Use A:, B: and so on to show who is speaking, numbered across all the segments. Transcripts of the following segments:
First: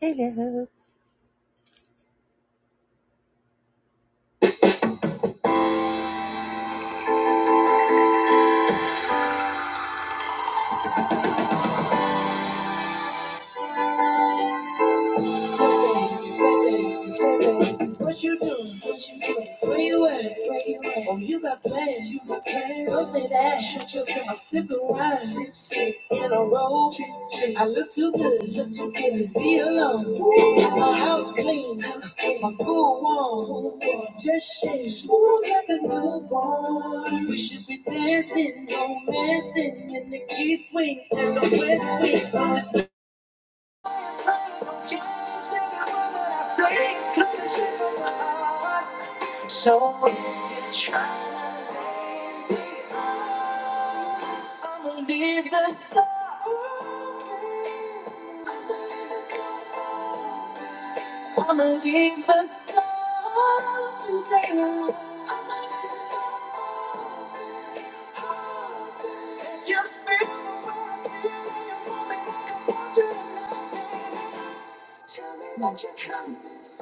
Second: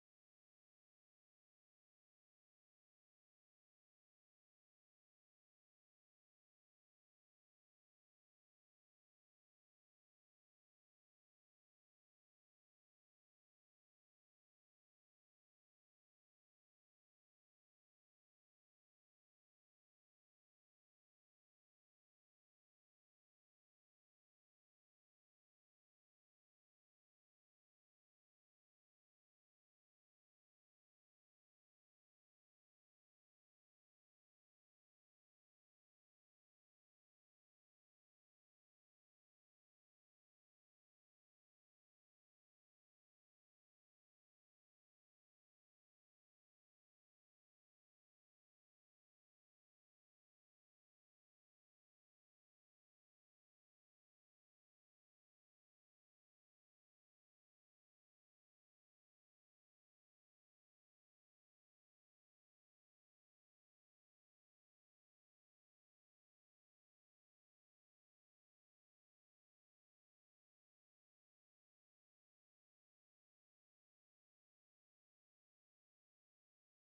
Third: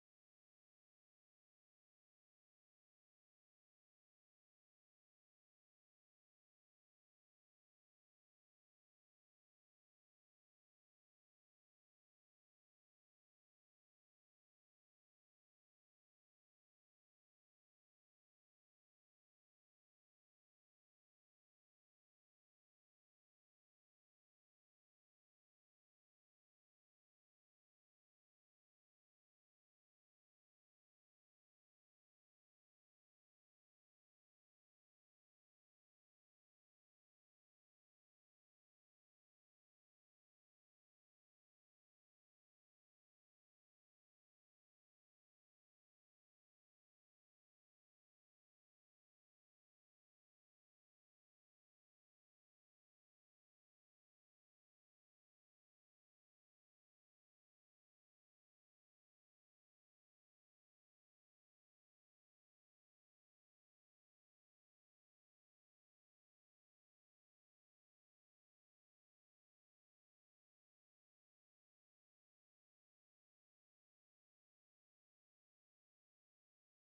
A: Hello. What you doing? What you doing? Where you at? Where you at? Oh, you got plans. You got plans. Don't say that. Shut your mouth. I'm sipping wine. Sip, sip. In a row. I look too good. Look too good to be alone. My house clean. My Pool warm. Just shake. Smooth like a newborn. We should be dancing, romancing in the key swing and the west wing. So if you're trying to leave me alone, I'ma leave the door open. I'ma leave the door open. If you feel the way I feel, and you want me, come on, do it now. Tell me that you're coming.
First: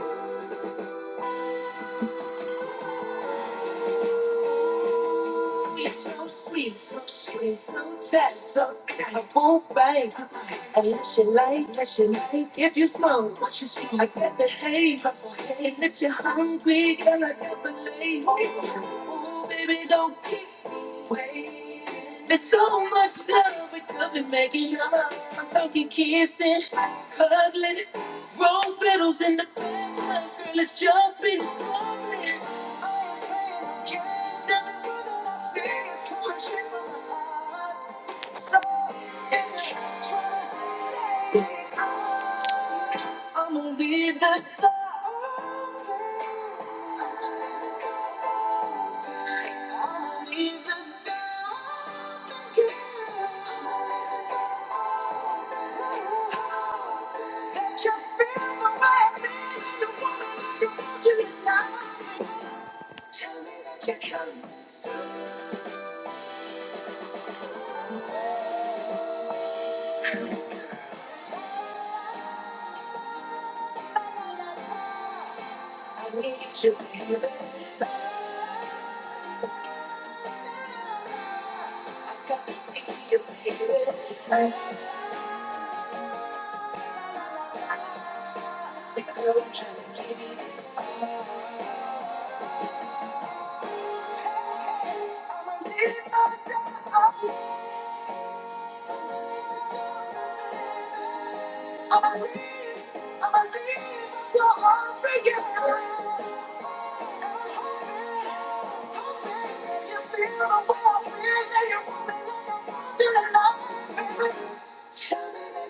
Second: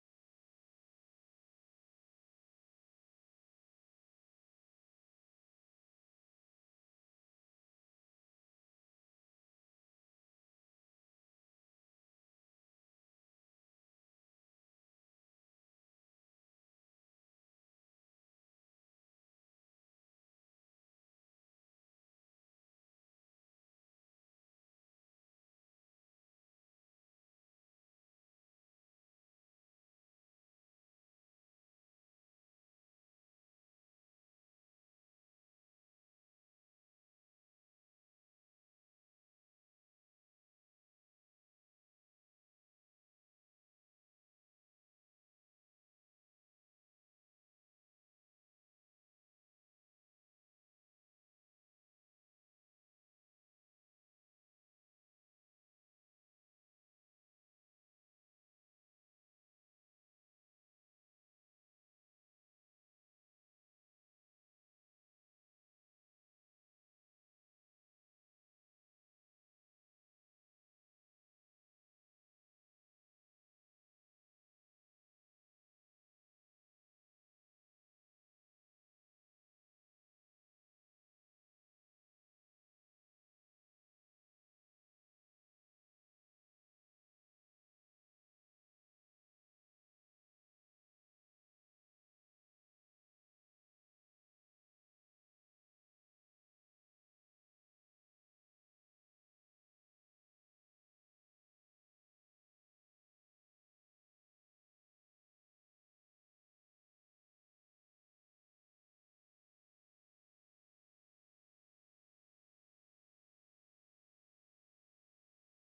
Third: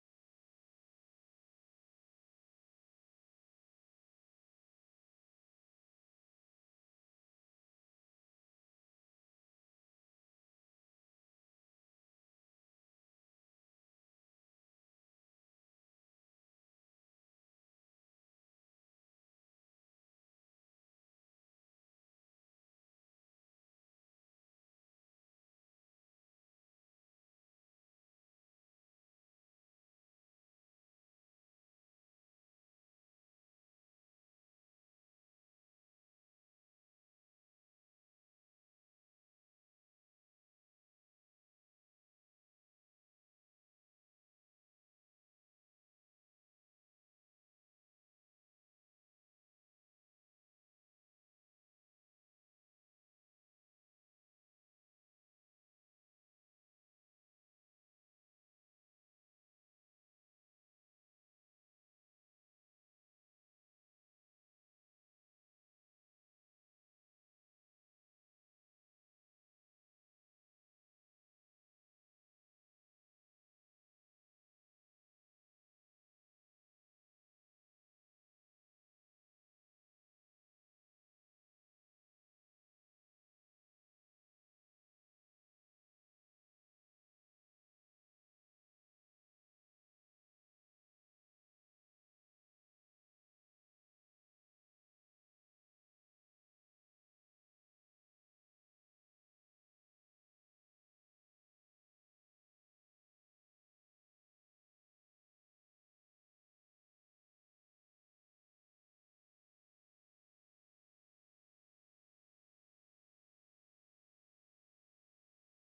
A: so sweet, so sweet, so tight, so kind of boom, bang. Unless you like, unless you like, if you smoke, what you smoke, I bet the taste. And if you're hungry, girl, I got the lace. Oh, baby, don't keep me there's so much love we could be making up. I'm talking kissing, cuddling, rose petals in the bathtub. Girl, it's jumping, it's bubbling. I am playing games. Every word that I say is going straight from my heart. So, yeah, try to hide it. I'm gonna leave the top. I'm gonna leave the top. That you feel the way I feel. You want me like you want you to know. Tell me that you're coming through. I need you, baby. I got to see you, baby. I'm trying to give you this. Tell me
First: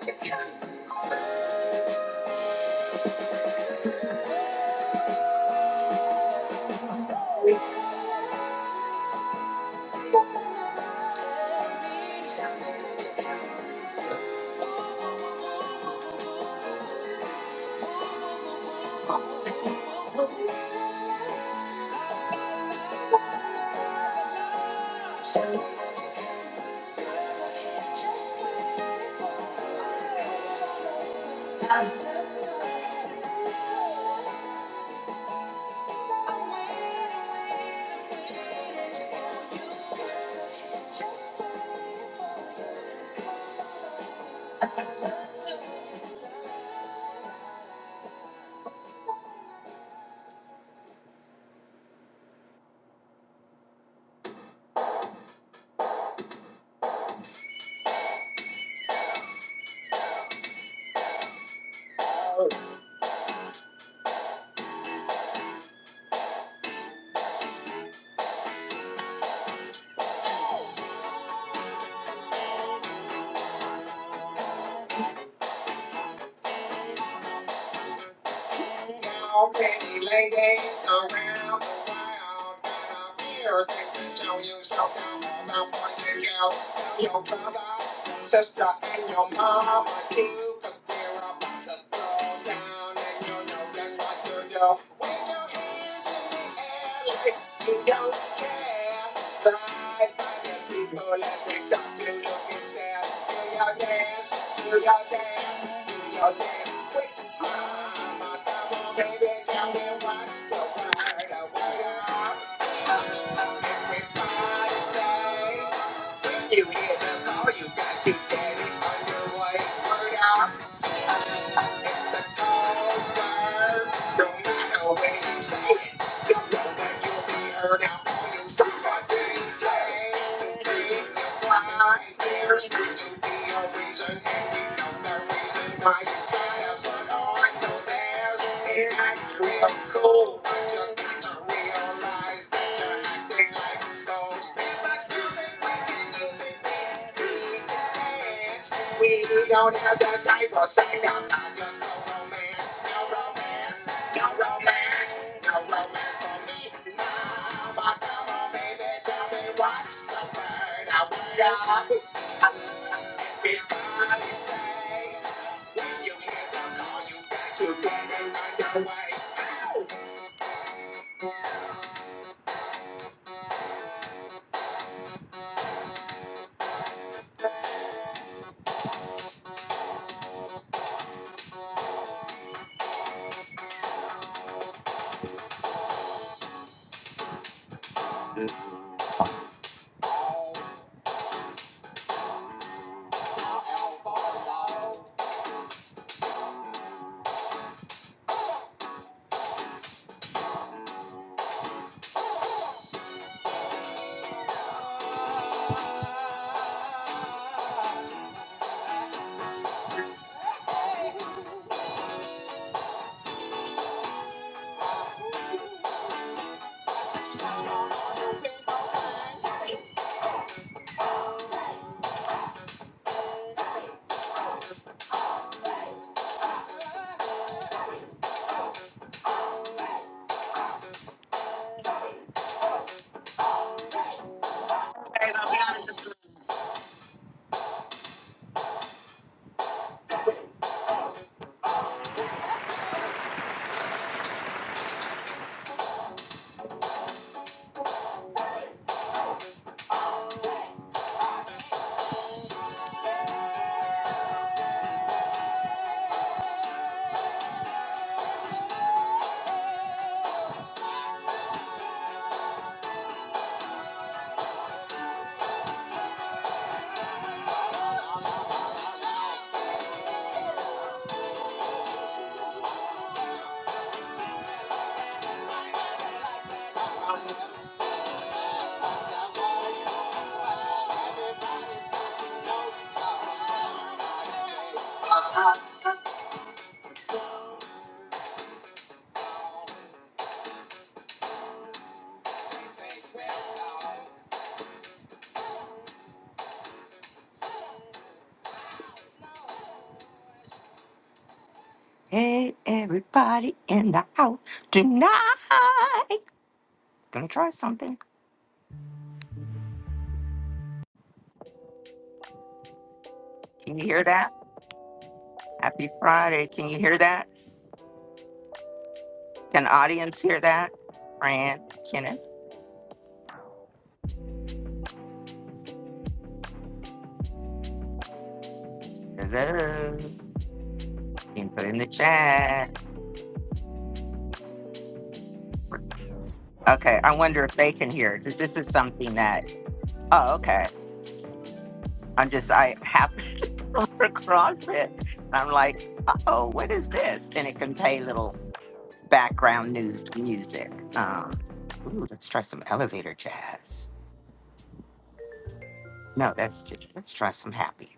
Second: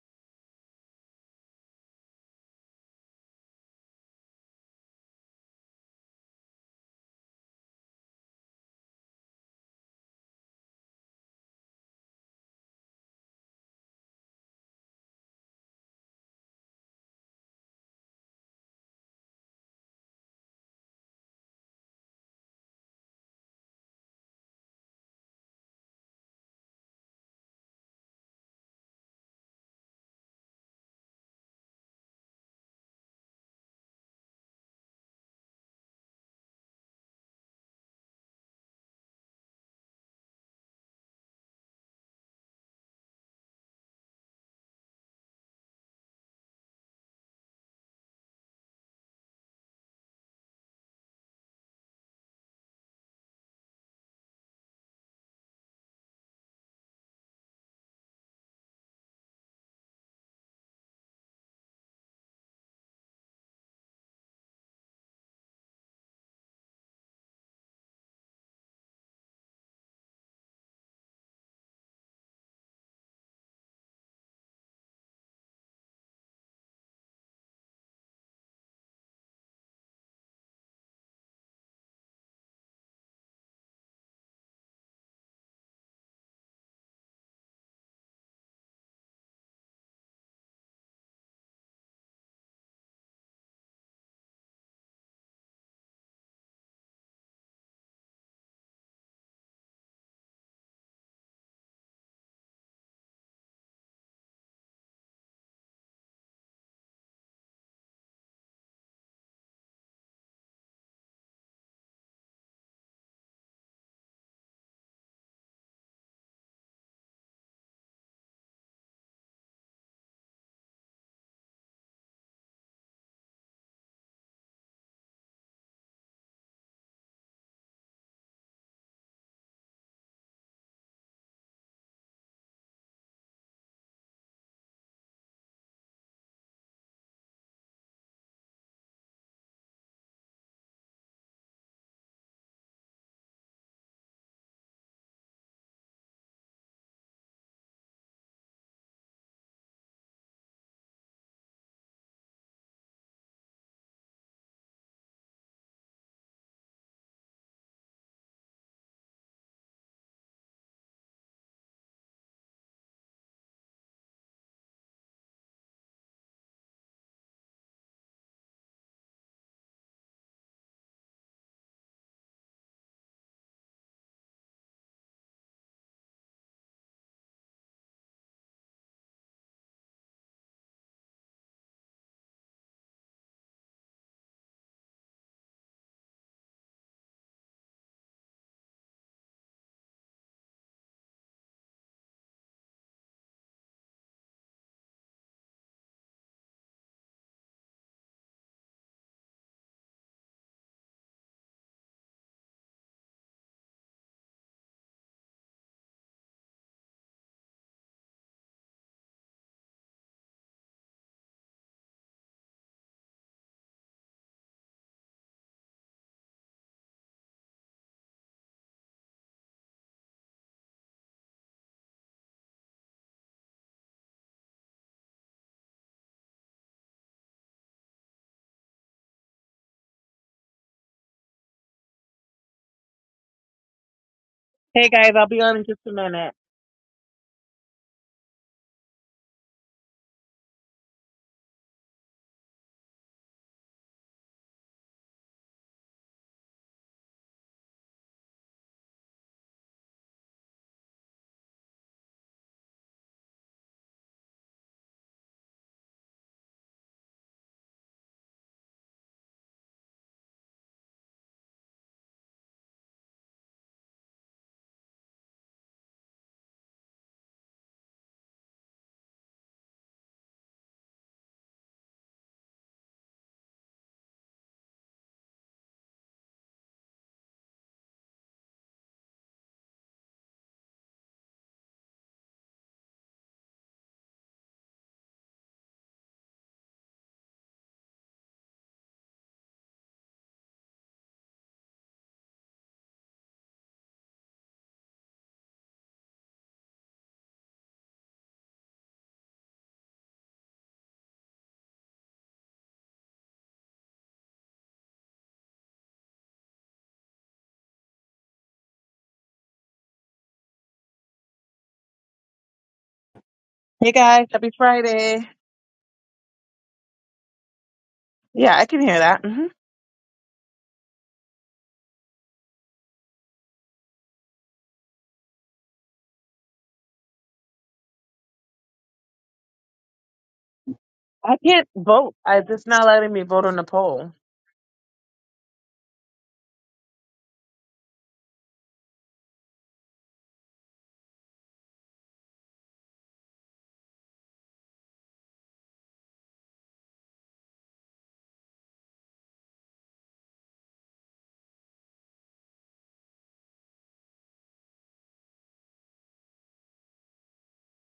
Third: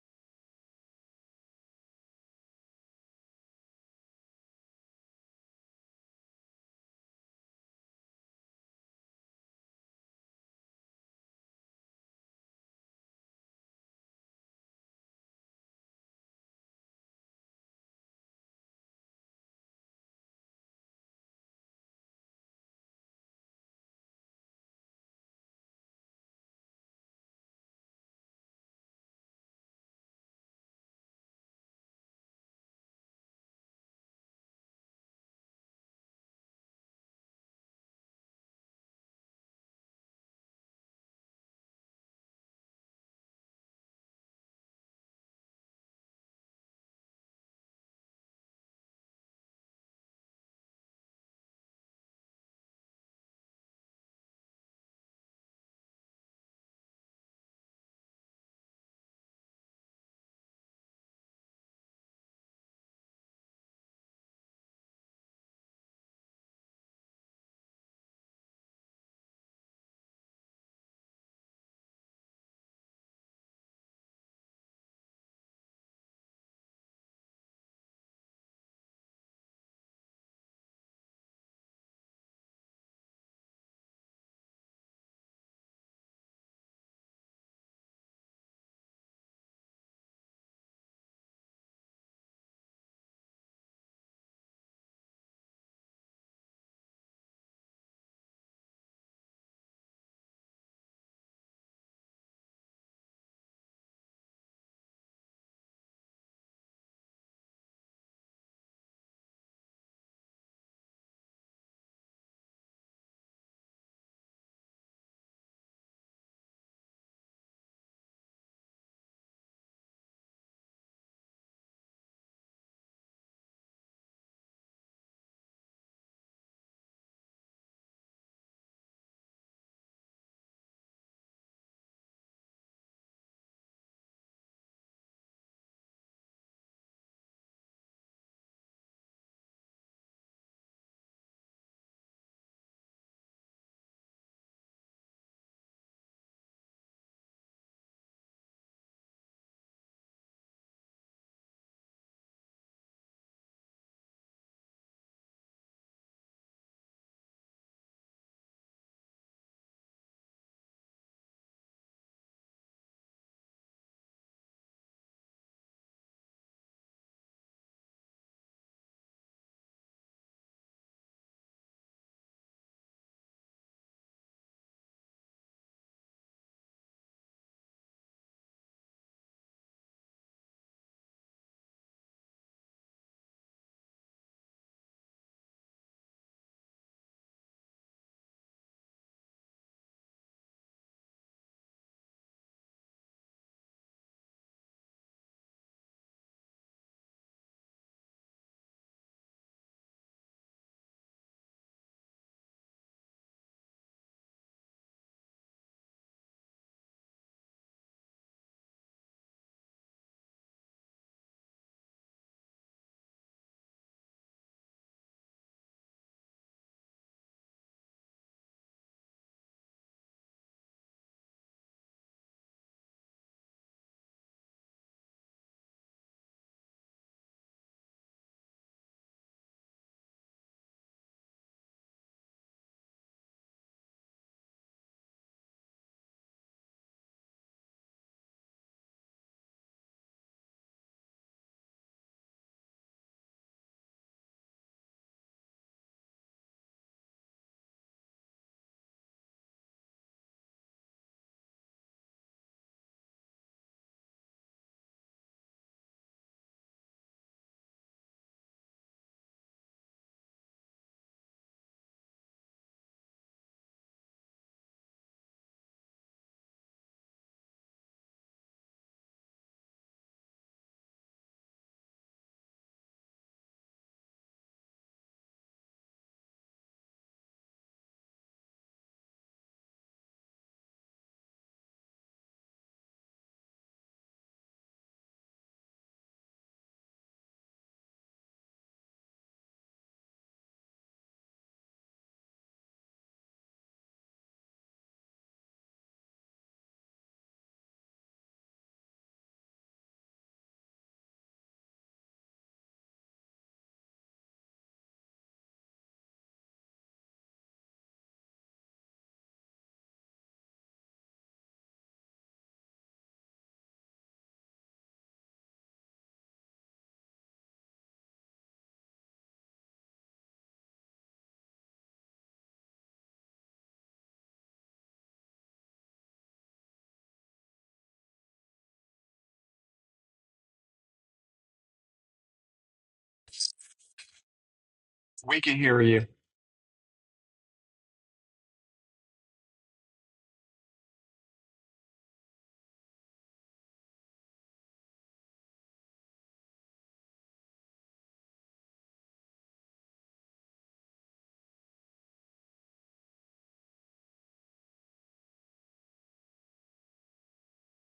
A: that you. can. Just waiting for you. now, pretty ladies around the world. Got a mirror that can show you something more than what you know. Tell your brother, your sister, and your mama too. Cause we're about to go down, and you know that's what you do. Wave your hands in the air like you don't care. Fly by the people, let me stop to look and stare Do your dance. We gon' dance, we gon' dance with mama. Come on, baby, tell me what's the word. A word up, everybody say. When you hear the call, you got to get it underway. Word up. It's the cold word. do matter when you say You know that you'll be heard out on your summer DJs. Just keep your flying beers. Could you be a reason? And we know the reason why you try to put It ain't real cool, but you got to realize that you're acting like we don't have the time for second No romance, no romance, no romance, no romance for me. No, but come on, baby, tell me what's the word. I word up. Big body say, when you hear the call, you got to get it right away. Ow! Oh, oh, oh, oh, oh.
B: Hey guys, I'll
A: Hey,
B: be
A: the
B: on in just a minute.
A: Hey, everybody in the house tonight. Gonna try something. Can you
B: Hey
A: hear
B: guys,
A: that?
B: happy Friday.
A: Happy Friday. Can you hear that?
B: Yeah, I can hear that. hmm
A: Can audience hear that? Fran, Kenneth, hello. You
B: I
A: can put
B: can't
A: in the
B: vote. I, it's
A: chat.
B: not letting me vote on the poll.
C: We can hear you.
A: Okay, I wonder if they can hear because this is something that. Oh, okay. I'm just I happened to come across it. And I'm like, oh, what is this? And it can play little background news music. Um, ooh, let's try some elevator jazz. No, that's just, let's try some happy.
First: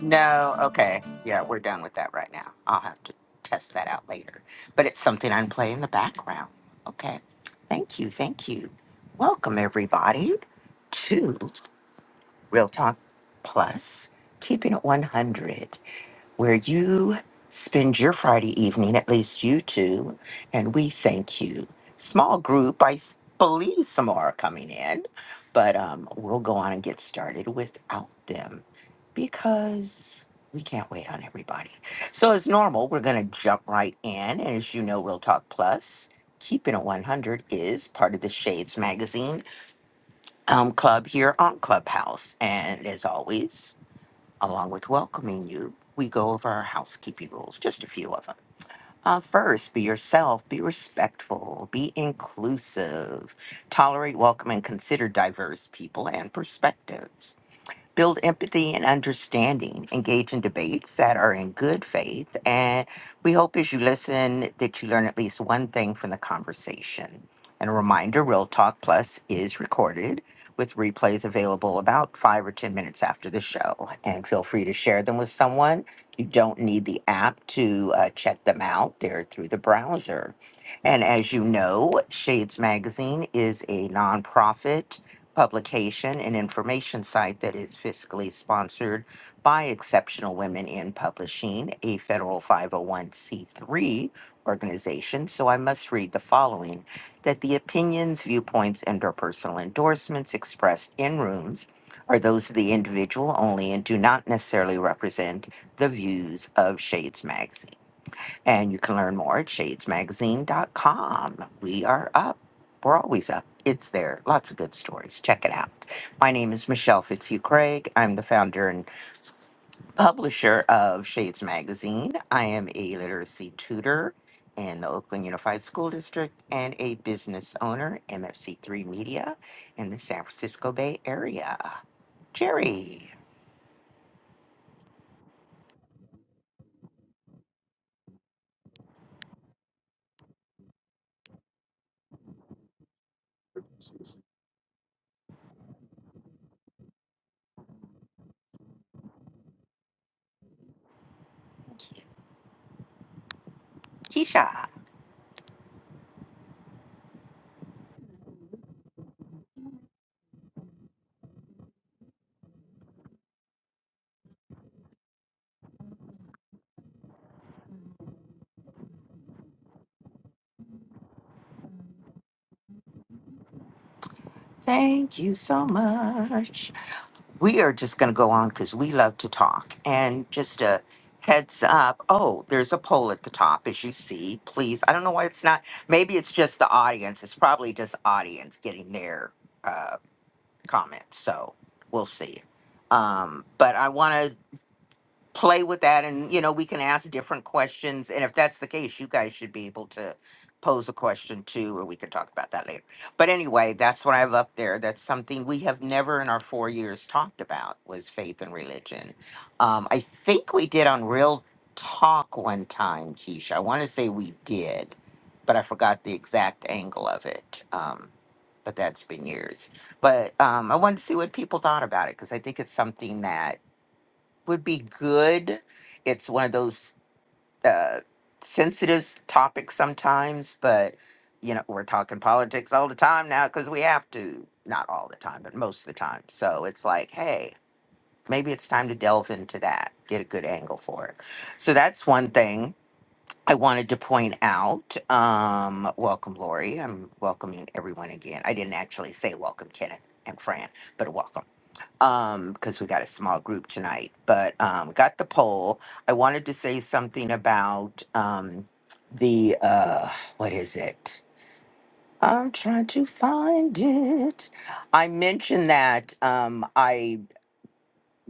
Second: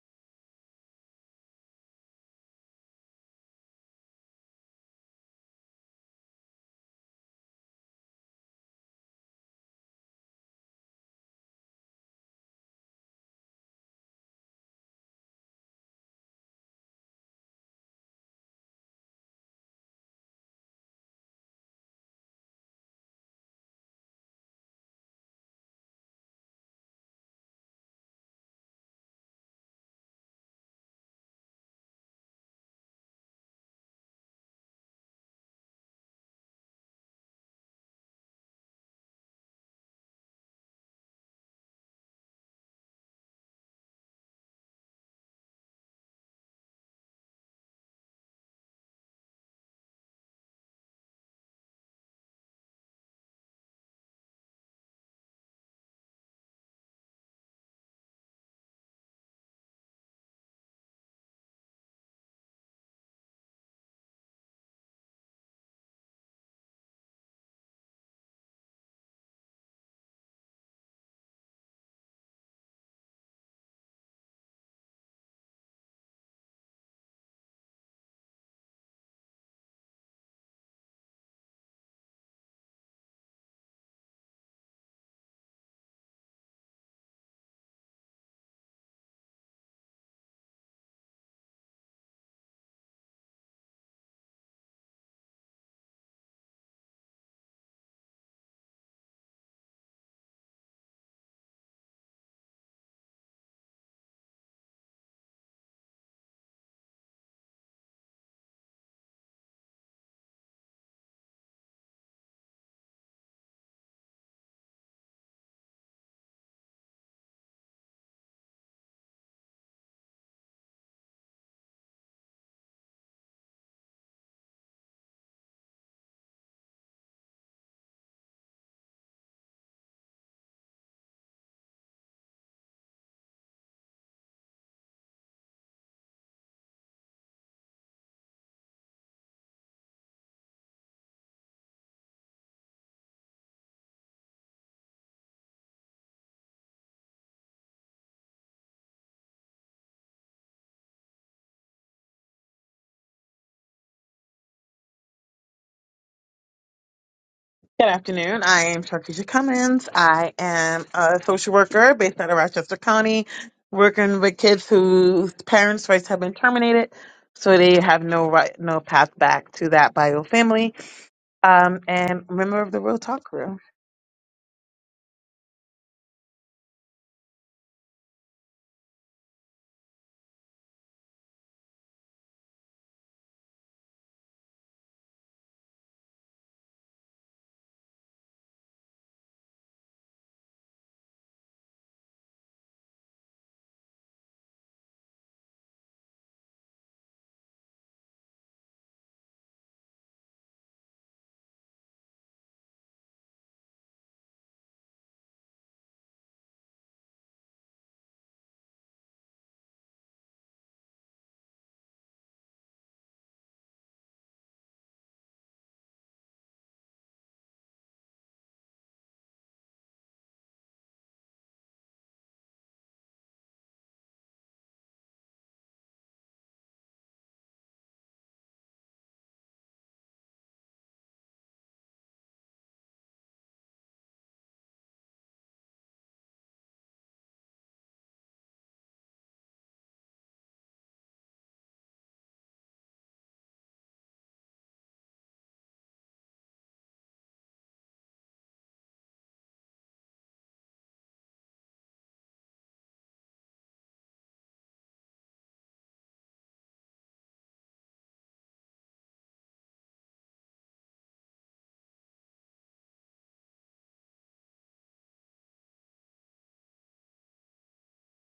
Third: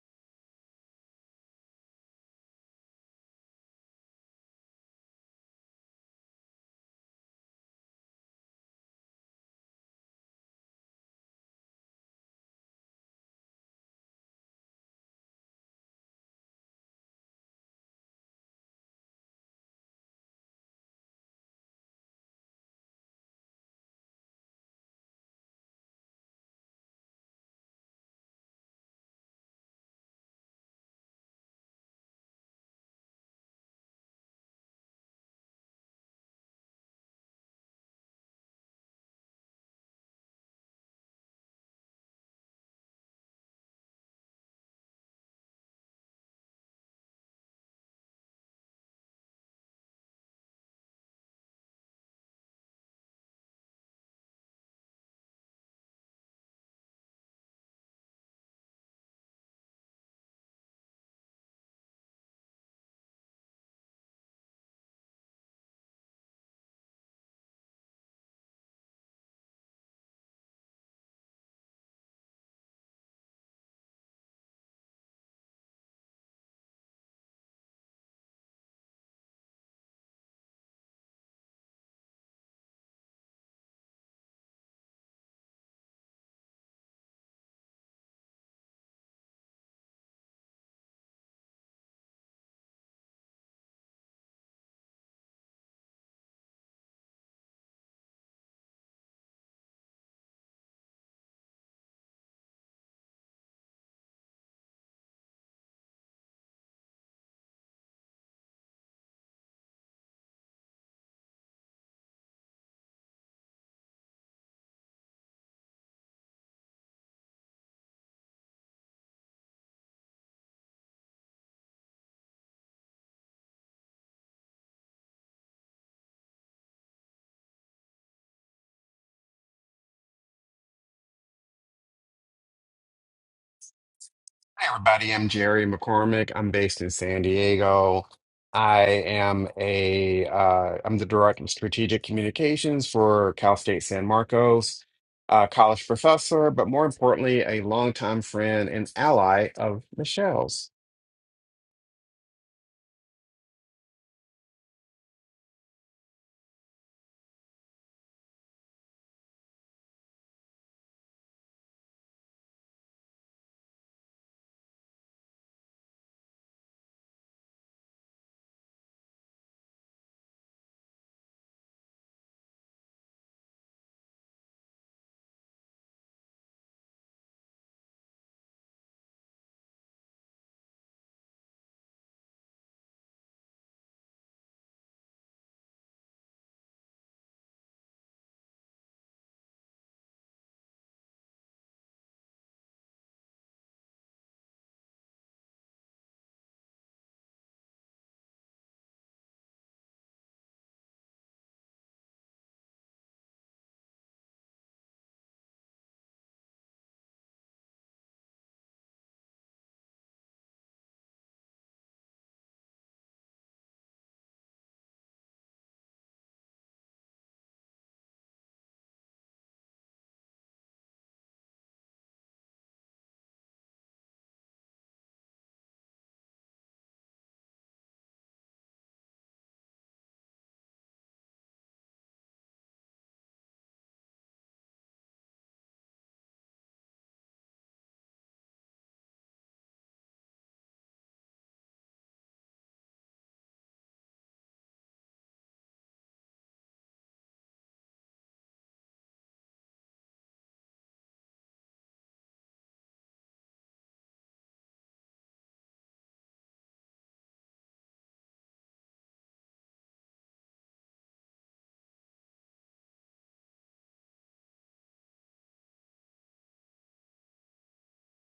A: No, okay, yeah, we're done with that right now. I'll have to test that out later. But it's something I can play in the background. Okay, thank you, thank you. Welcome everybody to. Real Talk Plus, Keeping It 100, where you spend your Friday evening, at least you two, and we thank you. Small group, I th- believe some more are coming in, but um, we'll go on and get started without them because we can't wait on everybody. So, as normal, we're going to jump right in. And as you know, Real Talk Plus, Keeping It 100 is part of the Shades Magazine um, club here on Clubhouse. And as always, along with welcoming you, we go over our housekeeping rules, just a few of them. Uh, first, be yourself, be respectful, be inclusive, tolerate, welcome, and consider diverse people and perspectives build empathy and understanding, engage in debates that are in good faith. And we hope as you listen that you learn at least one thing from the conversation. And a reminder Real Talk Plus is recorded with replays available about five or 10 minutes after the show. And feel free to share them with someone. You don't need the app to uh, check them out, they're through the browser. And as you know, Shades Magazine is a nonprofit publication and information site that is fiscally sponsored by Exceptional Women in Publishing, a federal 501c3 organization. So I must read the following that the opinions, viewpoints, and or personal endorsements expressed in rooms are those of the individual only and do not necessarily represent the views of Shades Magazine. And you can learn more at shadesmagazine.com. We are up. We're always up. It's there. Lots of good stories. Check it out. My name is Michelle Fitzhugh Craig. I'm the founder and publisher of Shades Magazine. I am a literacy tutor in the Oakland Unified School District and a business owner, MFC3 Media, in the San Francisco Bay Area. Jerry,
C: Hi, everybody. I'm Jerry McCormick. I'm based in San Diego. I am a uh, I'm the director of strategic communications for Cal State San Marcos, a college professor, but more importantly, a longtime friend and ally of Michelle's.
A: Keisha,
B: Good afternoon. I am Sharkeisha Cummins. I am a social worker based out of Rochester County, working with kids whose parents' rights have been terminated, so they have no right, no path back to that bio family. Um, and a member of the Real Talk Crew.
A: thank you so much. we are just going to go on because we love to talk. And just a heads up oh, there's a poll at the top, as you see. Please, I don't know why it's not. Maybe it's just the audience. It's probably just audience getting their uh, comments. So we'll see. Um, but I want to play with that and you know we can ask different questions and if that's the case you guys should be able to pose a question too or we can talk about that later but anyway that's what i have up there that's something we have never in our four years talked about was faith and religion um, i think we did on real talk one time keisha i want to say we did but i forgot the exact angle of it um, but that's been years but um, i wanted to see what people thought about it because i think it's something that would be good. It's one of those uh, sensitive s- topics sometimes, but you know we're talking politics all the time now because we have to. Not all the time, but most of the time. So it's like, hey, maybe it's time to delve into that, get a good angle for it. So that's one thing I wanted to point out. Um, welcome, Lori. I'm welcoming everyone again. I didn't actually say welcome, Kenneth and Fran, but welcome um because we got a small group tonight but um got the poll i wanted to say something about um the uh what is it i'm trying to find it i mentioned that um i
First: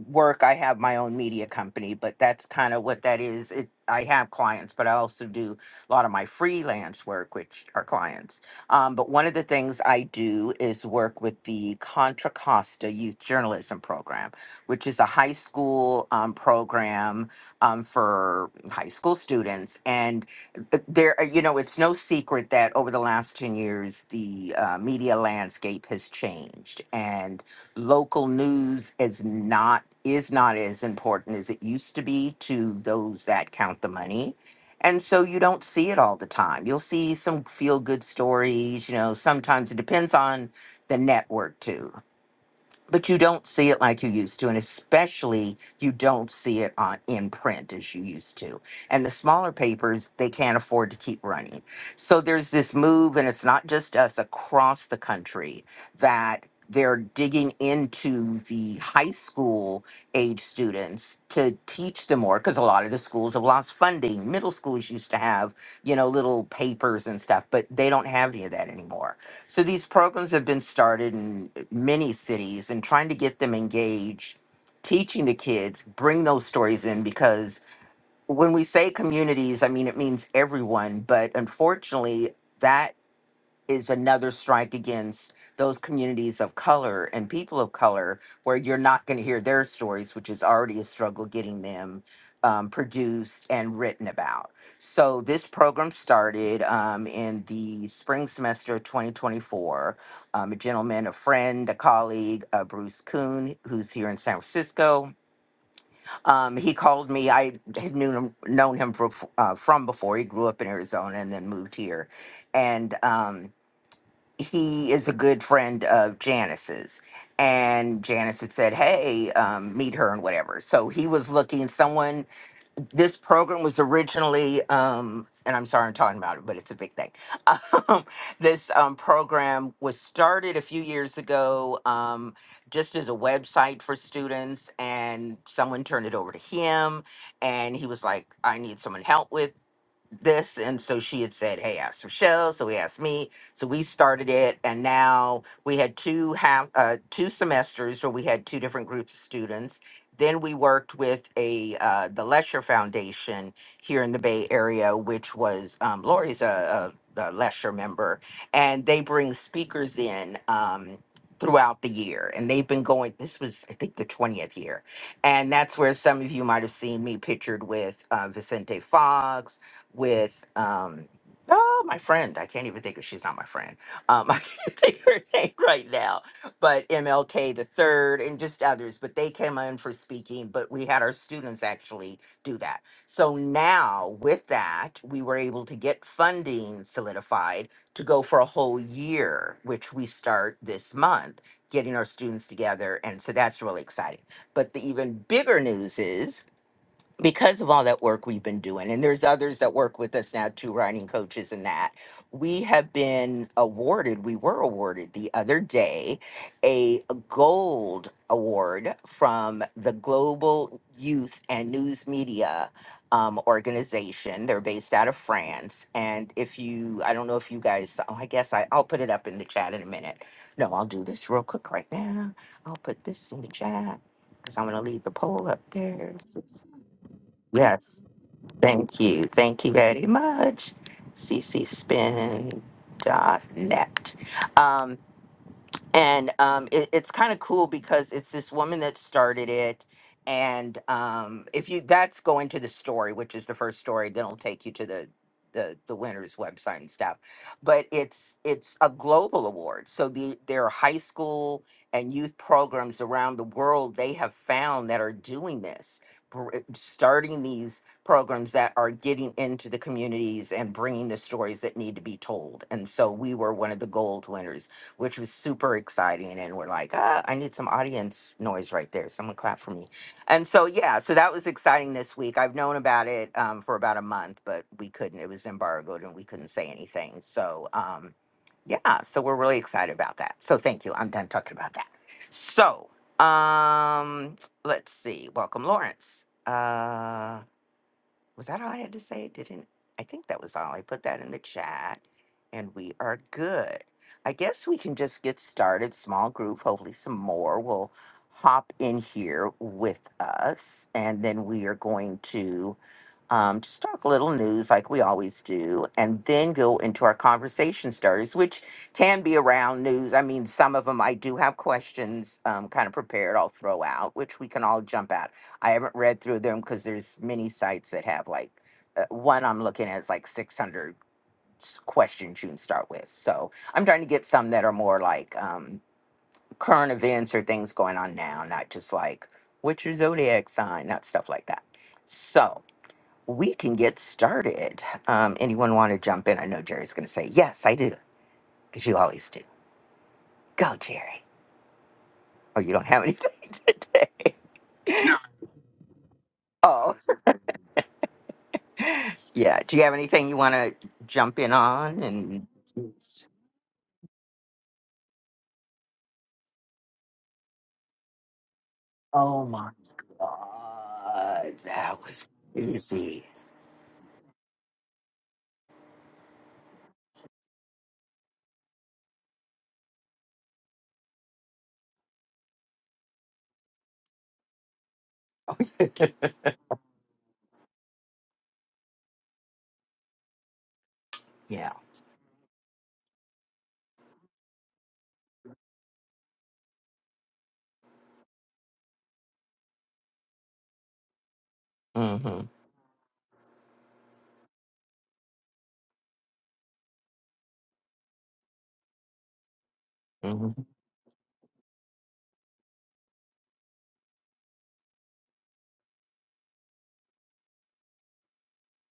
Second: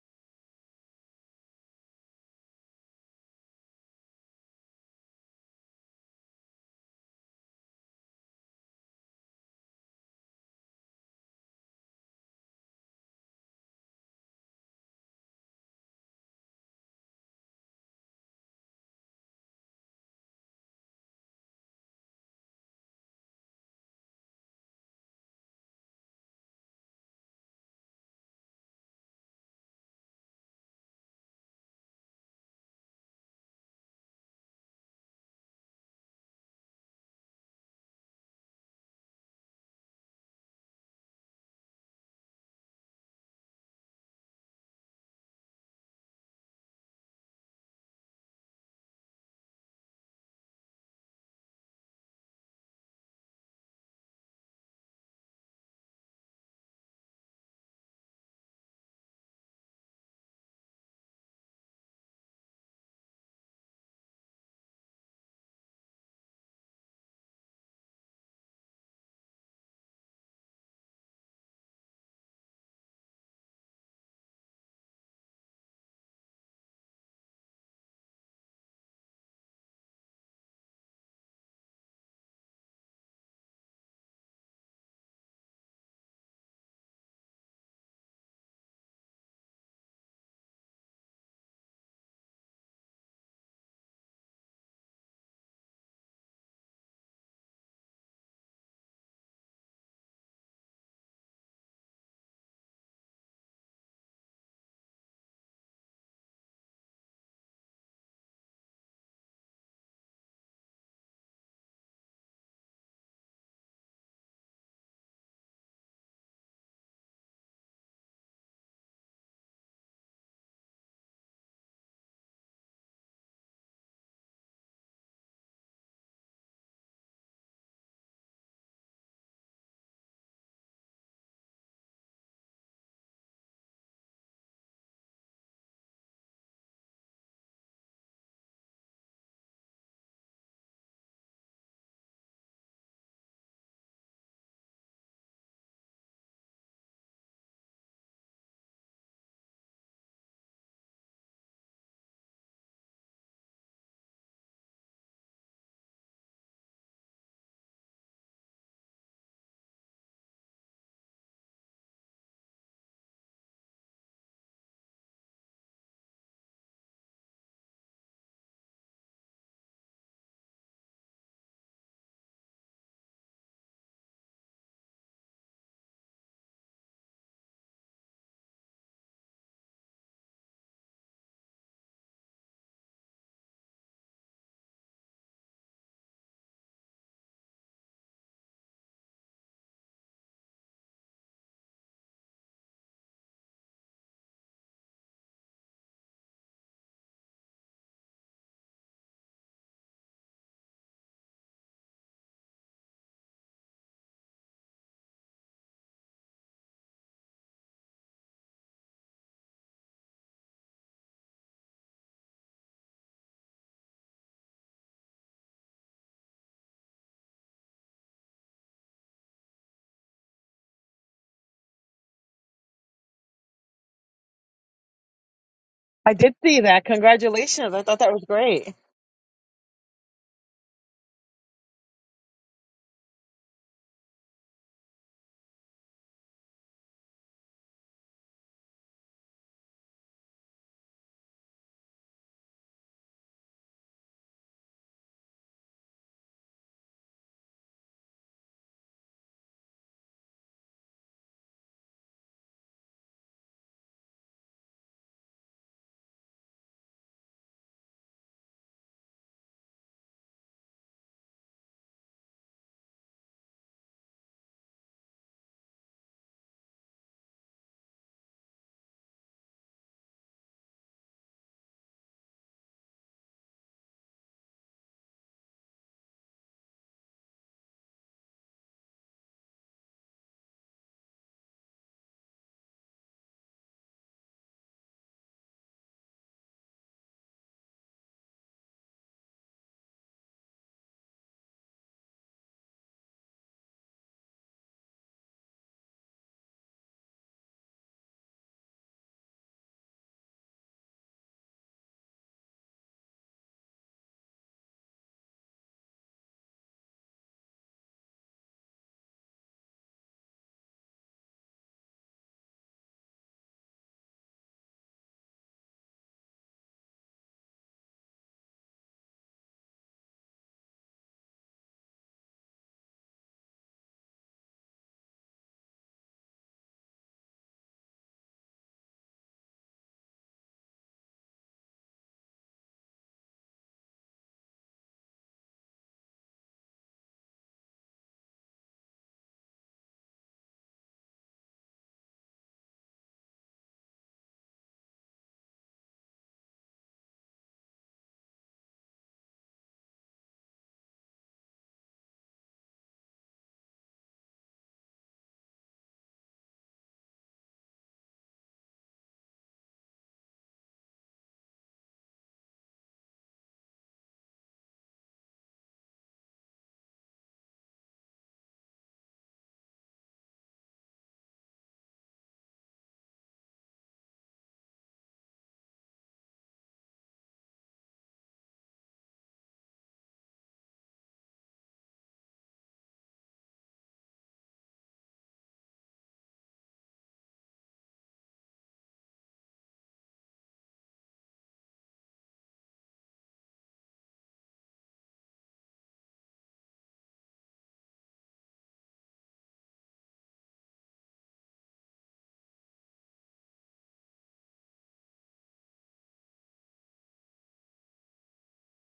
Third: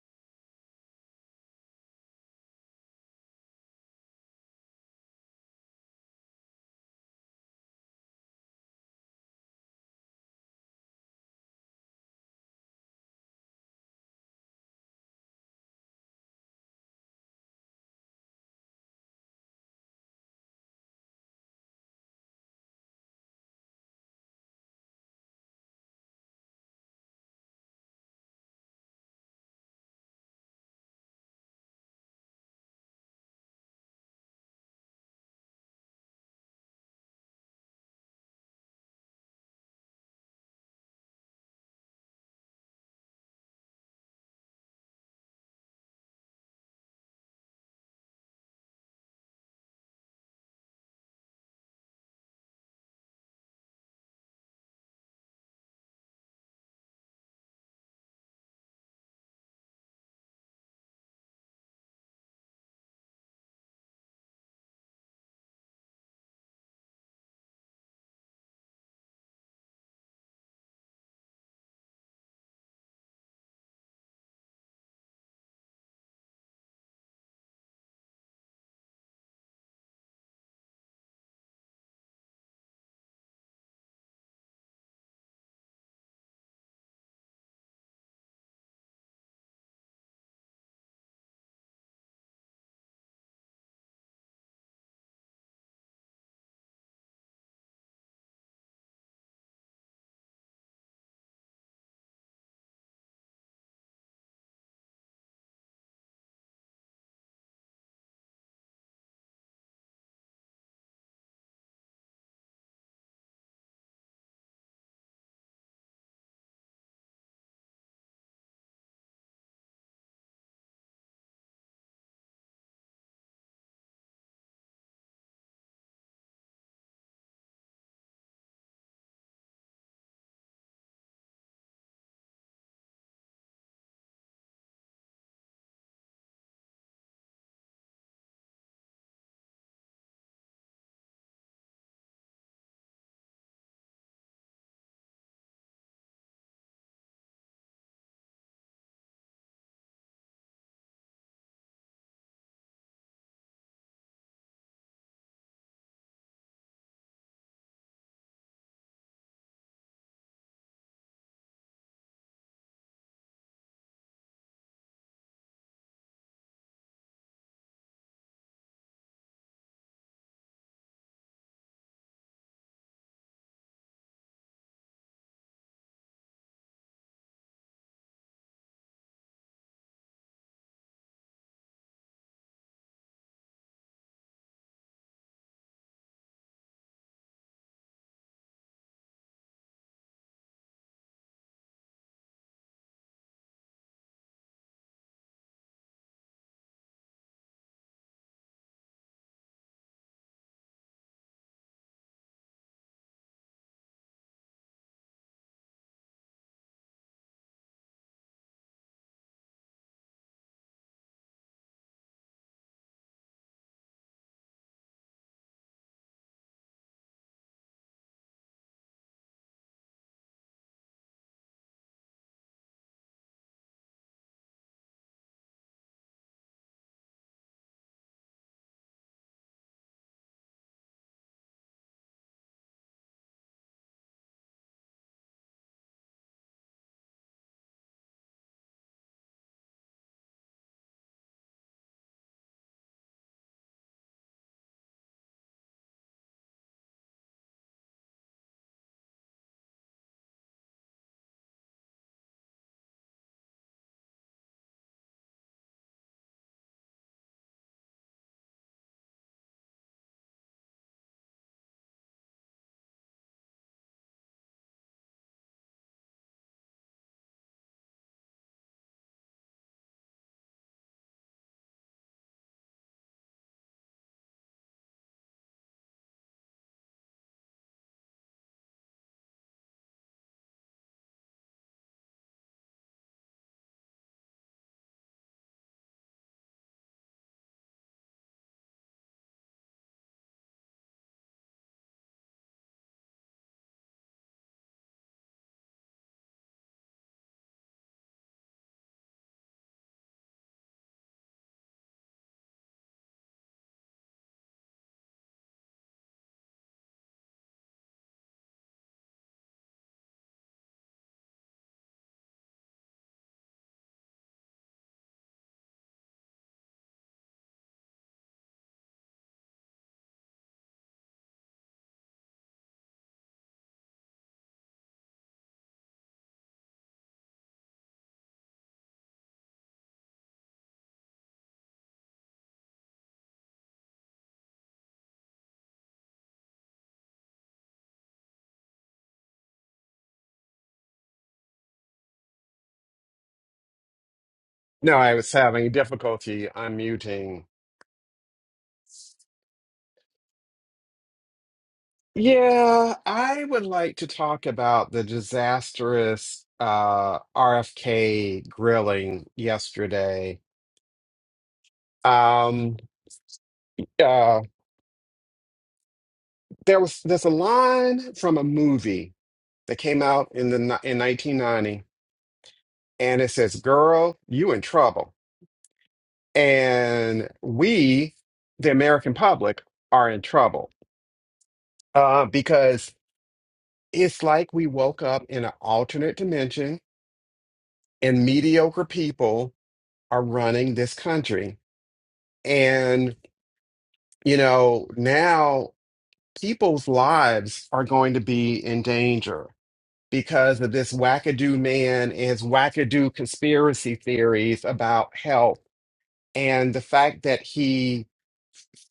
A: work i have my own media company but that's kind of what that is it i have clients but i also do a lot of my freelance work which are clients um, but one of the things i do is work with the contra costa youth journalism program which is a high school um, program um, for high school students and uh, there you know it's no secret that over the last 10 years the uh, media landscape has changed and local news is not is not as important as it used to be to those that count the money. And so you don't see it all the time. You'll see some feel good stories, you know, sometimes it depends on the network too but you don't see it like you used to and especially you don't see it on in print as you used to and the smaller papers they can't afford to keep running so there's this move and it's not just us across the country that they're digging into the high school age students to teach them more because a lot of the schools have lost funding middle schools used to have you know little papers and stuff but they don't have any of that anymore so these programs have been started in uh, many cities and trying to get them engaged, teaching the kids, bring those stories in because when we say communities, I mean it means everyone, but unfortunately that is another strike against those communities of color and people of color where you're not going to hear their stories, which is already a struggle getting them um, produced and written about. So, this program started um, in the spring semester of 2024. Um, a gentleman, a friend, a colleague, uh, Bruce Kuhn, who's here in San Francisco, um, he called me. I had known him, known him for, uh, from before. He grew up in Arizona and then moved here. And um, he is a good friend of Janice's. And Janice had said, Hey, um, meet her and whatever. So he was looking, someone, this program was originally, um, and I'm sorry I'm talking about it, but it's a big thing. Um, this um, program was started a few years ago um, just as a website for students. And someone turned it over to him. And he was like, I need someone help with this and so she had said hey ask rochelle so he asked me so we started it and now we had two half uh, two semesters where we had two different groups of students then we worked with a uh, the lesher foundation here in the bay area which was um, lori's a, a, a lesher member and they bring speakers in um, throughout the year and they've been going this was i think the 20th year and that's where some of you might have seen me pictured with uh, vicente fox with um oh my friend i can't even think of she's not my friend um i can't think of her name right now but mlk the third and just others but they came in for speaking but we had our students actually do that so now with that we were able to get funding solidified to go for a whole year which we start this month getting our students together and so that's really exciting but the even bigger news is because of all that work we've been doing, and there's others that work with us now too, writing coaches and that, we have been awarded, we were awarded the other day a gold award from the Global Youth and News Media um, organization. They're based out of France. And if you, I don't know if you guys, oh, I guess I, I'll put it up in the chat in a minute. No, I'll do this real quick right now. I'll put this in the chat because I'm going to leave the poll up there.
B: I did see that. Congratulations. I thought
A: Yes.
B: that was great.
A: Thank you. Thank you very much. c c spin dot net. Um, and um, it, it's kind of cool because it's this woman that started it and um, if you that's going to the story which is the first story then it'll take you to the the, the winners website and stuff but it's it's a global award so the there are high school and youth programs around the world they have found that are doing this br- eh, starting these programs that are getting into the communities and bringing the stories that need to be told and so we were one of the gold winners which was super exciting. And we're like, ah, I need some audience noise right there. Someone clap for me. And so, yeah, so that was exciting this week. I've known about it um, for about a month, but we couldn't, it was embargoed and we couldn't say anything. So, um, yeah, so we're really excited about that. So, thank you. I'm done talking about that. So, um, let's see. Welcome, Lawrence. Uh, was that all I had to say? Didn't I think that was all. I put that in the chat and we are good. I guess we can just get started. Small group. Hopefully some more will hop in here with us. And then we are going to um, just talk a little news like we always do, and then go into our conversation starters, which can be around news. I mean, some of them I do have questions um, kind of prepared, I'll throw out, which we can all jump at I haven't read through them because there's many sites that have like uh, one I'm looking at is like 600 s- questions you can start with. So I'm trying to get some that are more like um, current events or things going on now, not just like what's your zodiac sign, not stuff like that. So we can get started. Um, anyone want to jump in? I know Jerry's going to say yes, I do, because you always do. Go, Jerry. Oh, you don't have anything today.
C: No, I was having difficulty
A: Oh.
C: unmuting.
A: Yeah. Do you have anything you want to jump in on? And
C: Yeah, I would like to talk about the disastrous uh, RFK grilling
A: oh my
C: yesterday.
A: god, that was
C: Um,
A: crazy.
C: Uh, there was there's a line from a movie that came out in the ni- in 1990, and it says, "Girl, you in trouble," and we, the American public, are in trouble
A: yeah.
C: uh, because it's like we woke up in an alternate dimension, and mediocre people are running this country,
A: Mm-hmm.
C: and you know now people's lives are going to be in danger
A: hmm
C: because of this wackadoo man and his wackadoo conspiracy theories about health and the fact that he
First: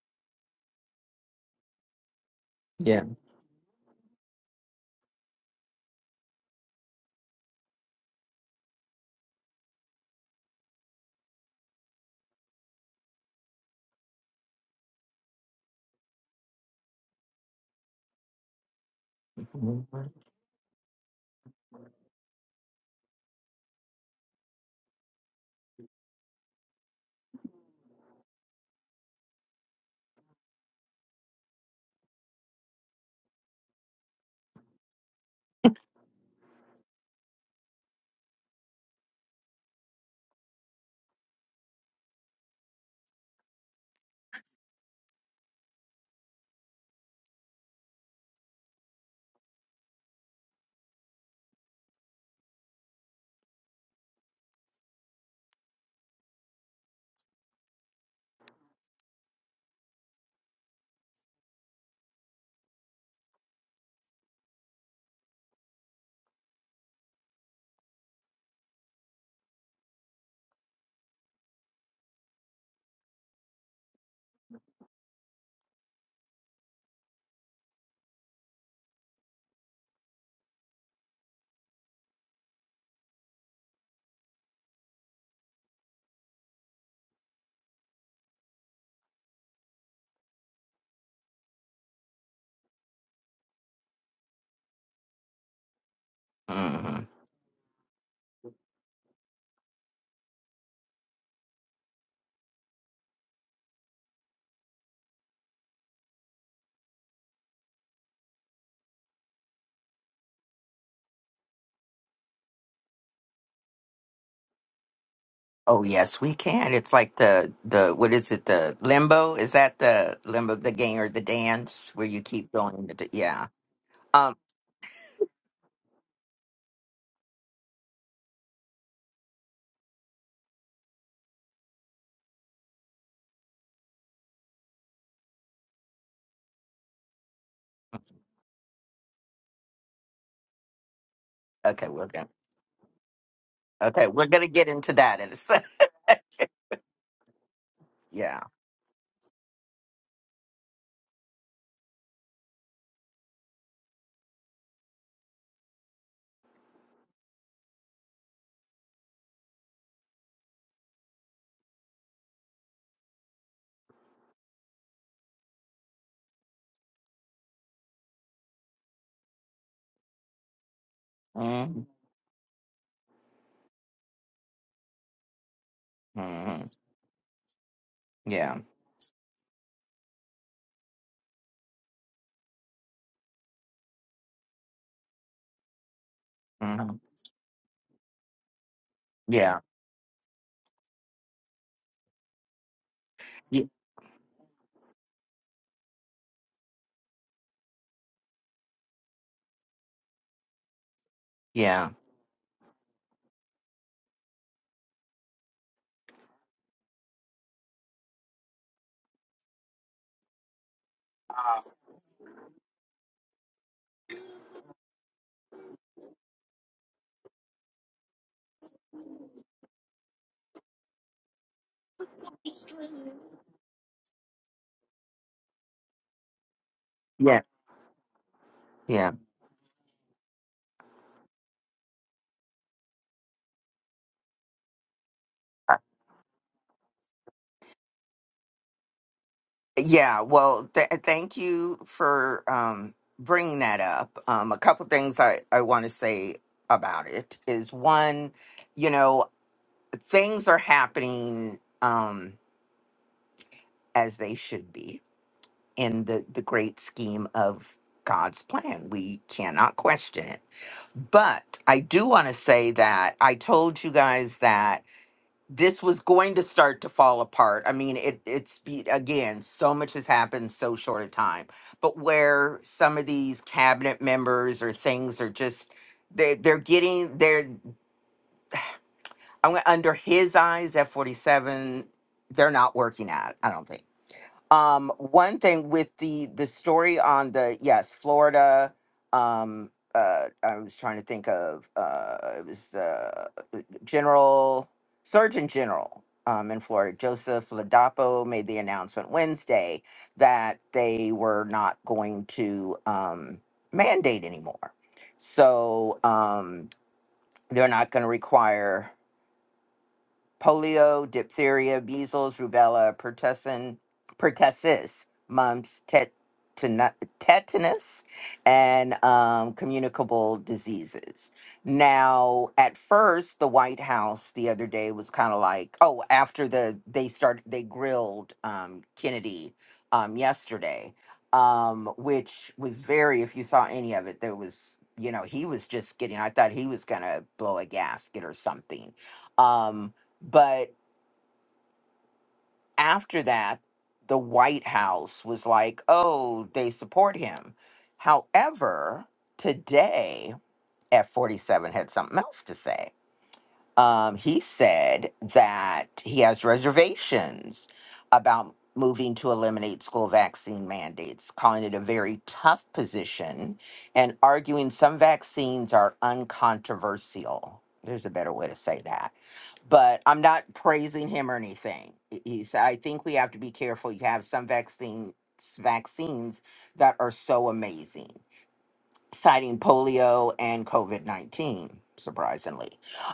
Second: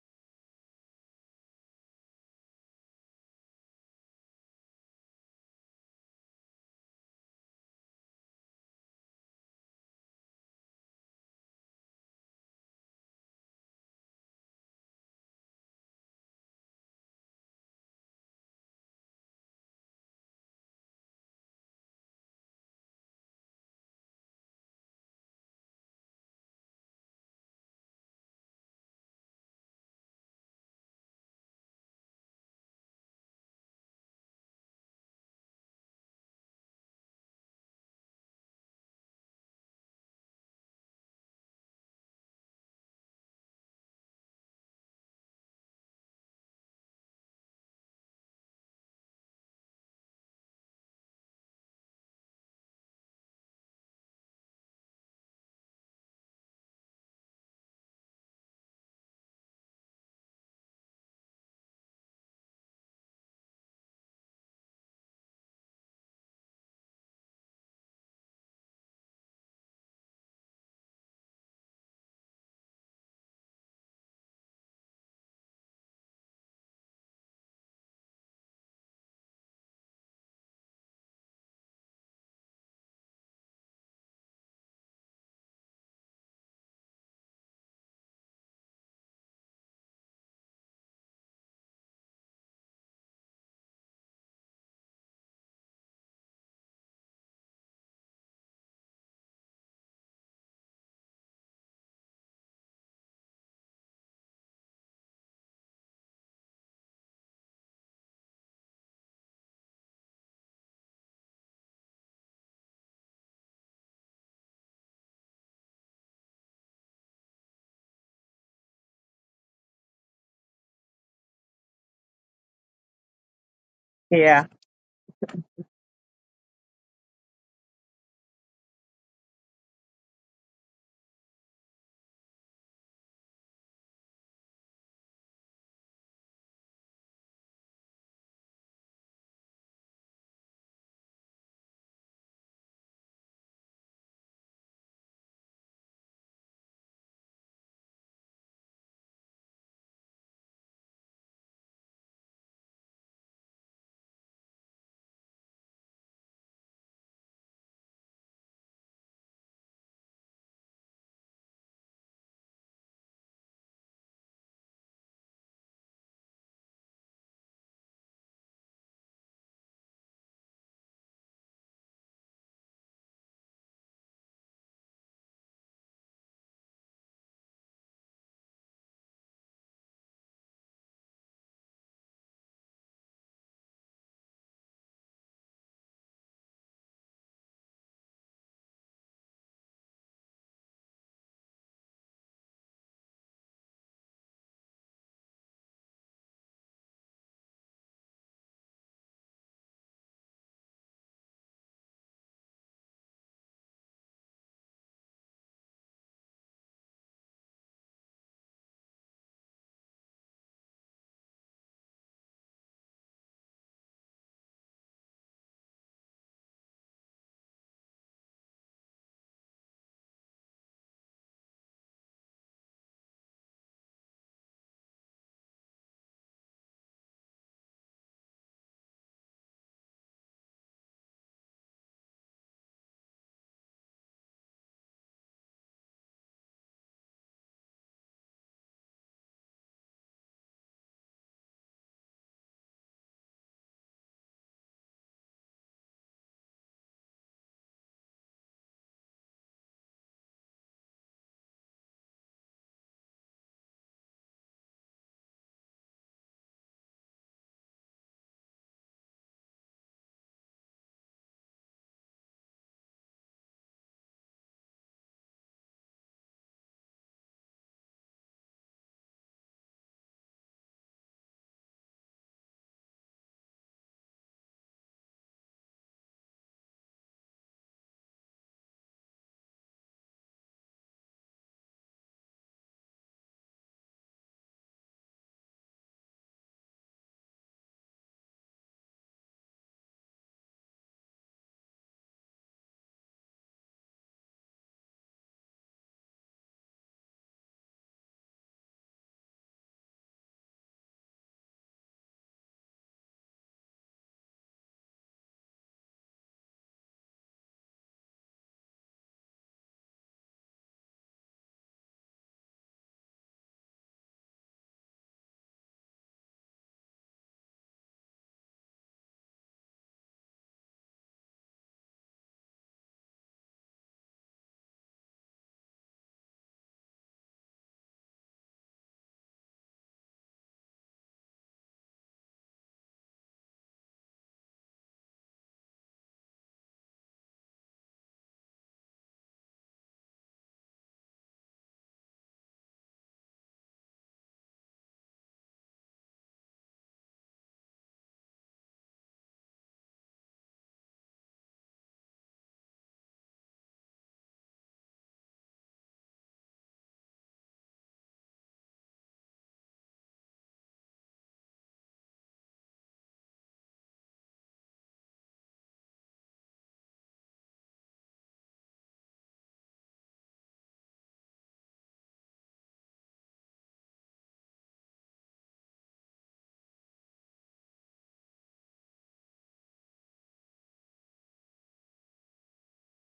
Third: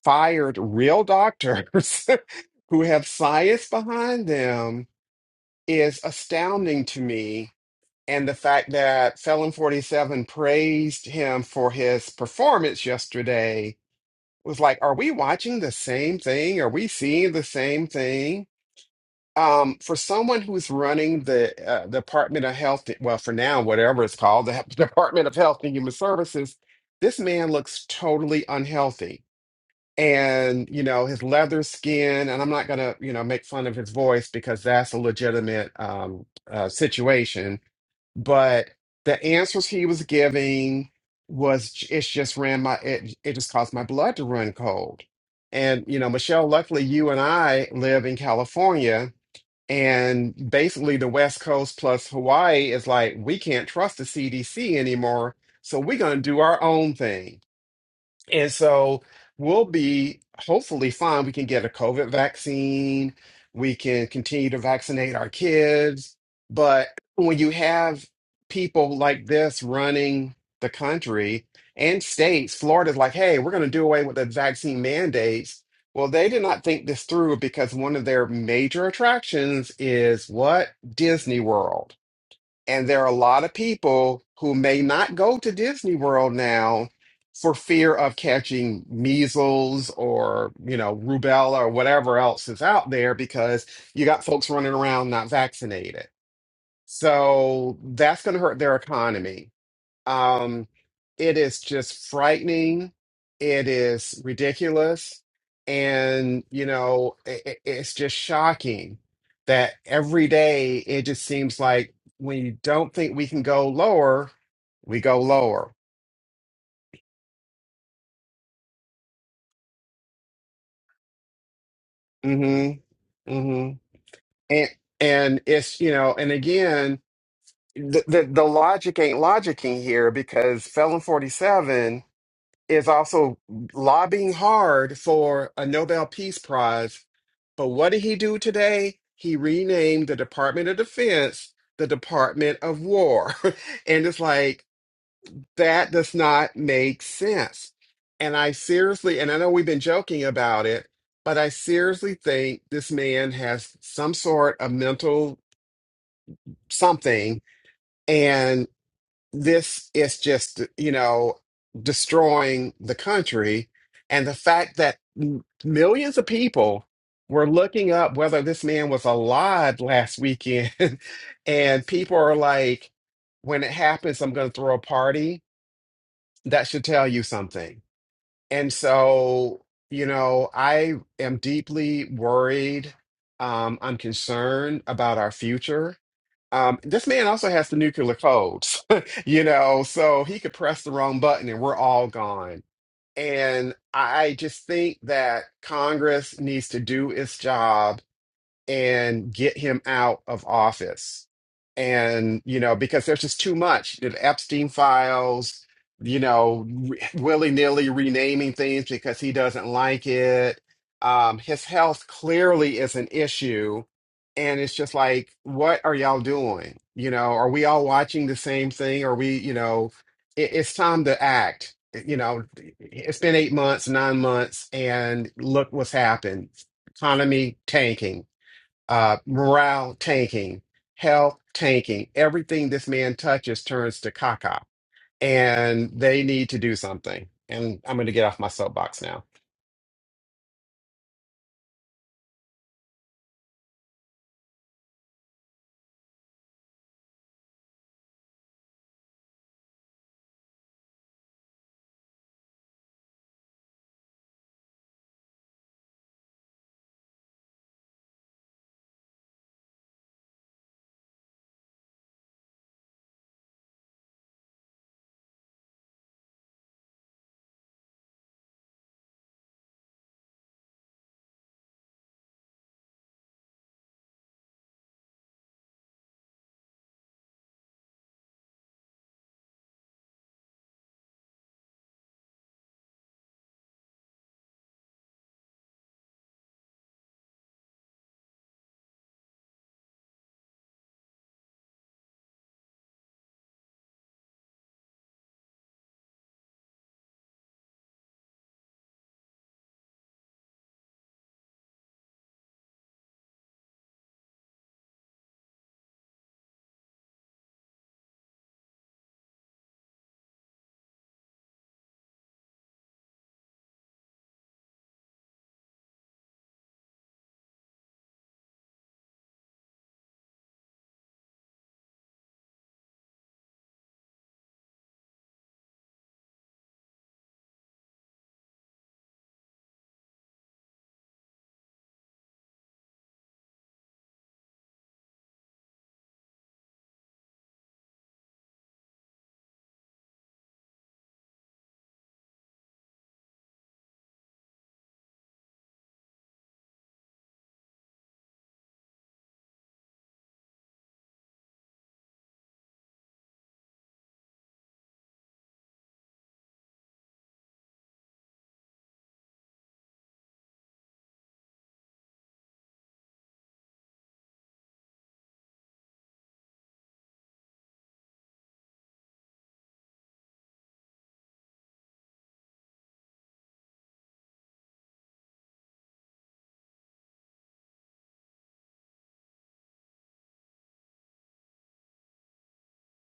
C: fired real doctors who
A: Yeah.
C: have science behind them is astounding to me. And the fact that Felon 47 praised him for his performance yesterday was like, are we watching the same thing? Are we seeing the same thing? Um,
A: hmm
C: for someone who's running the uh, Department of Health, well, for now, whatever it's called, the Department of Health and Human Services, this man looks totally unhealthy. And, you know, his leather skin, and I'm not going to, you know, make fun of his voice because that's a legitimate um, uh, situation. But the answers he was giving was, j- it's just ran my, it, it just caused my blood to run cold. And, you know, Michelle, luckily you and I live in California and basically, the West Coast plus Hawaii is like, we can't trust the CDC anymore, so we're going to do our own thing. And so we'll be hopefully fine. We can get a COVID vaccine. We can continue to vaccinate our kids. But when you have people like this running the country and states, Florida's like, hey, we're going to do away with the vaccine mandates. Well, they did not think this through because one of their major attractions is what? Disney World. And there are a lot of people who may not go to Disney World now for fear of catching measles or, you know, rubella or whatever else is out there because you got folks running around not vaccinated. So that's going to hurt their economy. Um, it is just frightening. It is ridiculous. And, you know, it, it's just shocking that every day it just seems like when you don't think we can go lower, we go lower.
A: Oh yes, we can. It's like the the what is it? The limbo? Is that the limbo? The game or the dance where you keep
C: hmm
A: going? To the, yeah.
C: hmm
A: Um.
B: Yeah,
C: And, and it's, you know, and again, the, the, the logic ain't logicking here because Felon 47 is also lobbying hard for a Nobel Peace Prize. But what did he do today? He renamed the Department of Defense the
A: Okay, we're gonna.
C: Department of War.
A: Okay,
C: and it's
A: we're gonna
C: like,
A: get into that in a sec.
C: that does not make sense. And
A: Yeah.
C: I seriously, and I know we've been joking about it, but I seriously think this man has some sort of mental something. and this is just you know destroying the country and the fact that m- millions of people were looking up whether this man was alive last weekend
A: Mm-hmm.
C: and people are like when it happens i'm going to throw a party that should tell you something
A: Yeah.
C: and so you know i am deeply worried um, i'm concerned about our future um,
A: hmm
C: this man also has the nuclear codes, you
A: Yeah.
C: know, so he could press the wrong button and we're all gone. And I just think that Congress needs to do its job and get him out of office.
A: Yeah.
C: And, you know, because there's just too much. The Epstein files, you know, re- willy-nilly renaming things because he doesn't like it. Um, his health clearly is an issue. And it's just like, what are y'all doing? You know, are we all watching the same thing? Are we, you know, it, it's time to act. You know, it's been eight months, nine months, and look what's happened.
A: Yeah.
C: Economy tanking
A: Yeah.
C: uh, morale tanking, health tanking. Everything this man touches turns to caca, and they need to do something. And I'm going to get off my soapbox now.
A: Yeah. Well, th- thank you for um, bringing that up. Um, a couple things I, I want to say about it is one, you know, things are happening um, as they should be in the, the great scheme of God's plan. We cannot question it. But I do want to say that I told you guys that this was going to start to fall apart. I mean, it it's be- again, so much has happened so short a time. But where some of these cabinet members or things are just they they're getting they're I'm gonna- under his eyes F forty seven. They're not working at. I don't think. Um, one thing with the the story on the yes Florida. Um, uh, I was trying to think of uh, it was uh, General Surgeon General um, in Florida, Joseph Ladapo, made the announcement Wednesday that they were not going to um, mandate anymore. So um, they're not going to require polio, diphtheria, measles, rubella, pertussin, pertussis, mumps, tet, tetanus, and um, communicable diseases. Now, at first, the White House the other day was kind of like, oh, after the they started, they grilled um, Kennedy um, yesterday, um, which was very, if you saw any of it, there was, you know, he was just getting, I thought he was going to blow a gasket or something. Um, but after that, the White House was like, oh, they support him. However, today, F 47 had something else to say um, he said that he has reservations about moving to eliminate school vaccine mandates, calling it a very tough position and arguing some vaccines are uncontroversial. There's a better way to say that. But I'm not praising him or anything. He he said, I think we have to be careful. You have some vaccine, vaccines that are so amazing citing polio and COVID 19, surprisingly.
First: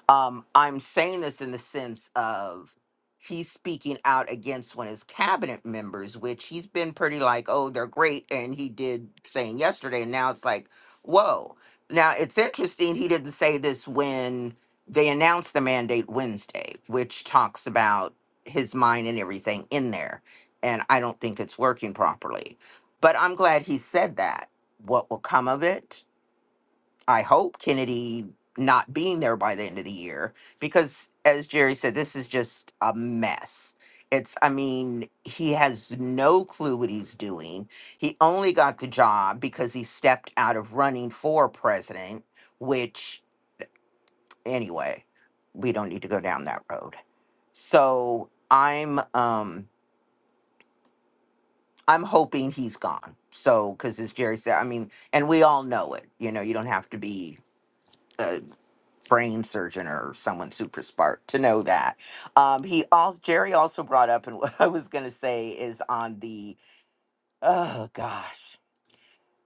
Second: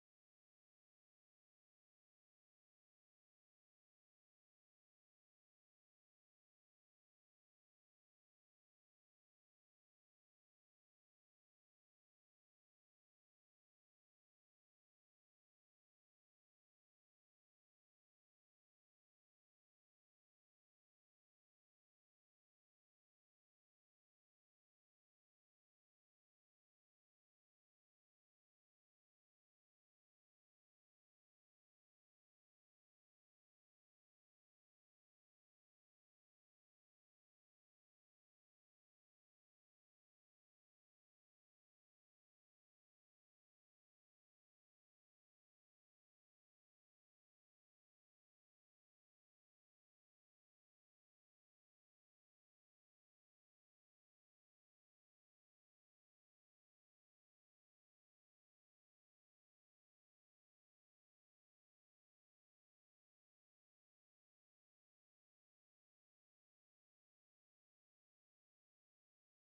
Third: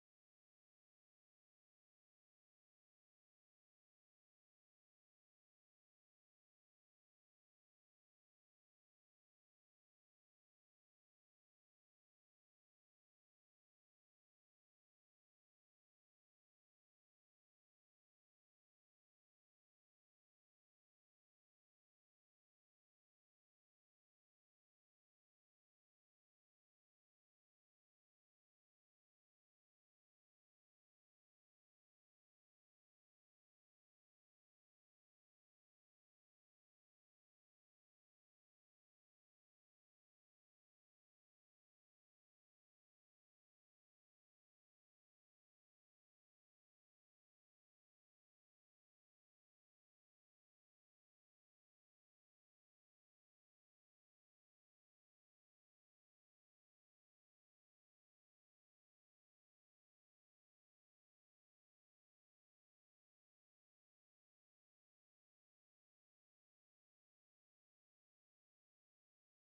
A: Um, I'm saying this in the sense of he's speaking out against one of his cabinet members, which he's been pretty like, oh, they're great. And he did saying yesterday. And now it's like, whoa. Now it's interesting he didn't say this when they announced the mandate Wednesday, which talks about his mind and everything in there. And I don't think it's working properly. But I'm glad he said that what will come of it. I hope Kennedy not being there by the end of the year because as Jerry said this is just a mess. It's I mean, he has no clue what he's doing. He only got the job because he stepped out of running for president, which anyway, we don't need to go down that road. So, I'm um I'm hoping he's gone. So, because as Jerry said, I mean, and we all know it. You know, you don't have to be brain surgeon or someone super smart to know that. Um, he also Jerry also brought up, and what I was gonna say is on the oh gosh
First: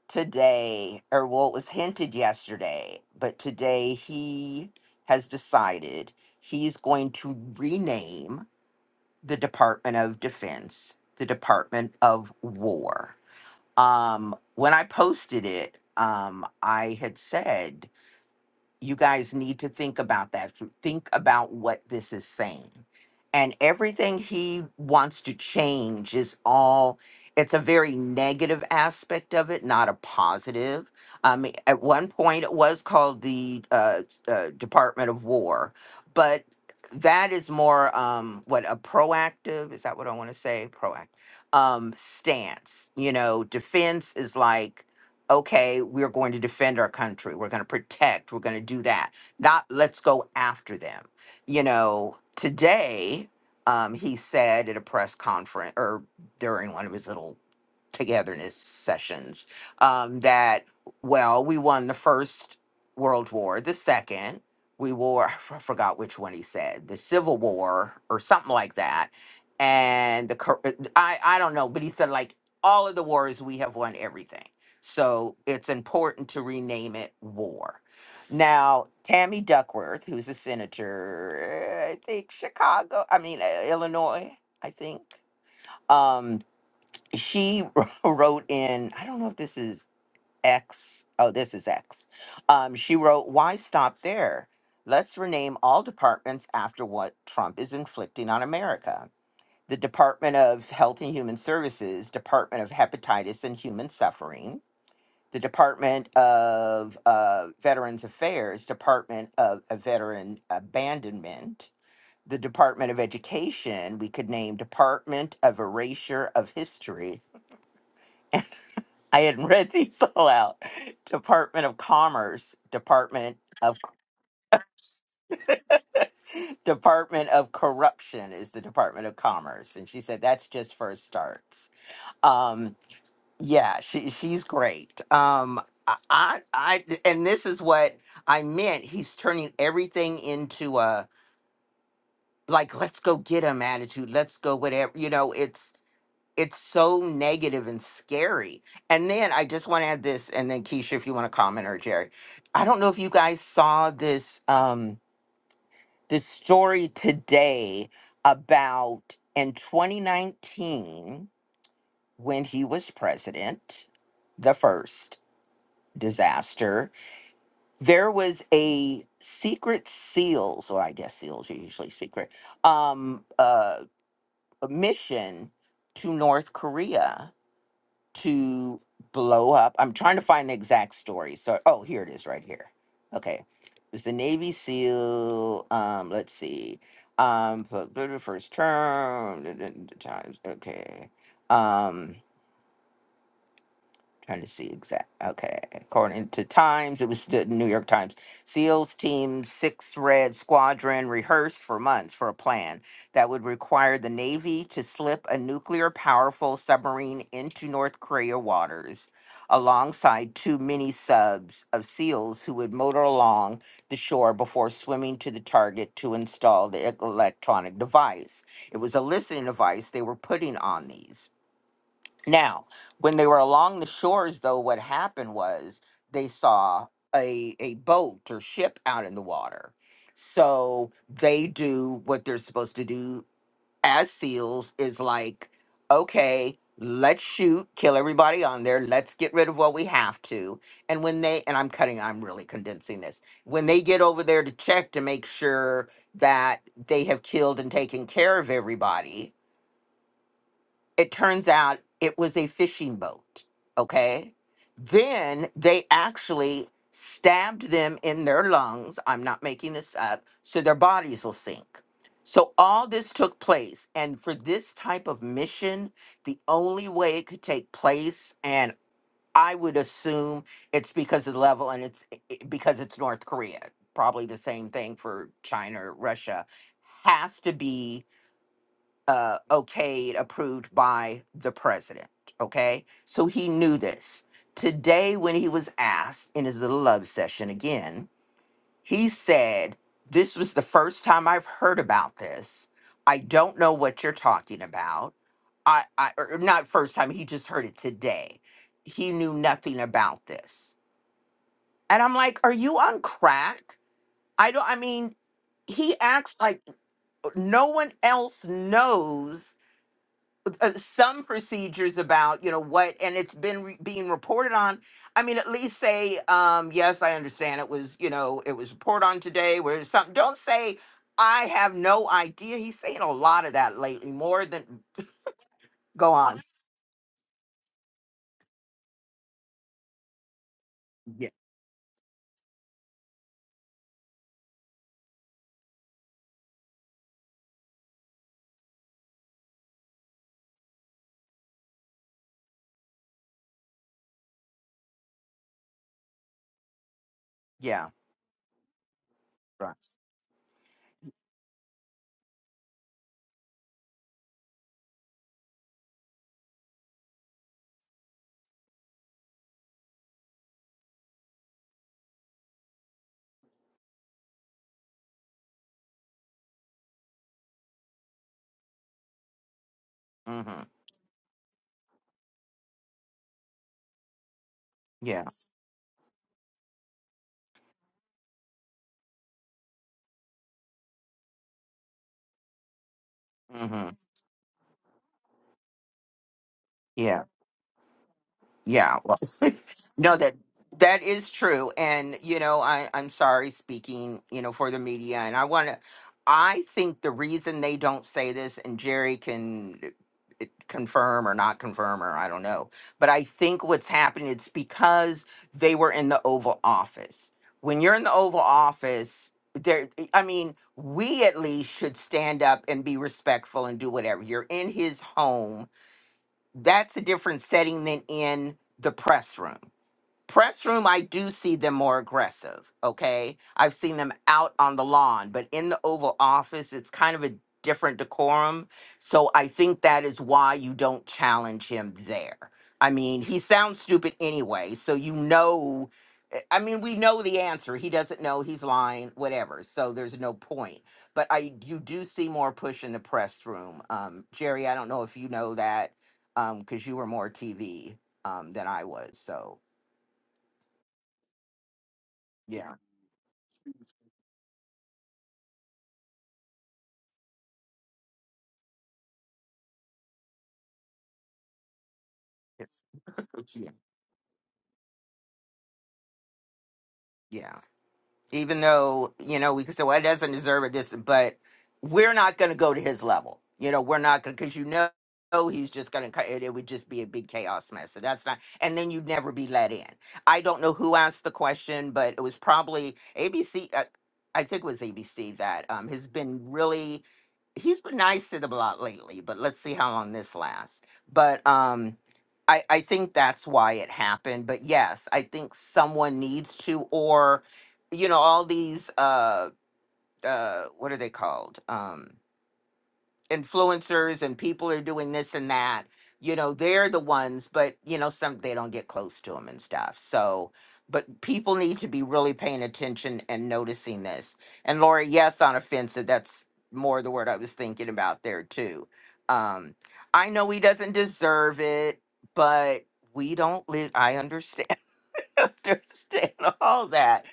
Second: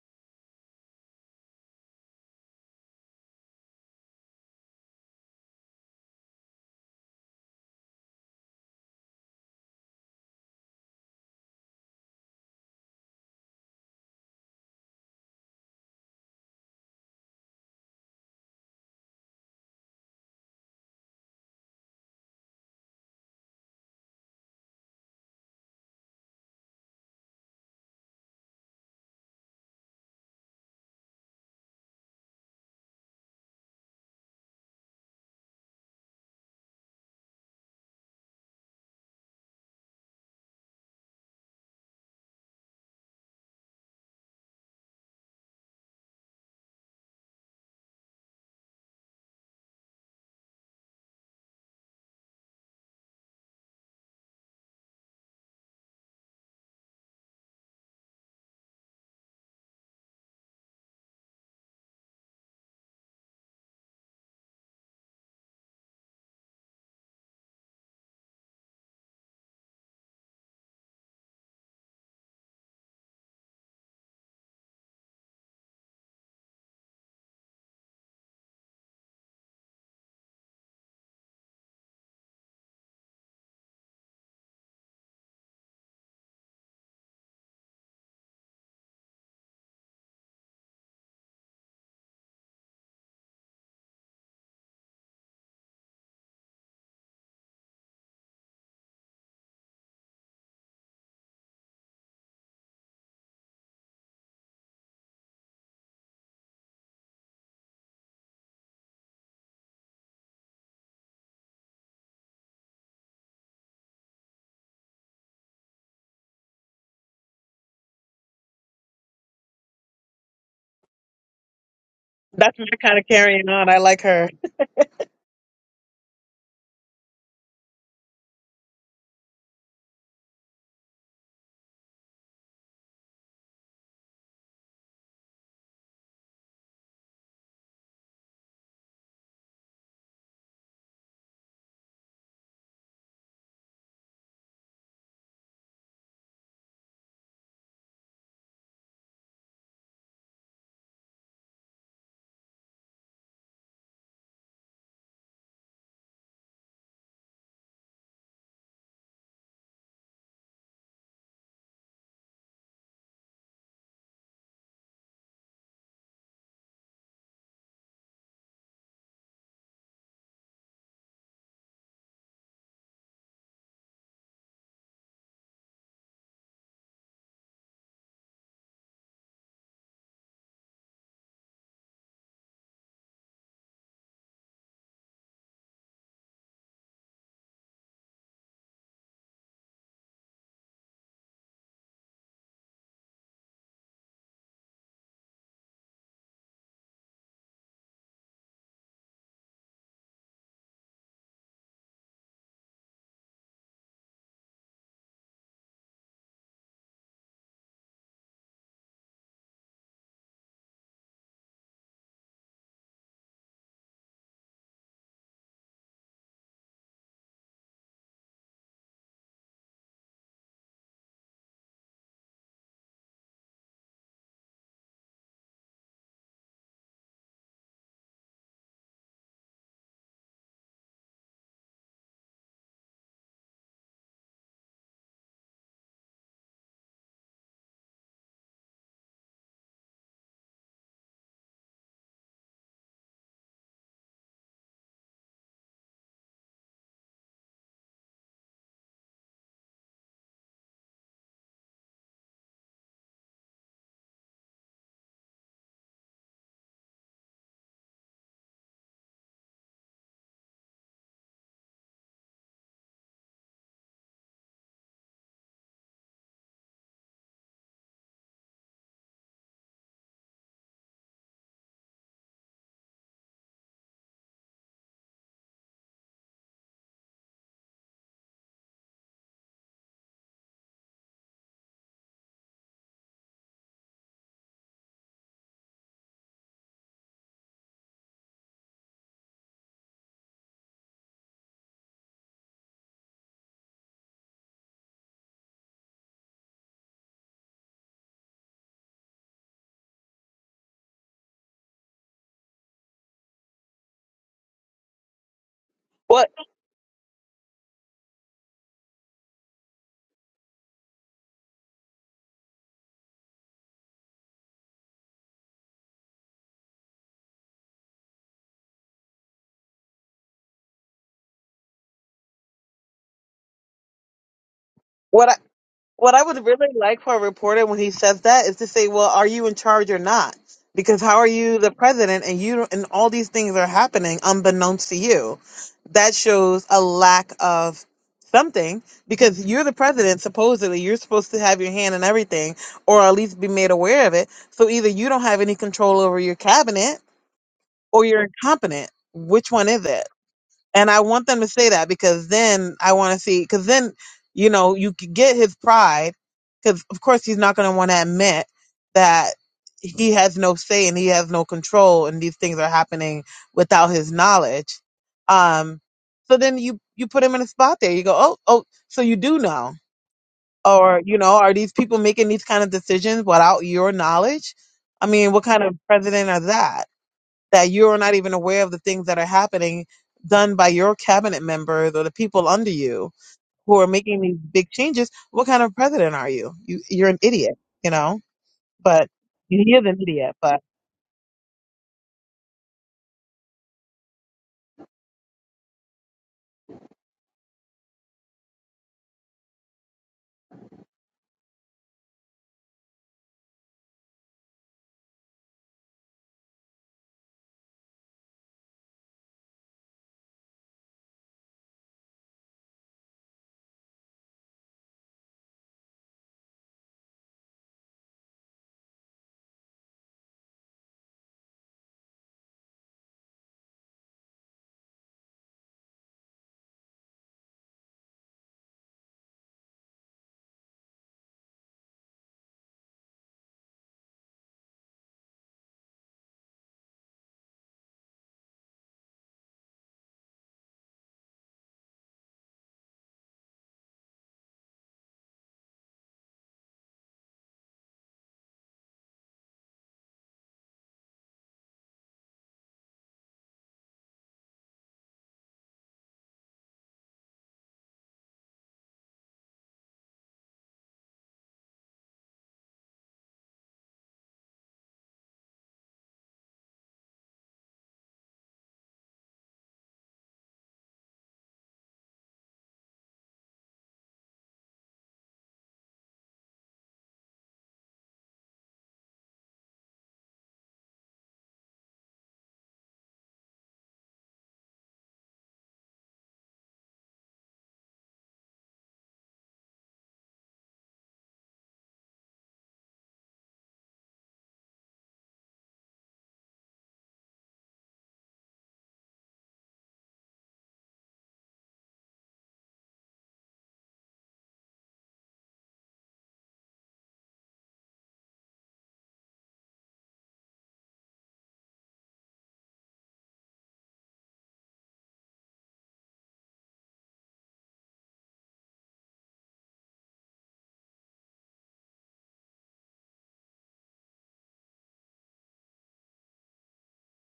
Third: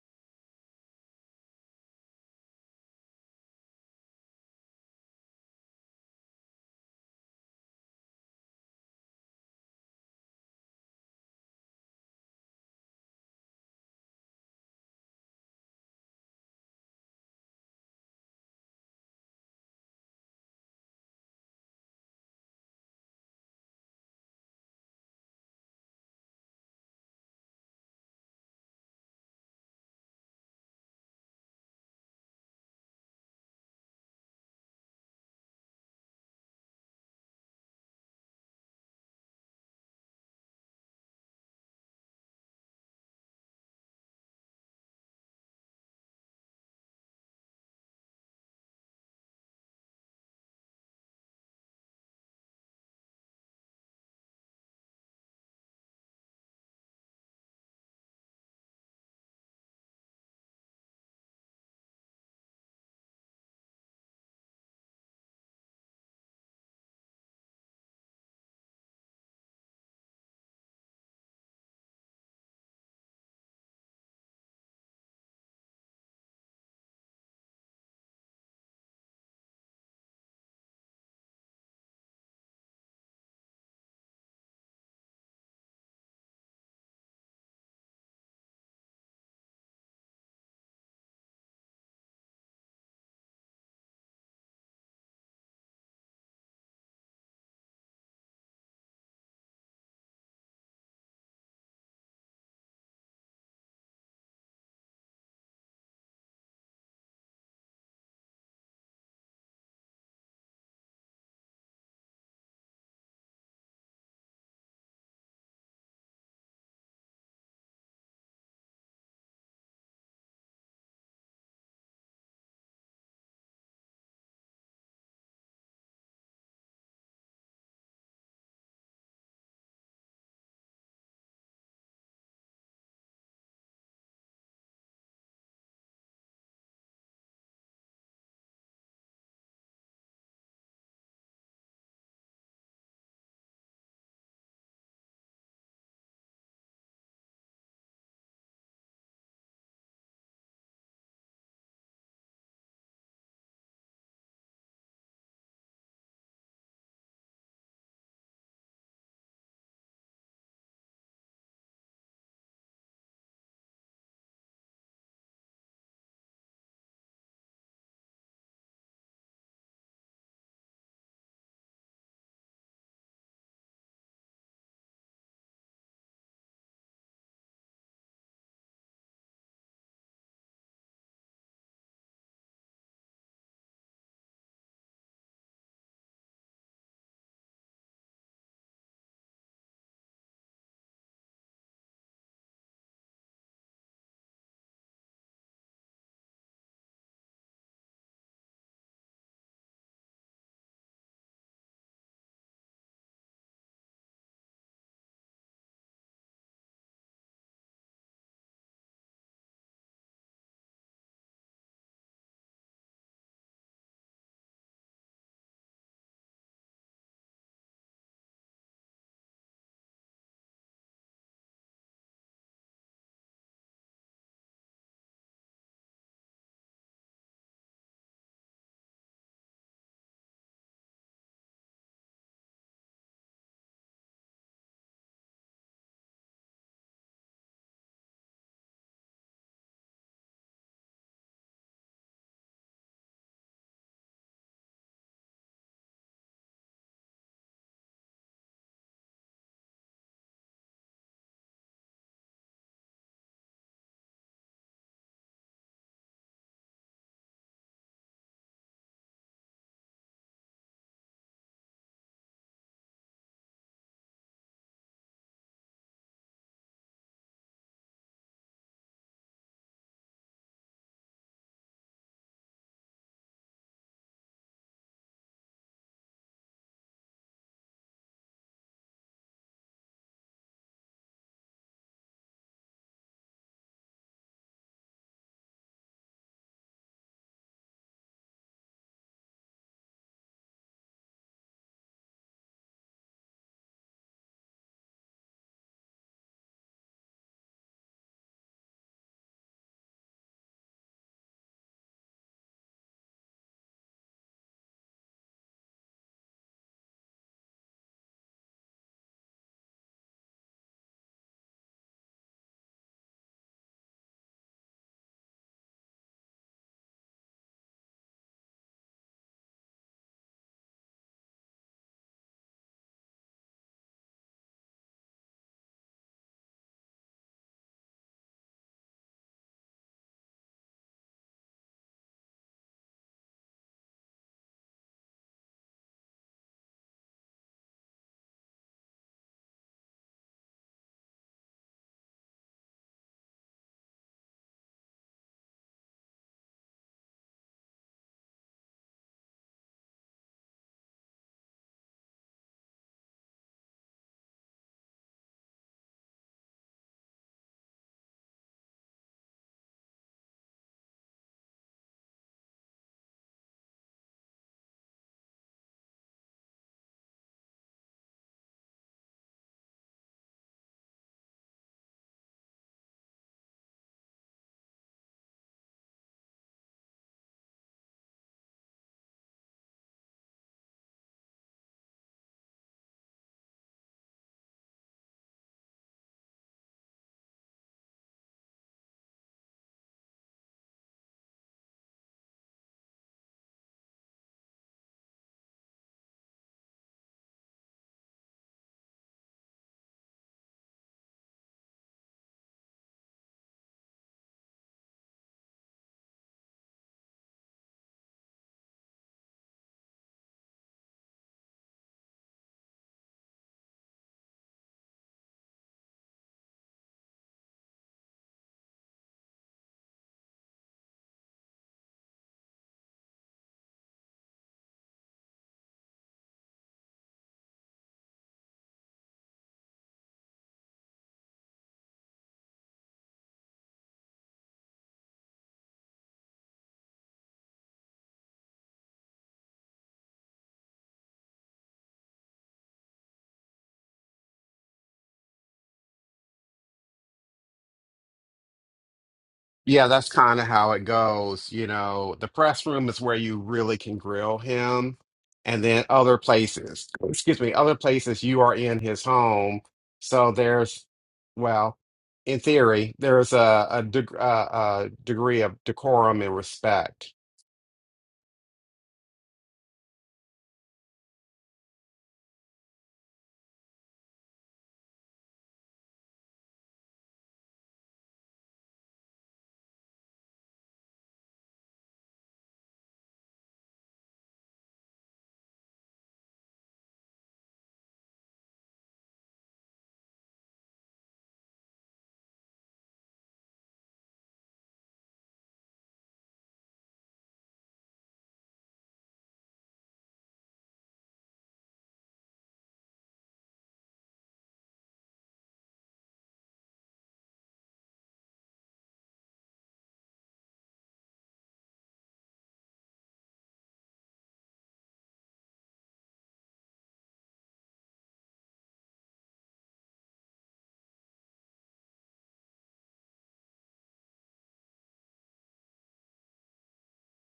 A: today or well it was hinted yesterday, but today he has decided he's going to rename the Department of Defense the Department of War. Um, when I posted it, um, I had said you guys need to think about that. Think about what this is saying. And everything he wants to change is all, it's a very negative aspect of it, not a positive. I mean, at one point it was called the uh, s- uh, Department of War, but that is more um, what a proactive, is that what I want to say? Proactive um, stance. You know, defense is like, okay, we're going to defend our country, we're going to protect, we're going to do that. Not let's go after them. You know, today um, he said at a press conference or during one of his little togetherness sessions um, that well we won the first world war the second we wore i f- forgot which one he said the civil war or something like that and the Kor- uh, i i don't know but he said like all of the wars we have won everything so it's important to rename it war now tammy duckworth who's a senator uh, i think chicago i mean uh, illinois i think um, she wrote in i don't know if this is x oh this is x um, she wrote why stop there let's rename all departments after what trump is inflicting on america the department of health and human services department of hepatitis and human suffering the department of uh, veterans affairs department of uh, veteran abandonment the department of education we could name department of erasure of history I hadn't read these all out. Department of Commerce,
B: that's my kind of
A: Department
B: carrying on.
A: of
B: I like her.
A: Department of Corruption is the Department of Commerce, and she said that's just first starts. Um, yeah, she she's great. Um, I, I I and this is what I meant. He's turning everything into a like let's go get him attitude. Let's go whatever you know. it's so negative and scary. And then I just want to add this, and then Keisha, if you want to comment or Jerry, I don't know if you guys saw this um, this story today about in 2019 when he was president, the first disaster. There was a secret seals, or I guess seals are usually secret, um, uh, a mission to North Korea to blow up. I'm trying to find the exact story. So, oh, here it is right here. Okay. It was the Navy SEAL. Um, let's see. Um, for the first term, the times. Okay. Um, Trying to see exact. Okay, according to Times, it was the New York Times. SEALs Team Six Red Squadron rehearsed for months for a plan that would require the Navy to slip a nuclear powerful submarine into North Korea waters, alongside two mini subs of SEALs who would motor along the shore before swimming to the target to install the electronic device. It was a listening device they were putting on these. Now, when they were along the shores, though, what happened was they saw a, a boat or ship out in the water. So they do what they're supposed to do as SEALs is like, okay, let's shoot, kill everybody on there. Let's get rid of what we have to. And when they, and I'm cutting, I'm really condensing this. When they get over there to check to make sure that they have killed and taken care of everybody, it turns out it was a fishing boat. Okay. Then they actually stabbed them in their lungs. I'm not making this up. So their bodies will sink. So all this took place. And for this type of mission, the only way it could take place, and I would assume it's because of the level and it's i- i- because it's North Korea. Probably the same thing for China or Russia, has to be uh, okayed, approved by the president. Okay. So he knew this. Today, when he was asked in his little love session again, he said, This was the first time I've heard about this. I don't know what you're talking about. I, I or or not first time, he just heard it today. He knew nothing about this. And I'm like, Are you on crack? I don't, I mean, he
B: Well.
A: acts like uh, no one else knows uh, some procedures about you know what and it's been re- being reported on i mean at least say um yes i understand it was you know it was reported on today where it's something don't say i have no idea he's saying a lot of that lately more than
B: What I
A: go
B: what I
A: on
B: would really like for a reporter when he says that is to say, "Well, are you in charge or not?" Because how are
A: yeah
B: you the president and you don't- and all these things are happening unbeknownst to you? That shows a lack of something because you're the president. Supposedly, you're supposed to have your hand in everything, or at least be made aware of it. So either you don't have any control over your cabinet,
A: yeah
B: or you're incompetent. Which one
A: right
B: is it? And I want them to say that because then I want to see, because then, you know, you could get his pride, because of course he's not going to want to admit that he has no say and he has no control and these things are happening without his knowledge. Um, so then you, you put him in a spot there. You go, oh, oh, so you do know.
A: mm-hmm
B: Or, you know, are these people making these kind of decisions without your knowledge? I
A: yeah
B: mean, what kind of president are that? that you're not even aware of the things that are happening done by your cabinet members or the people under you who are
A: mm-hmm
B: making these big changes, what kind of president are you? you you're
A: yeah
B: an idiot, you know?
A: Yeah.
B: But
A: Well,
B: he is an
A: no, that
B: idiot, but
A: that is true. And, you know, I, I'm sorry speaking, you know, for the media. And I want to, I think the reason they don't say this, and Jerry can eh, confirm or not confirm, or I don't know, but I think what's happening, it's because they were in the Oval Office. When you're in the Oval Office, there, I mean, we at least should stand up and be respectful and do whatever. You're in his home that's a different setting than in the press room. Press room, I do see them more aggressive. Okay. I've seen them out on the lawn, but in the Oval Office, it's kind of a different decorum. So I think that is why you don't challenge him there. I mean, he sounds stupid anyway. So you know, I I mean, we know the answer. He doesn't know. He's lying, whatever. So there's no point. But I, you do see more push in the press room. Um, Jerry, I don't know if you know that because you were more TV um, than I was. So,
C: Yeah, that's kind of how it goes. You know, the
A: yeah.
C: press room is where you really can grill him, and then other places, excuse me, other places you are in his home. So there's, well, in
A: Yes.
C: theory, there's a
A: yeah.
C: a, deg- uh a degree of decorum and respect
A: Yeah. even though you know we could say well he doesn't deserve it this but we're not going to go to his level you know we're not going to because you know he's just going to it, it would just be a big chaos mess so that's not and then you'd never be let in i don't know who asked the question but it was probably abc uh, i think it was abc that um has been really he's been nice to the block lately but let's see how long this lasts but um I, I think that's why it happened. But yes, I think someone needs to, or you know all these uh uh what are they called um influencers and people are doing this and that you know they're the ones but you know some they don't get close to them and stuff so but people need to be really paying attention and noticing this and laura yes on offensive that's more the word i was thinking about there too um i know he doesn't deserve it but we don't live i understand understand all that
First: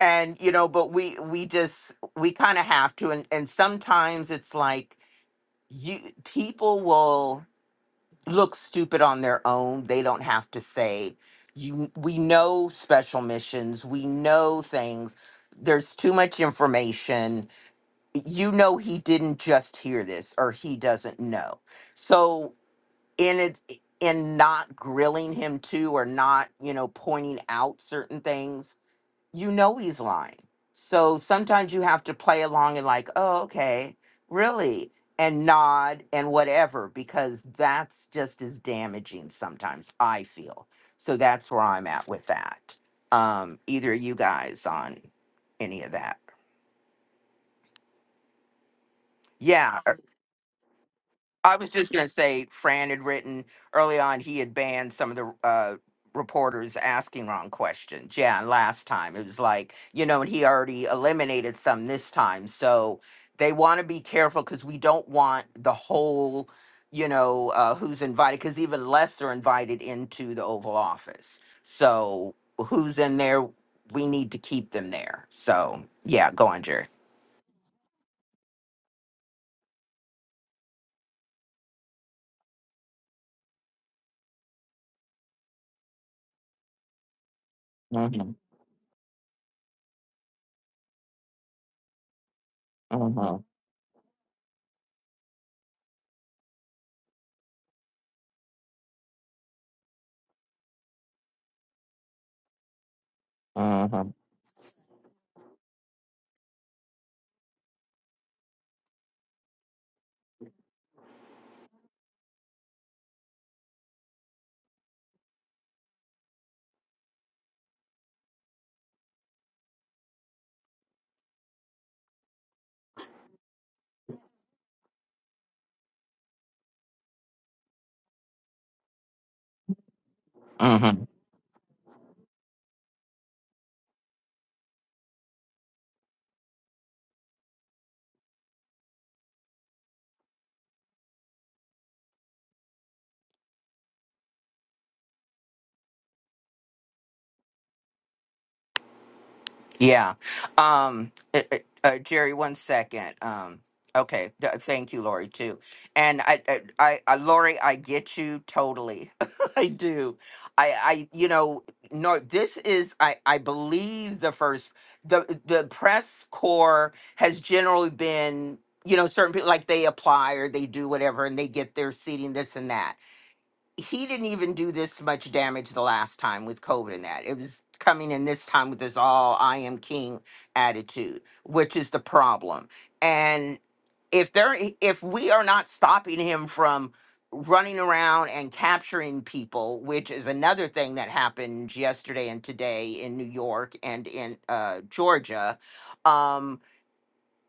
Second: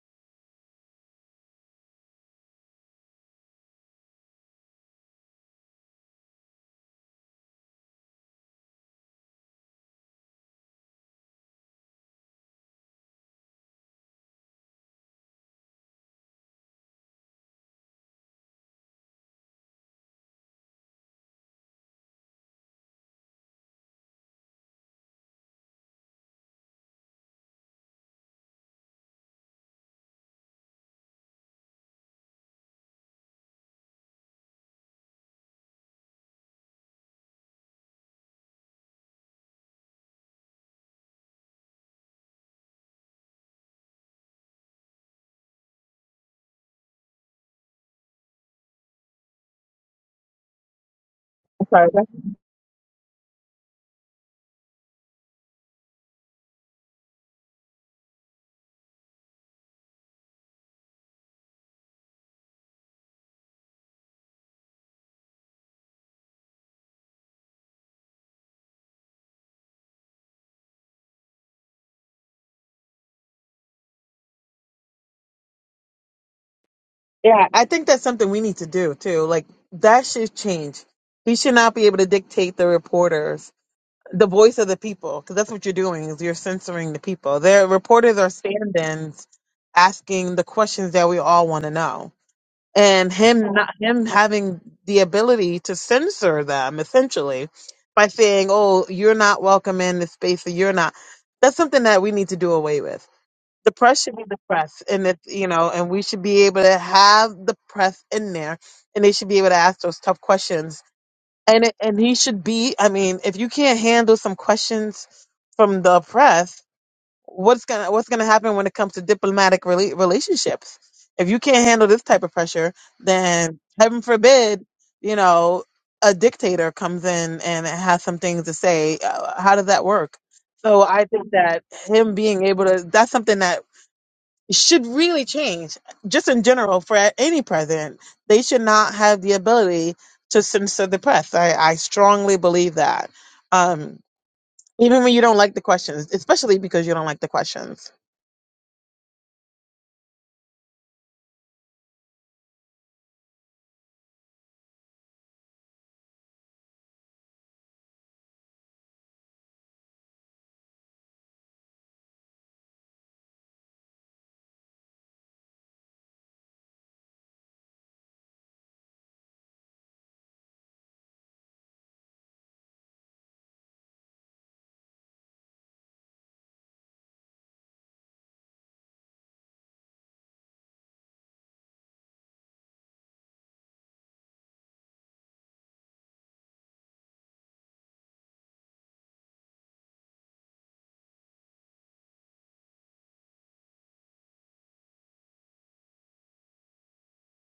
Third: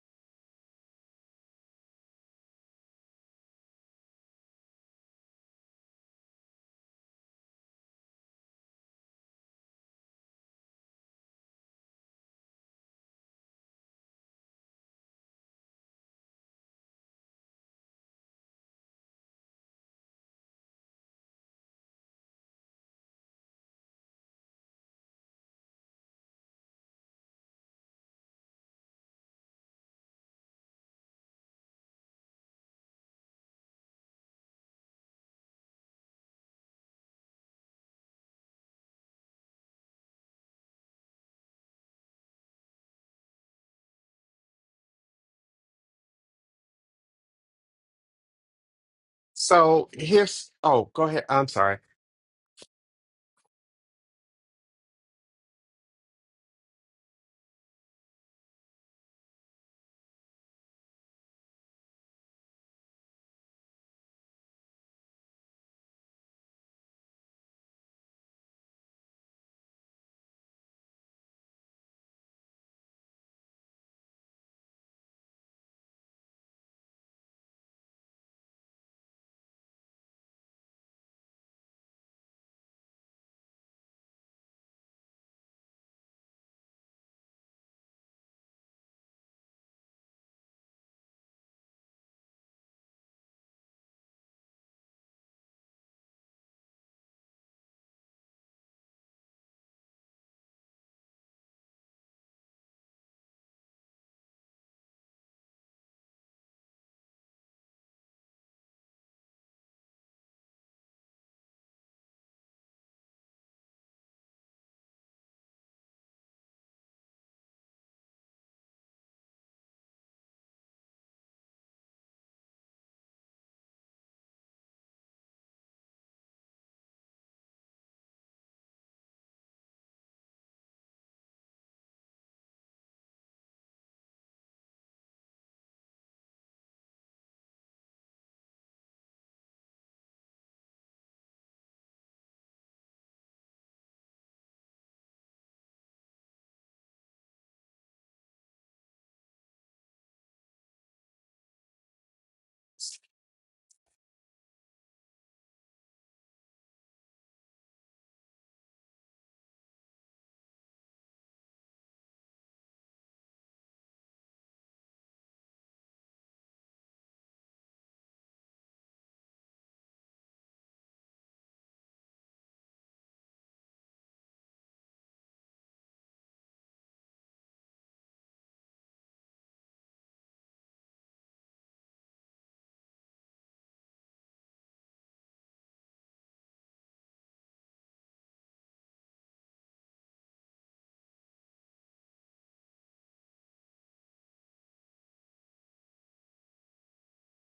A: and you know but we we just we kind of have to and and sometimes it's like you people will look stupid on their own they don't have to say you we know special missions we know things there's too much information you know he didn't just hear this or he doesn't know so in it in not grilling him too or not you know pointing out certain things you know he's lying. So sometimes you have to play along and like, oh, okay, really, and nod and whatever, because that's just as damaging sometimes, I feel. So that's where I'm at with that. Um, either of you guys on any of that. Yeah.
C: So here's, oh, go ahead. I'm
A: I
B: I'm
A: was
C: sorry.
B: sorry.
A: just going to
B: that's-
A: say, Fran had written early on, he had banned some of the uh, reporters asking wrong questions. Yeah, and last time it was like, you know, and he already eliminated some this time. So they want to be careful because we don't want the whole, you know, uh, who's invited, because even less are invited into the Oval Office. So who's in there? We need to keep them there. So yeah, go on, Jerry.
B: Yeah, I think that's something we need to do too. Like that should change. We should not be able to dictate the reporters, the voice of the people, because that's what you're doing is you're censoring the people. Their reporters
A: Mm-hmm,
B: are stand-ins asking the questions that we all want to know and
A: mm-hmm,
B: him not him having the ability to censor them essentially by saying oh you're not welcome in this space or you're not that's something that we need to do away with the press should be the press and if you know and we should be able to have the press in there and they should be able to ask those tough questions and it, and he should be i mean if you can't handle some questions from the press what's gonna what's gonna happen when it comes to diplomatic rela- relationships? If you can't handle this type of pressure, then heaven forbid, you know, a dictator comes in and has some things to say. Uh, how does that work? So
A: mm-hmm,
B: I think that him being able to that's something that should really change just in general for a- any president. They should not have the ability to censor the press. I, I strongly believe that. Um, even when you don't like the questions, especially because you don't like the questions
A: Yeah. Um, uh, uh, uh, Jerry, one second. Um, okay. Th- thank you, Lori, too. And I, I, I, I- Lori, I get you totally. I do. I, I, you know, no, this is, I, I believe the first, the, the press corps has generally been, you know, certain people like they apply or they do whatever and they get their seating, this and that he didn't even do this much damage the last time with COVID and that. It was coming in this time with this all I am king attitude, which is the problem. And if there if we are not stopping him from running around and capturing people, which is another thing that happened yesterday and today in New York and in uh Georgia, um,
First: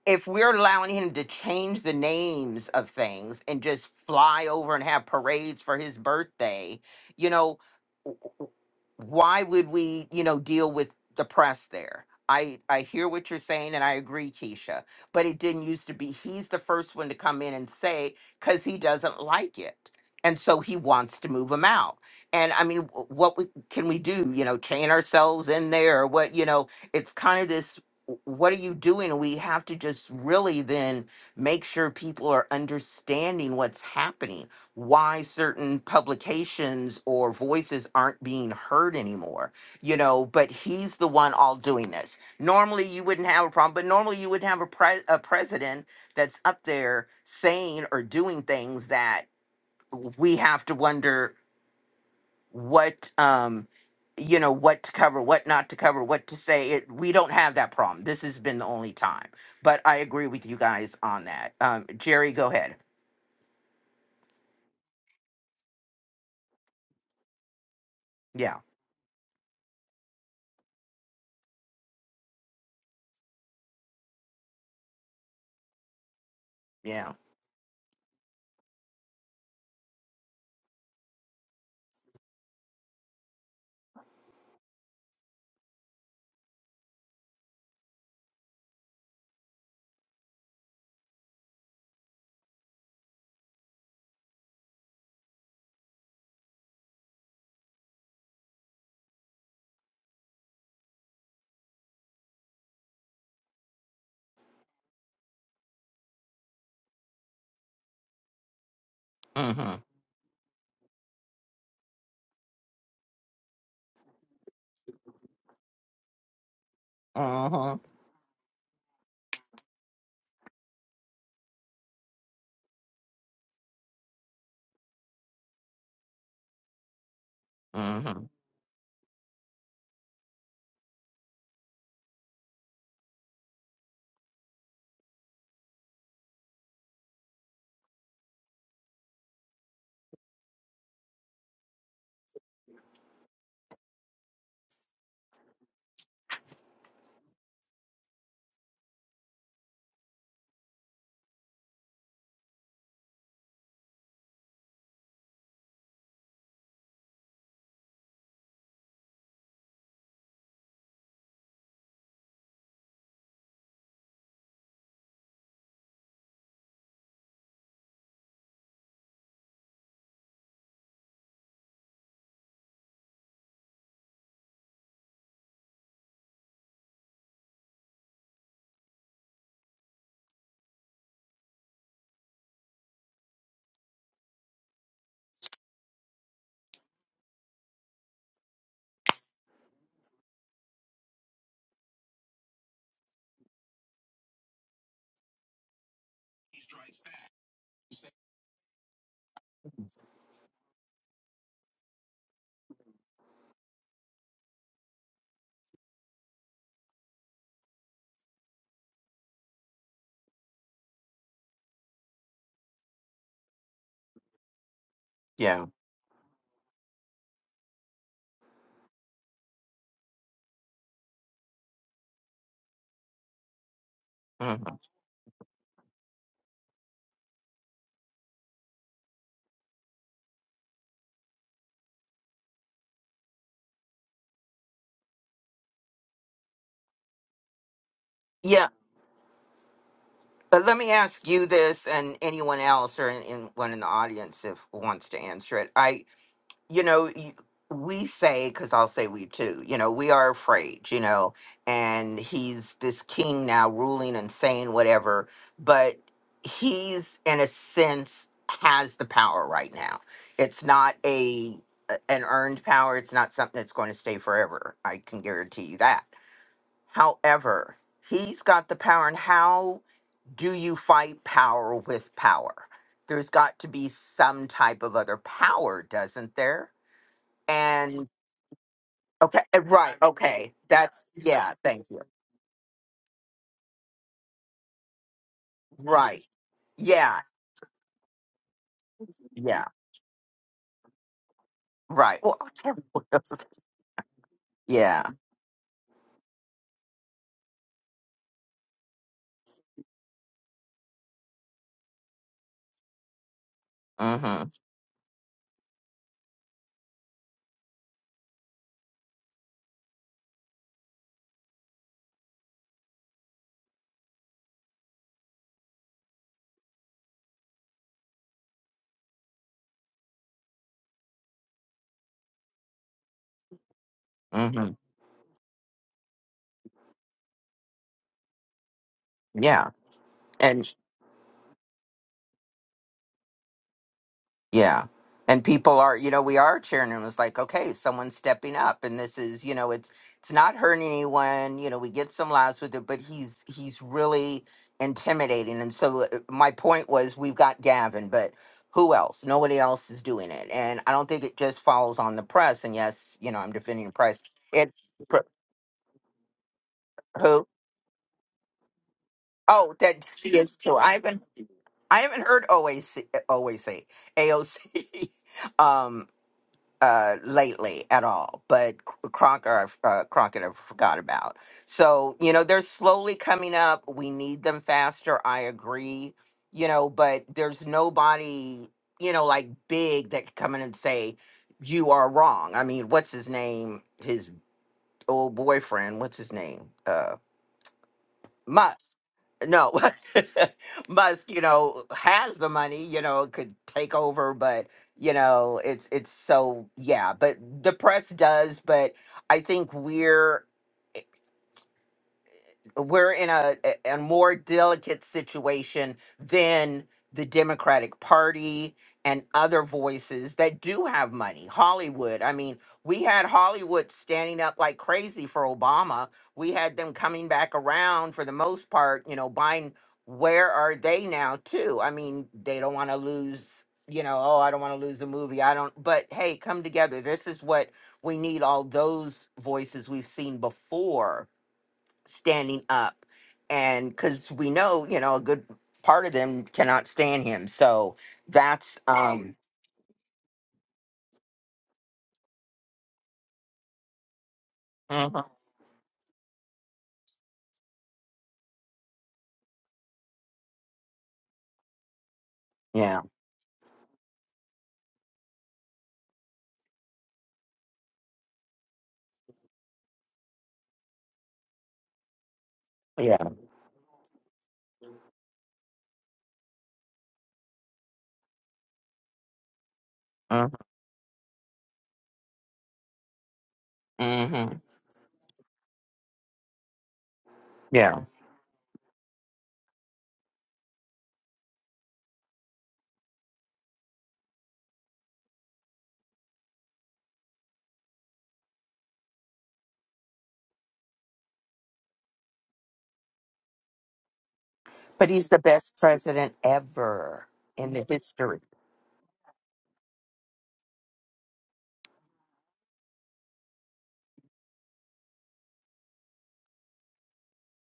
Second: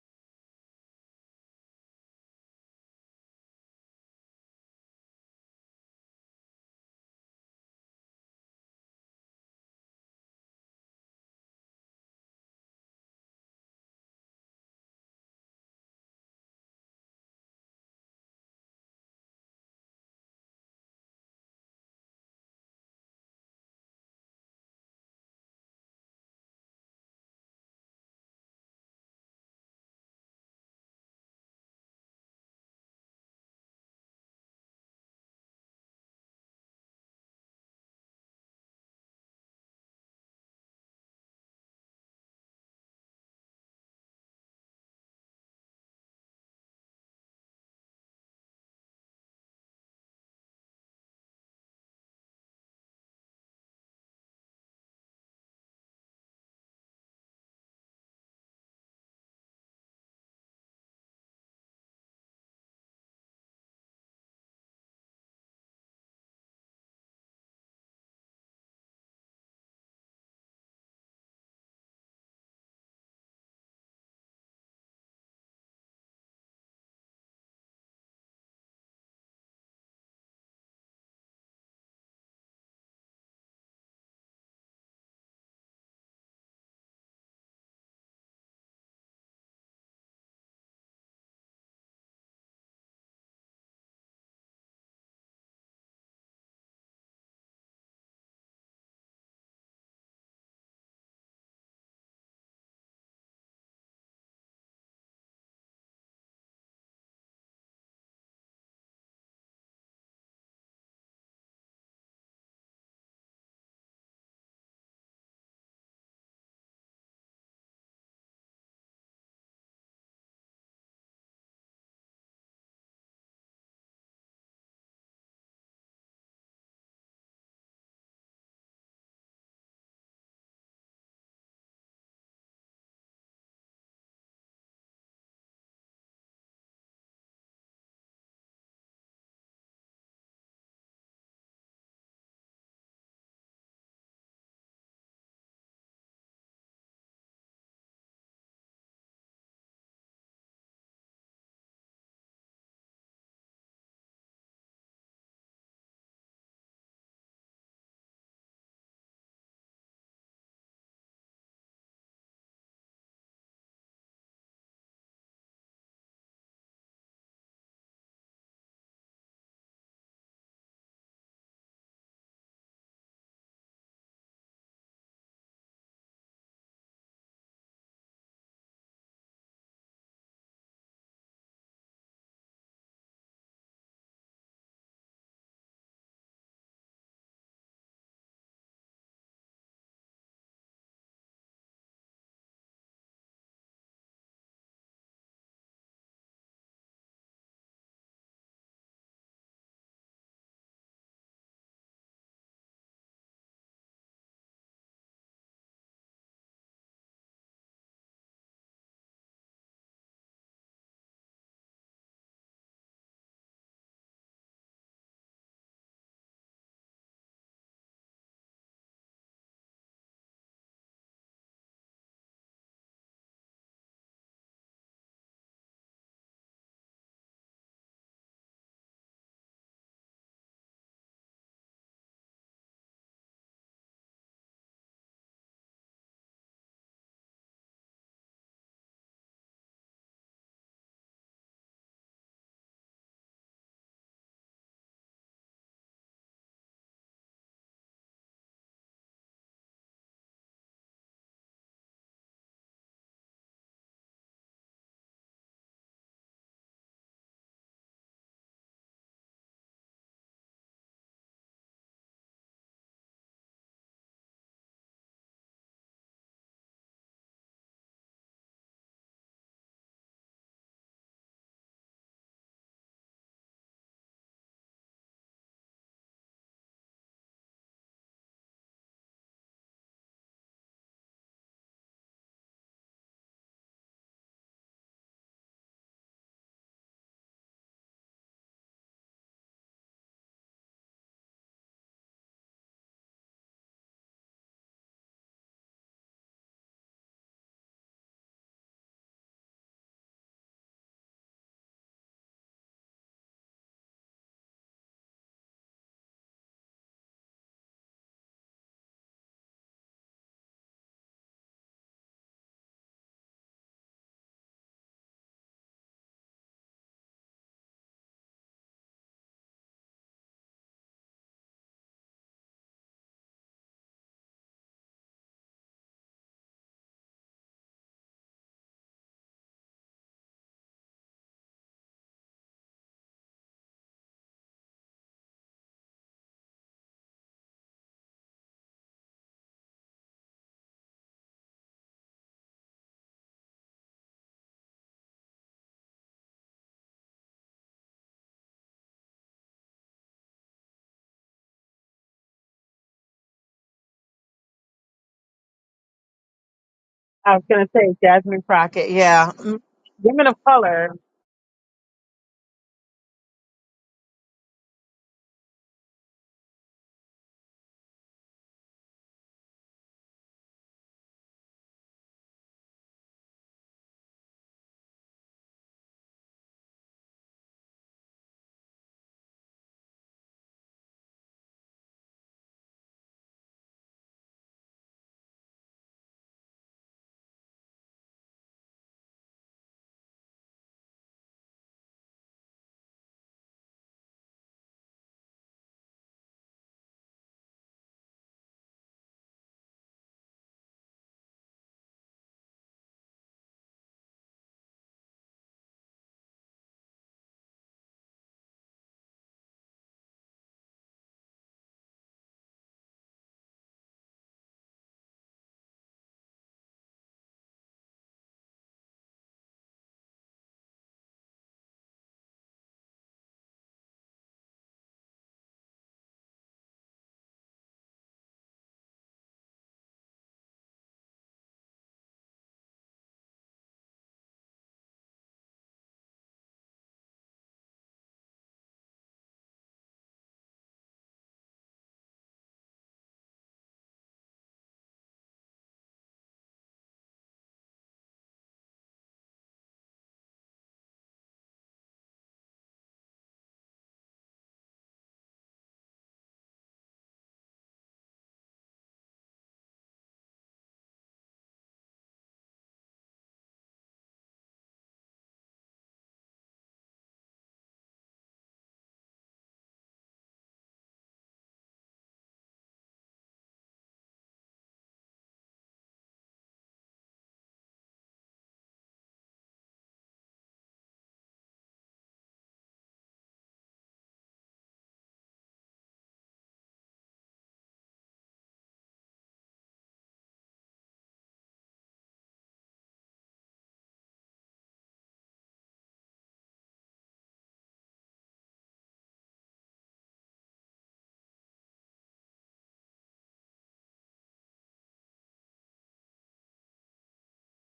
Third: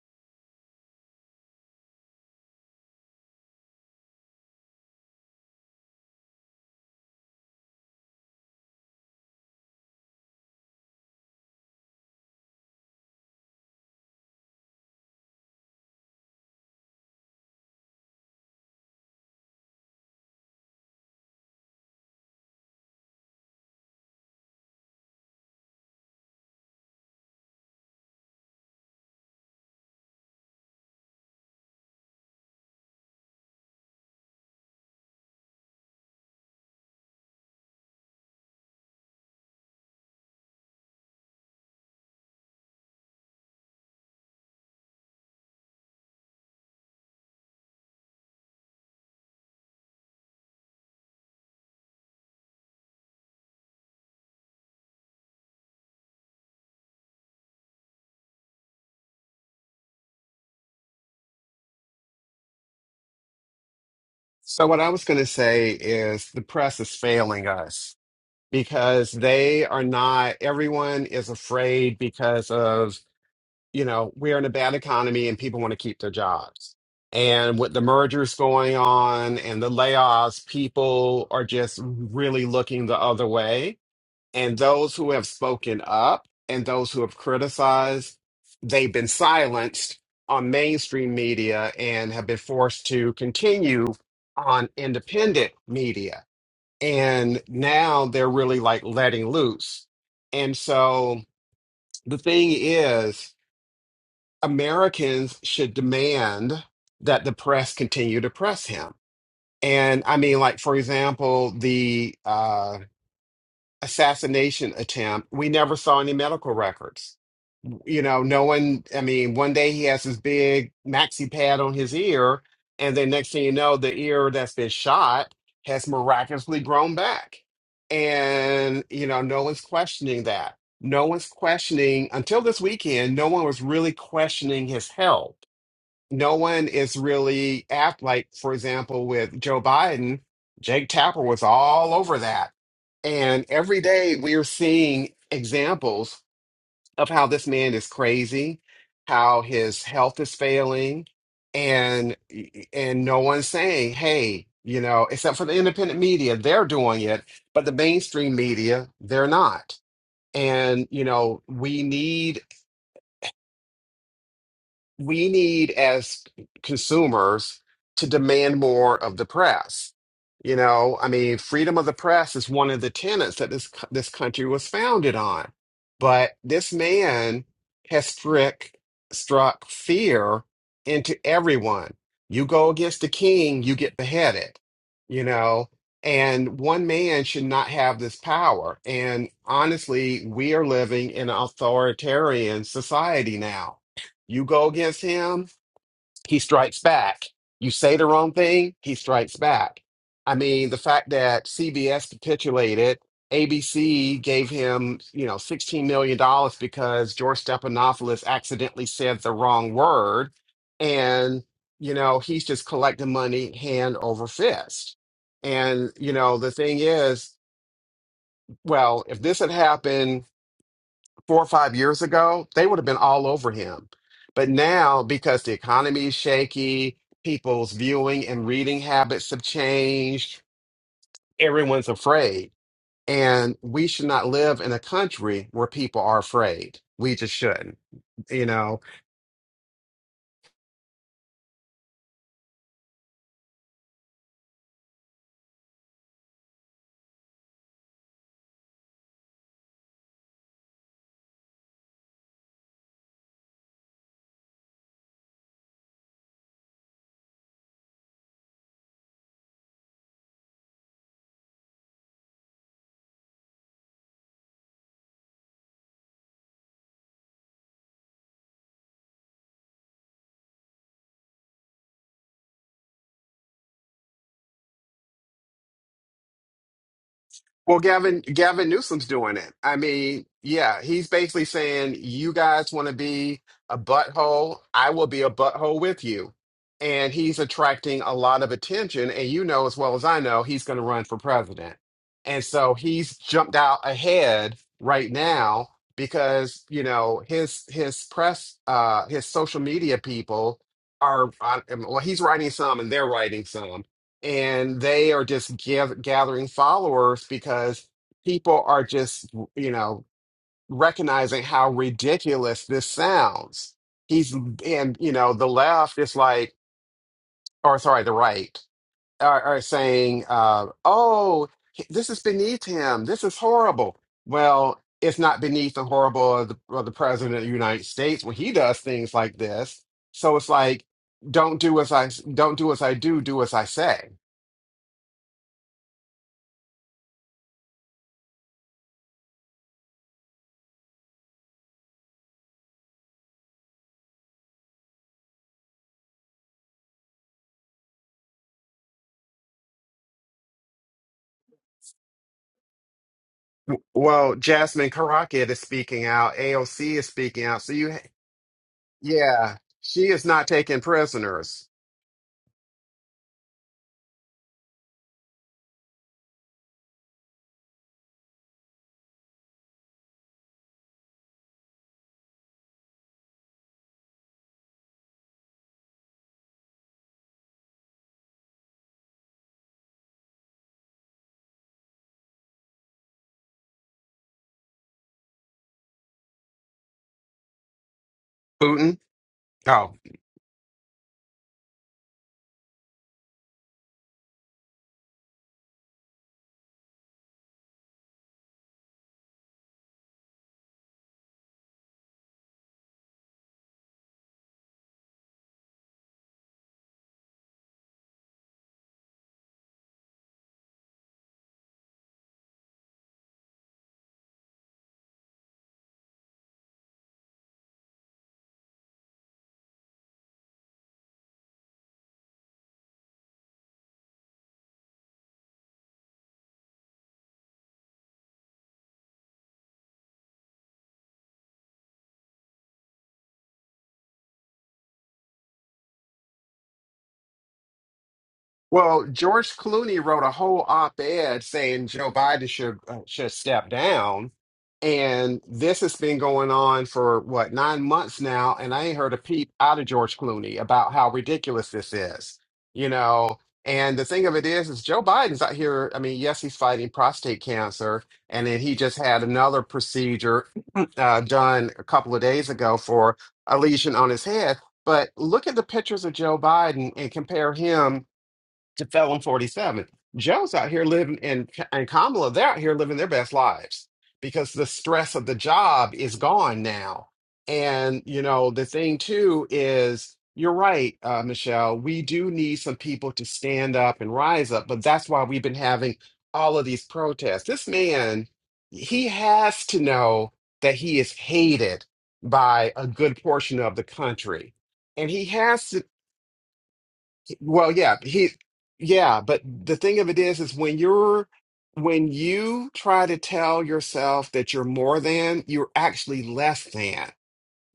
A: if we're allowing him to change the names of things and just fly over and have parades for his birthday, you know, w- w- why would we, you know, deal with the press there? I, I hear what you're saying and I agree, Keisha, but it didn't used to be. He's the first one to come in and say, because he doesn't like it. And so he wants to move him out. And I mean, w- what we, can we do? You know, chain ourselves in there or what? You know, it's kind of this what are you doing? We have to just really then make sure people are understanding what's happening, why certain publications or voices aren't being heard anymore, you know. But he's the one all doing this. Normally, you wouldn't have a problem, but normally, you would have a, pre- a president that's up there saying or doing things that we have to wonder what um you know what to cover what not to cover what to say it we don't have that problem this has been the only time but i agree with you guys on that um jerry go ahead
C: So what I was going to say is the press is failing us
A: yeah
C: because they are not, everyone is afraid because of, you know, we're in a bad economy and people want to keep their jobs.
A: yeah
C: And with the mergers going on and the layoffs, people are just really looking the other way. and those who have spoken up and those who have criticized, they've been silenced on mainstream media and have been forced to continue on independent media. And now they're really like letting loose. And so the thing is, Americans should demand that the press continue to press him.
A: mm-hmm
C: And I mean, like, for example, the uh, assassination attempt. We never saw any medical records.
A: mm-hmm
C: You know, no one, I mean, one day he has his big maxi pad on his ear, and then next thing you know, the ear that's been shot has miraculously grown back.
A: mm-hmm
C: And, you know, no one's questioning that. No one's questioning, until this weekend, no one was really questioning his health no one is really act like for example with joe biden jake tapper was all over that and every day we are seeing examples of how this man is crazy how his health is failing and and no one's saying hey you know except for the independent media they're doing it but the mainstream media they're not and you know we need we need as consumers to demand more of the press. You know, I mean, freedom of the press is one of the tenets that this co- this country was founded on. But this man has struck struck fear into everyone. You go against the king, you get beheaded. You know, and one man should not have this power. And honestly, we are living in an authoritarian society now you go against him, he strikes back. You say the wrong thing, he strikes back. I mean, the fact that CBS capitulated, ABC gave him, you know, $16 million dollars because George Stephanopoulos accidentally said the wrong word. And, you know, he's just collecting money hand over fist.
A: yeah
C: And, you know, the thing is, well, if this had happened four or five years ago, they would have been all over him. But
A: hmm
C: now, because the economy is shaky, people's viewing and reading habits have changed, everyone's afraid. And we should not live in a country where people are afraid. We just shouldn't, you
A: yeah
C: know?
A: but let me ask you this and anyone else or anyone in the audience if wants to answer it i you know y- we say because i'll say we too you know we are afraid you know and he's this king now ruling and saying whatever but he's in a sense has the power right now it's not a a- an earned power it's not something that's going to stay forever i can guarantee you that however he's got the power and how do you fight power with power there's got to be some type of other power doesn't there
C: Well,
A: and
C: Gavin, Gavin Newsom's doing
A: okay
C: it.
A: eh,
C: I
A: right
C: mean,
A: okay
C: yeah, he's
A: that's
C: basically
A: yeah thank
C: saying,
A: you
C: you guys want to be a butthole, I will be a butthole with
A: right
C: you. And
A: yeah
C: he's attracting a lot of attention. And you
A: yeah
C: know, as well as I know, he's going to run for president.
A: right well
C: And
A: I'll tell
C: so
A: you what
C: he's jumped out ahead
A: yeah
C: right now because, you know, his his press, uh, his social media people are, on, well, he's writing some and they're writing some
A: mm-hmm
C: and they are just gath- gathering followers because people are just you know recognizing how ridiculous this sounds he's and you know the left is like or sorry the right are, are saying uh, oh this is beneath him this is horrible
A: mm-hmm
C: well it's not beneath the horrible of the, of the president of the united states when he does things like
A: yeah
C: this so it's like don't do as i don't do as i do do as i say
A: Yeah. And people are, you know, we are cheering them. It's like, okay, someone's stepping up and this is, you know, it's it's not hurting anyone. You know, we get some laughs with it, but he's he's really intimidating. And so uh, my point was we've got Gavin, but who else? Nobody else is doing it. And I don't think it just falls on the press. And yes, you know, I'm defending the press.
C: Well,
A: It
C: Jasmine
A: pr-
C: Karakia is speaking out. AOC is
B: I was
C: speaking
A: who?
C: out.
B: gonna
C: So
B: say
C: you,
B: Jasmine Crockett. Yeah,
C: yeah,
B: Mm,
A: Oh,
C: she
A: that
C: is
B: women
A: she
B: of
C: not
A: is too.
C: taking
A: I
B: color.
A: haven't
C: prisoners.
A: I haven't heard OAC, OAC, AOC. Um, uh, lately at all, but C- Crocker, i uh, Crockett, I forgot about. So you know, they're slowly coming up. We need them faster. I agree. You know, but there's nobody you know like big that could come in and say you are wrong. I mean, what's his name? His old boyfriend. What's his name? Uh, Musk,
C: Putin.
A: no,
C: Oh.
A: Musk, you know, has the money, you know, could take over, but you know, it's it's so yeah. But the press does, but I think we're we're in a, a a more delicate situation than the Democratic Party and other voices that do have money. Hollywood. I mean, we had Hollywood standing up like crazy for Obama. We had them coming back around for the most part, you know, buying where are they now too? I mean, they don't want to lose, you know, oh, I don't want to lose a movie. I don't but hey, come together. This is what we need all those voices we've seen before standing up and because we know you know a good part of them cannot stand him so that's
C: Well,
A: um
C: George Clooney wrote a whole op-ed saying Joe Biden should uh, should step down,
A: Mhm.
C: and this has been going on for what nine months now, and I ain't heard a peep out of George Clooney about how ridiculous this is, you
A: yeah
C: know. And the thing of it is, is Joe Biden's out here. I mean, yes, he's fighting prostate cancer, and then he just had another procedure uh, done a couple of days ago for
A: yeah
C: a lesion on his head. But look at the pictures of Joe Biden and compare him to Felon 47. Joe's out here living, and, and Kamala, they're out here living their best lives because
A: mm-hmm.
C: the stress of the job is gone now.
A: yeah
C: And, you know, the thing too is, you're right, uh, Michelle, we do need some people to stand up and rise up, but that's why we've been having all of these protests. This man, he has to know that he is hated by a good portion of the country.
A: but
C: And he
A: he's the
C: has
A: best
C: to
A: president ever
C: well,
A: in the
C: yeah, he,
A: history
C: yeah, but the thing of it is, is when you're, when you try to tell yourself that you're more than, you're actually less than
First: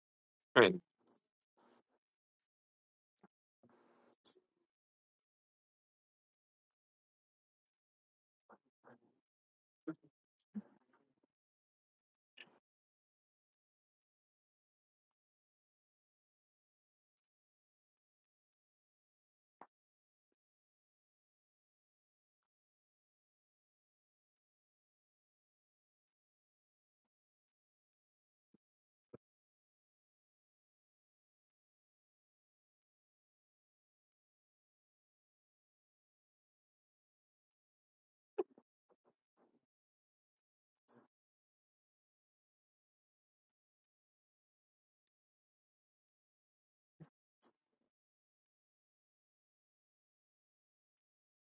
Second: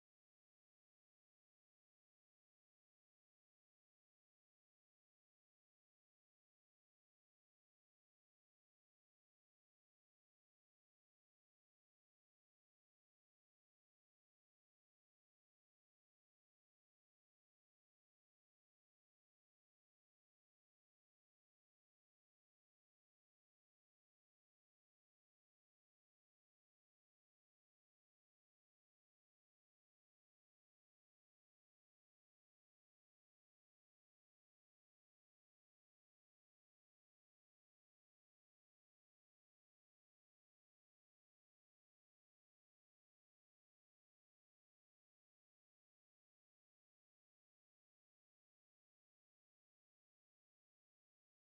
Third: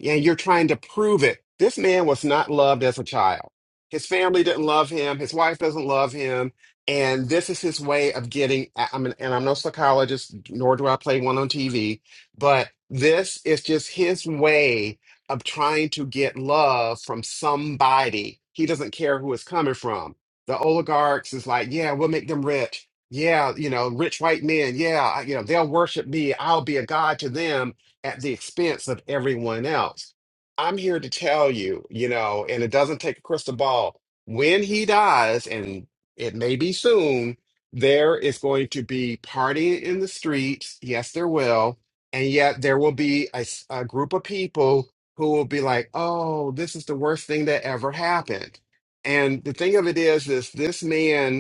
C: and you're trying
A: Right.
C: to prove it. This man was not loved as a child. His family didn't love him. His wife doesn't love him. And this is his way of getting. I- I'm an, and I'm no psychologist, nor do I play one on TV, but this is just his way of trying to get love from somebody. He doesn't care who it's coming from. The oligarchs is like, yeah, we'll make them rich. Yeah, you know, rich white men. Yeah, I- you know, they'll worship me. I'll be a god to them at the expense of everyone else. I'm here to tell you, you know, and it doesn't take a crystal ball. When he dies, and it may be soon, there is going to be partying in the streets. Yes, there will. And yet there will be a, s- a group of people who will be like, oh, this is the worst thing that ever happened. And the thing of it is, is this man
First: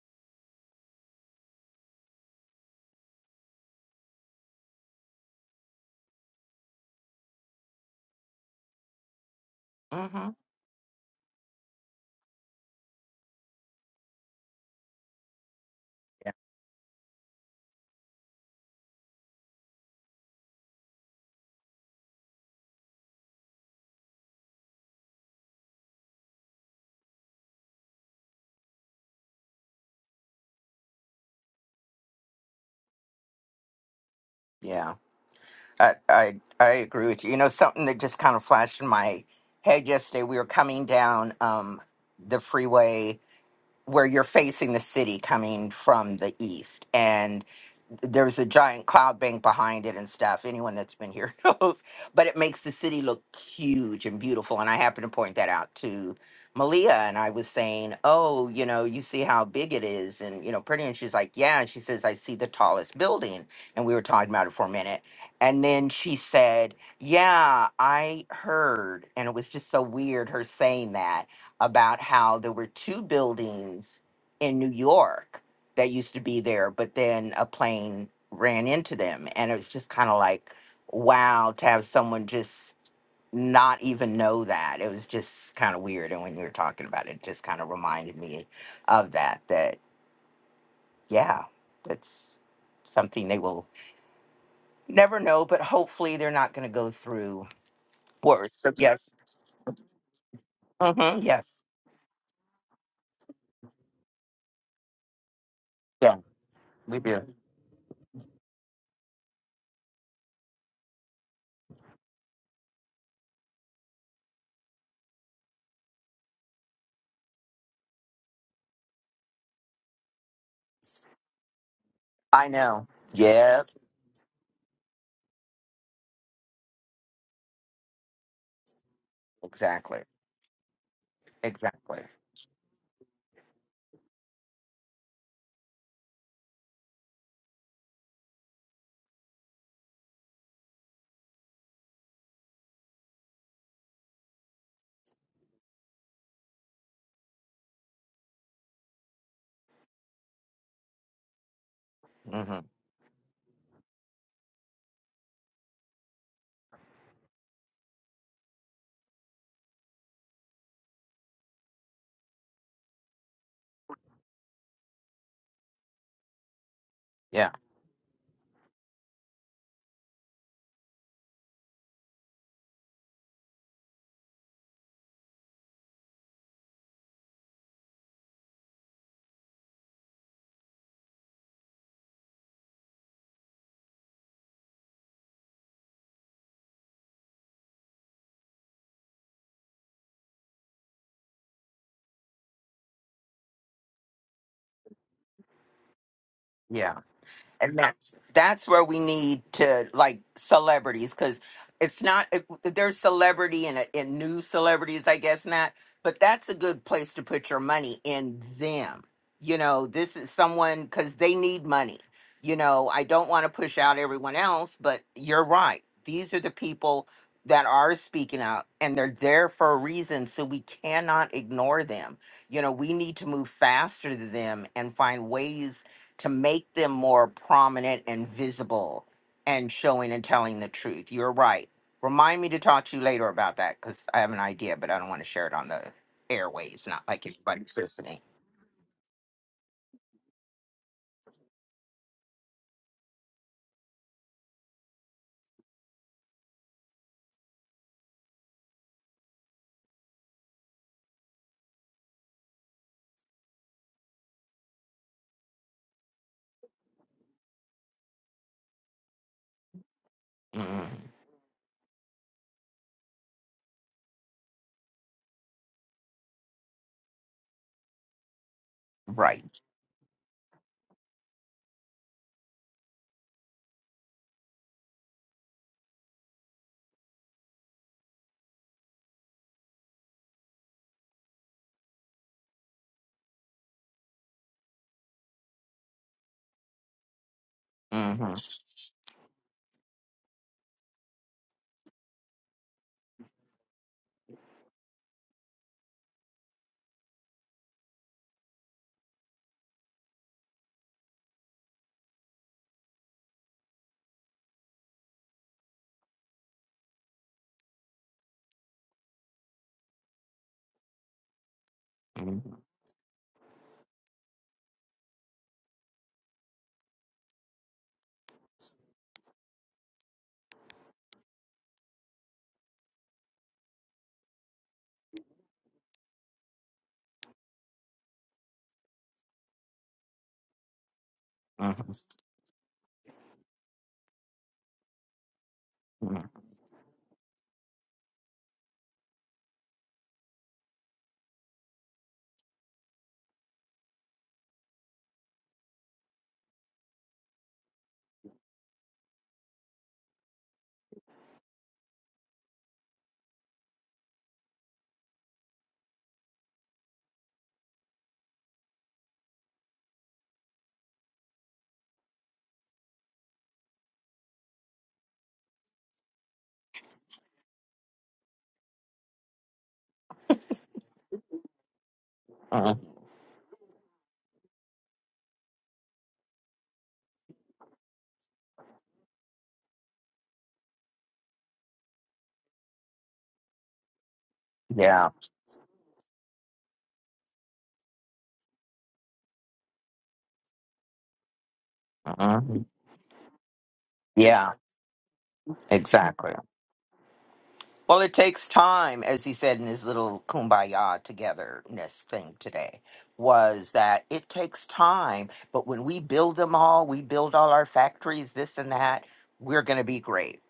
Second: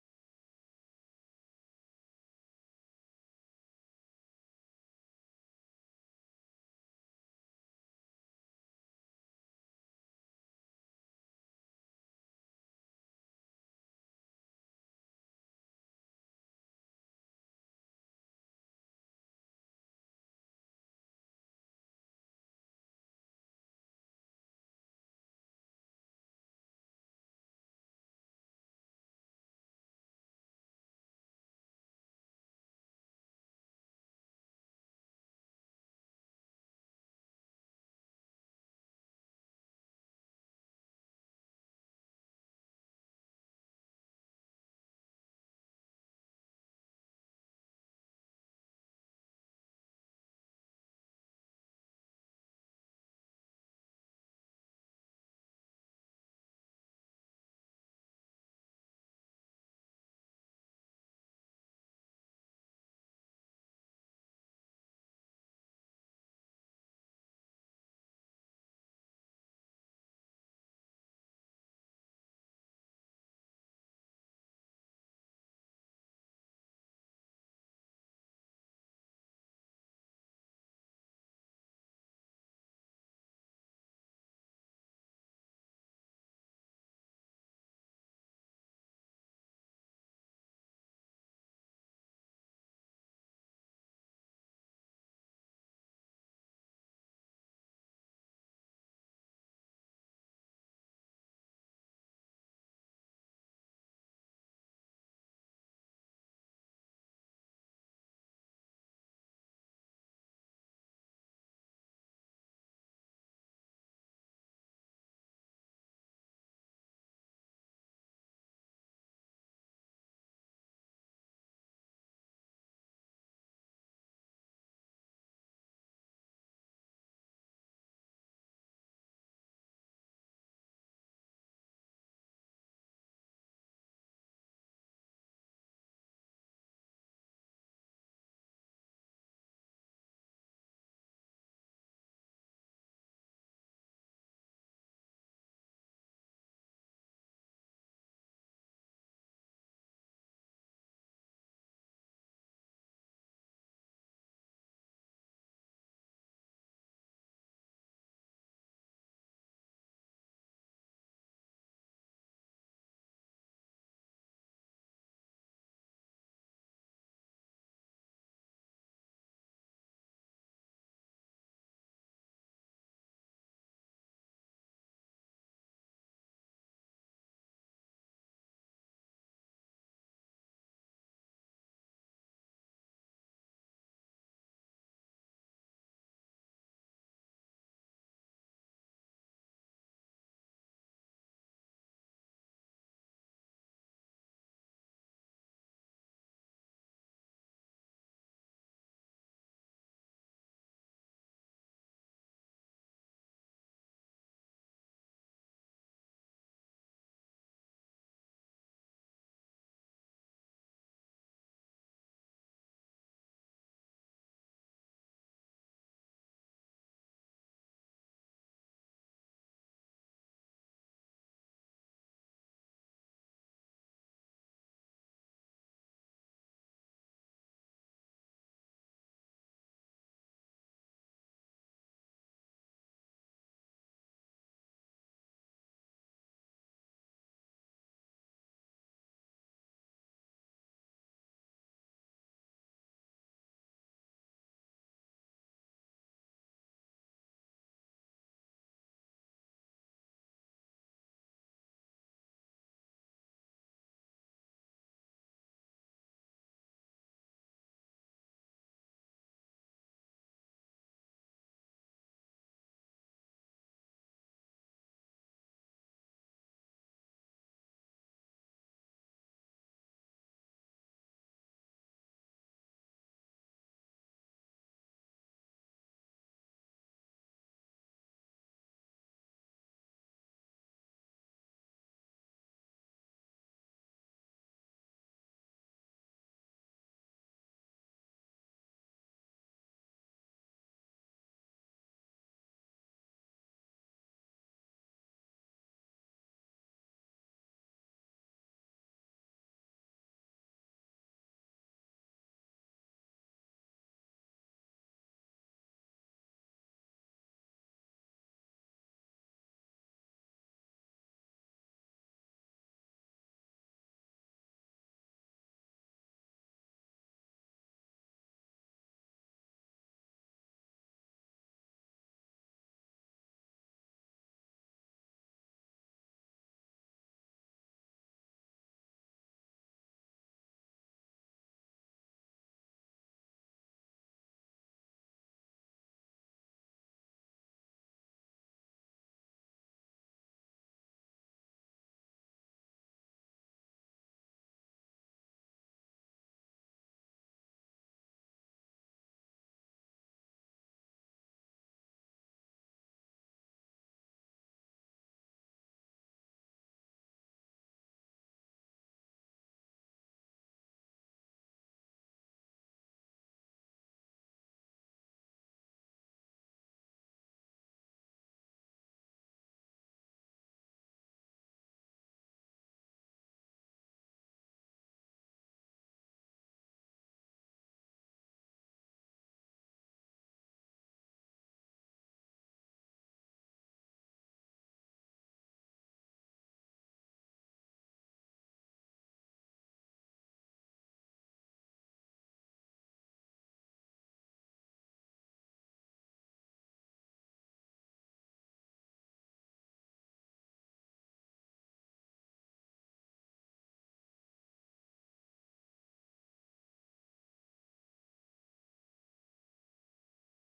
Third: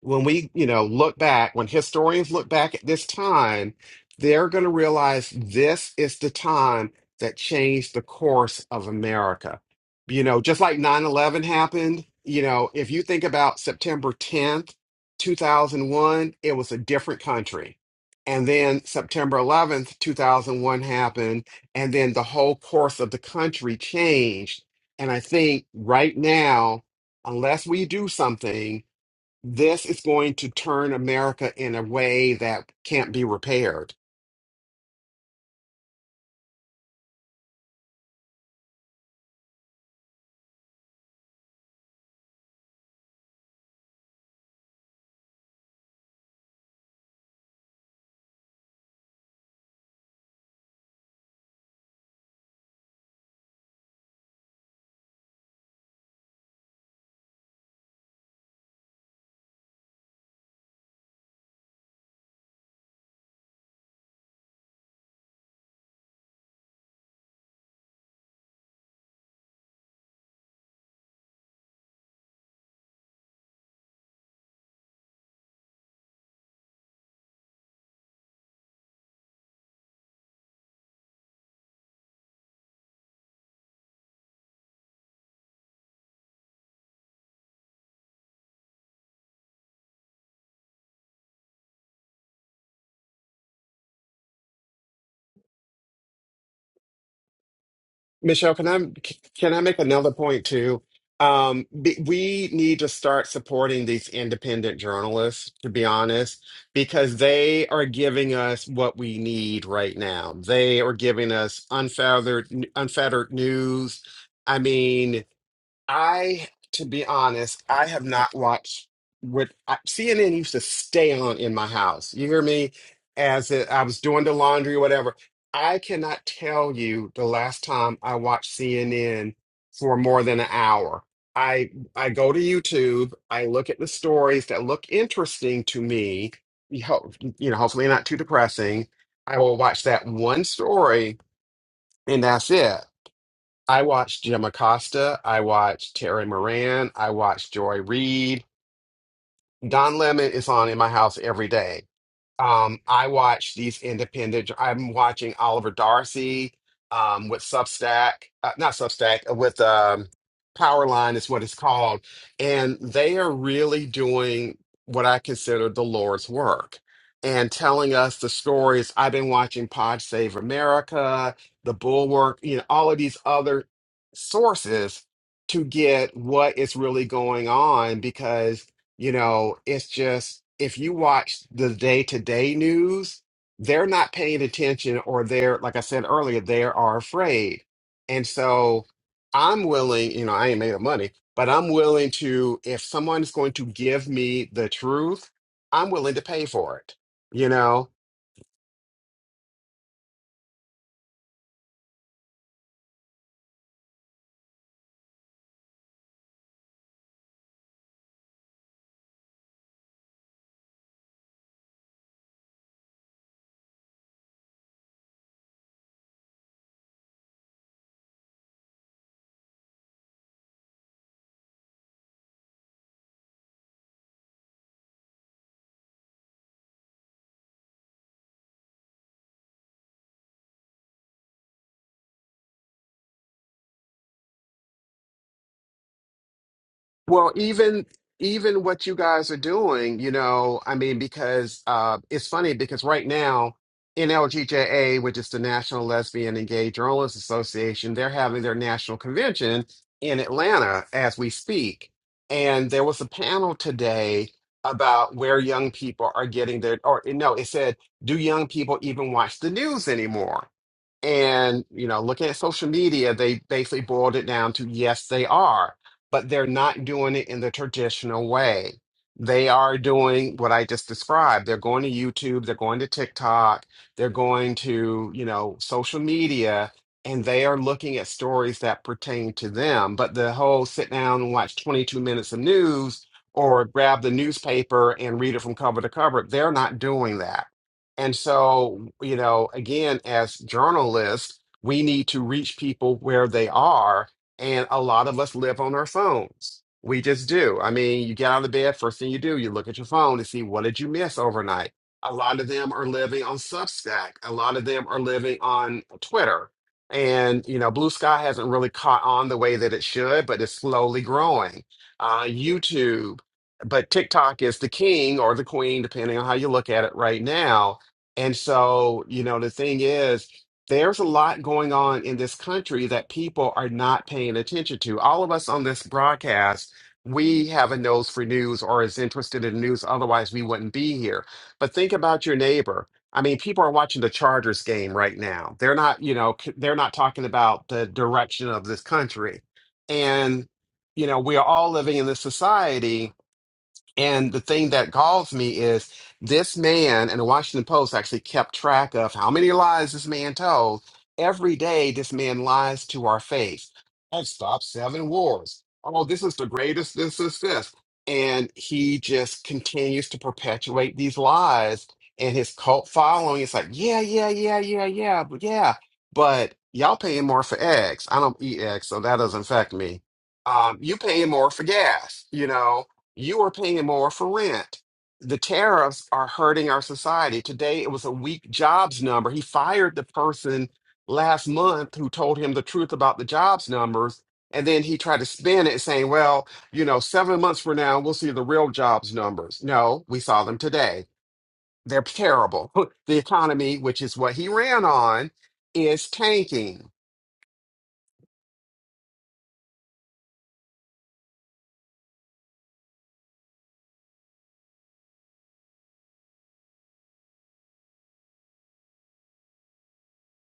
C: when we, you know, look back, when historians look back at this time, they're going to realize this is the time that changed the course of America. You
A: hmm
C: know, just like nine eleven happened, you know, if you think about September 10th, 2001, it was a different country. And then September 11th, 2001 happened, and then the whole course of the country changed. And I think right now, unless we do something, this is going to turn America in a way that can't be repaired.
A: yeah I, I I agree with you. You know, something that just kind of flashed in my head yesterday. We were coming down um, the freeway where you're facing the city coming from the east and there's a giant cloud bank behind it and stuff anyone that's been here knows but it makes the city look huge and beautiful and i happened to point that out to malia and i was saying oh you know you see how big it is and you know pretty and she's like yeah and she says i see the tallest building and we were talking about it for a minute and then she said yeah i heard and it was just so weird her saying that about how there were two buildings in New York that used to be there, but then a plane ran into them. And it was just kind of like, wow, to have someone just not even know that. It was just kind of weird. And when you were talking about it, it just kind of reminded me of that, that, yeah, that's something they will never know, but hopefully they're not going to go through worse.
C: Michelle, can
A: So,
C: I
A: Yes.
C: can I make another point too?
A: Mm-hmm. Yes.
C: Um, be- we need to start supporting these independent journalists, to be
A: Yeah,
C: honest,
A: we
C: because
A: do.
C: they are giving us what we need right now. They are giving us unfettered unfettered news. I mean, I, to be honest, I have not watched what I, CNN used to stay on in my house. You hear
A: I
C: me?
A: know.
C: As
A: Yes,
C: it, I was doing the laundry or whatever. I cannot tell you the last time I watched CNN
A: exactly.
C: for more than an hour. I
A: Exactly.
C: I go to YouTube. I look at the stories that look interesting to me. You ho- you know, hopefully not too depressing. I will watch that one story, and that's it. I watched Jim Acosta. I watched Terry Moran. I watched Joy Reid. Don Lemon is on in my house every day.
A: hmm
C: Um, I watch these independent. I'm watching Oliver Darcy um, with Substack, uh, not Substack, uh, with um, Powerline is what it's called, and they are really doing what I consider the Lord's work
A: Yeah.
C: and telling us the stories. I've been watching Pod Save America, The Bulwark, you know, all of these other sources to get what is really going on because. You know, it's just if you watch the day-to-day news, they're not paying attention, or they're, like I said earlier, they are afraid. And so I'm willing, you know, I ain't made of money, but I'm willing to, if someone is going to give me the truth, I'm willing to pay for
A: Yeah.
C: it, you
A: and
C: know?
A: that's that's where we need to like celebrities because it's not it, there's celebrity and, and new celebrities i guess not but that's a good place to put your money in them you know this is someone because they need money you know i don't want to push out everyone else but you're right these are the people that are speaking out and they're there for a reason so we cannot ignore them you know we need to move faster than them and find ways to make them more prominent and visible and showing and telling the truth. You're right. Remind me to talk to you later about that because I have an idea, but I don't want to share it on the airwaves, not like
C: Well,
A: everybody's
C: even
A: listening.
C: even what you guys are doing, you know, I mean, because uh, it's funny because right now NLGJA, which is the National Lesbian and Gay Journalists Association, they're having their national convention in Atlanta as we speak, and there was a panel today about where young people are getting their, or no, it said, do young people even watch the news anymore?
A: Mm,
C: And, you know, looking at social media, they basically boiled it down to yes, they are, but they're not doing it in the traditional way.
A: right.
C: They are doing what I just described. They're going to YouTube, they're going to TikTok, they're going to, you know, social media, and they are looking at stories that pertain to them. But the whole sit down and watch 22 minutes of news or grab the newspaper and read it from cover to cover, they're not doing that. And
A: Mm-hmm.
C: so, you know, again, as journalists, we need to reach people where they are. And a lot of us live on our phones. We just do. I mean, you get out of bed, first thing you do, you look at your phone to see what did you miss overnight. A lot of them are living on Substack. A lot of them are living on Twitter. And, you know, Blue Sky hasn't really caught on the way that it should, but it's slowly growing. Uh,
A: Mm-hmm.
C: YouTube, but TikTok is the king or the queen, depending on how you look at it right now and so, you know, the thing is, there's a lot going on in this country that people are not paying attention to. All of us on this broadcast, we have a nose for news or is interested in news. Otherwise, we wouldn't be here. But
A: Mm-hmm.
C: think about your neighbor. I mean, people are watching the Chargers game right now. They're not, you know,
A: Mm-hmm.
C: c- they're not talking about the direction of this country. And, you know, we are all living in this society and the thing that galls me is this man, and the Washington Post actually kept track of how many lies this man told. Every day, this man lies to our face. I've stopped seven wars. Oh, this is the greatest. This is this. And he just continues to perpetuate these lies. And his cult following is like, yeah, yeah, yeah, yeah, yeah, but yeah. But y'all paying more for eggs. I don't eat eggs, so that doesn't affect me. Um, you paying more for gas, you know
A: Mm-hmm.
C: you are paying more for rent. The tariffs are hurting our society. Today, it was a weak jobs number. He fired the person last month who told him the truth about the jobs numbers. And then he
A: Yeah.
C: tried to spin it saying, well, you know, seven months from now, we'll see the real jobs numbers. No, we saw them today. They're
A: hmm
C: terrible. The economy, which is what he
A: Yeah,
C: ran on, is
A: exactly.
C: tanking.
A: Well, it takes time, as he said in his little kumbaya togetherness thing today, was that it takes time. But when we build them all, we build all our factories, this and that, we're going to be great.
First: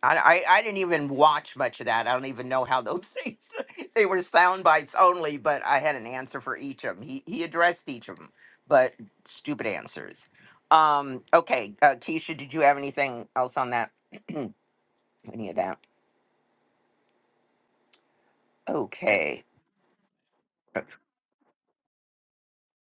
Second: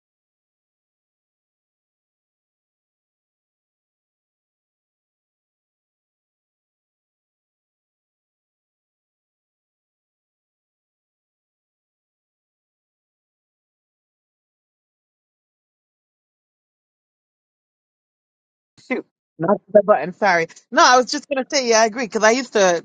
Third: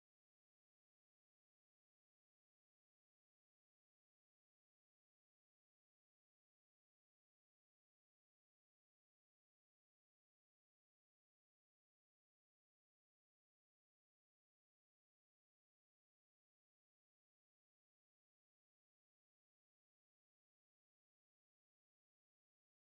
A: I, I, I didn't even watch much of that. I don't even know how those things, they were sound bites only, but I had an answer for each of them. He, he addressed each of them, but stupid answers. Um, okay, uh, Keisha, did you have anything else on that? Any of that?
B: Shoot,
A: Okay.
B: not the button. Sorry. No, I was just gonna say. Yeah, I agree because I used to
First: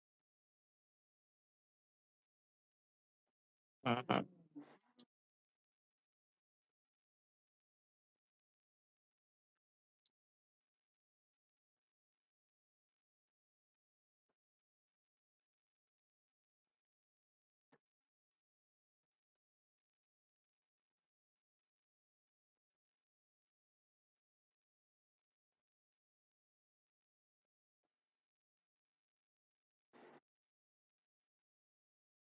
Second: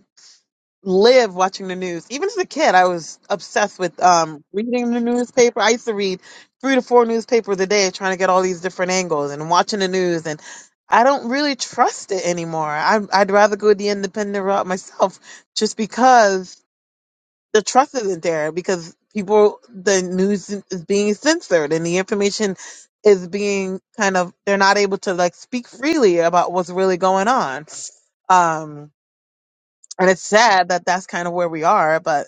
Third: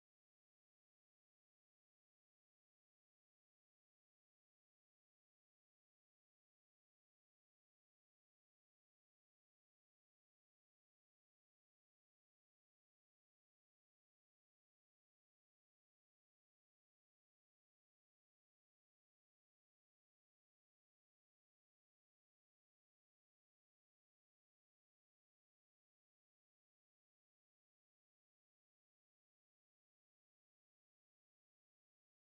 B: live watching the news. Even as a kid, I was obsessed with um reading the newspaper. I used to read three to four newspapers a day, trying to get all these different angles and watching the news. And I don't really trust it anymore. I, I'd rather go the independent route myself, just because. the trust isn't there because people the news is being censored and the information is being kind of they're not able to like speak freely about what's really going on um and it's sad that that's kind of where we are but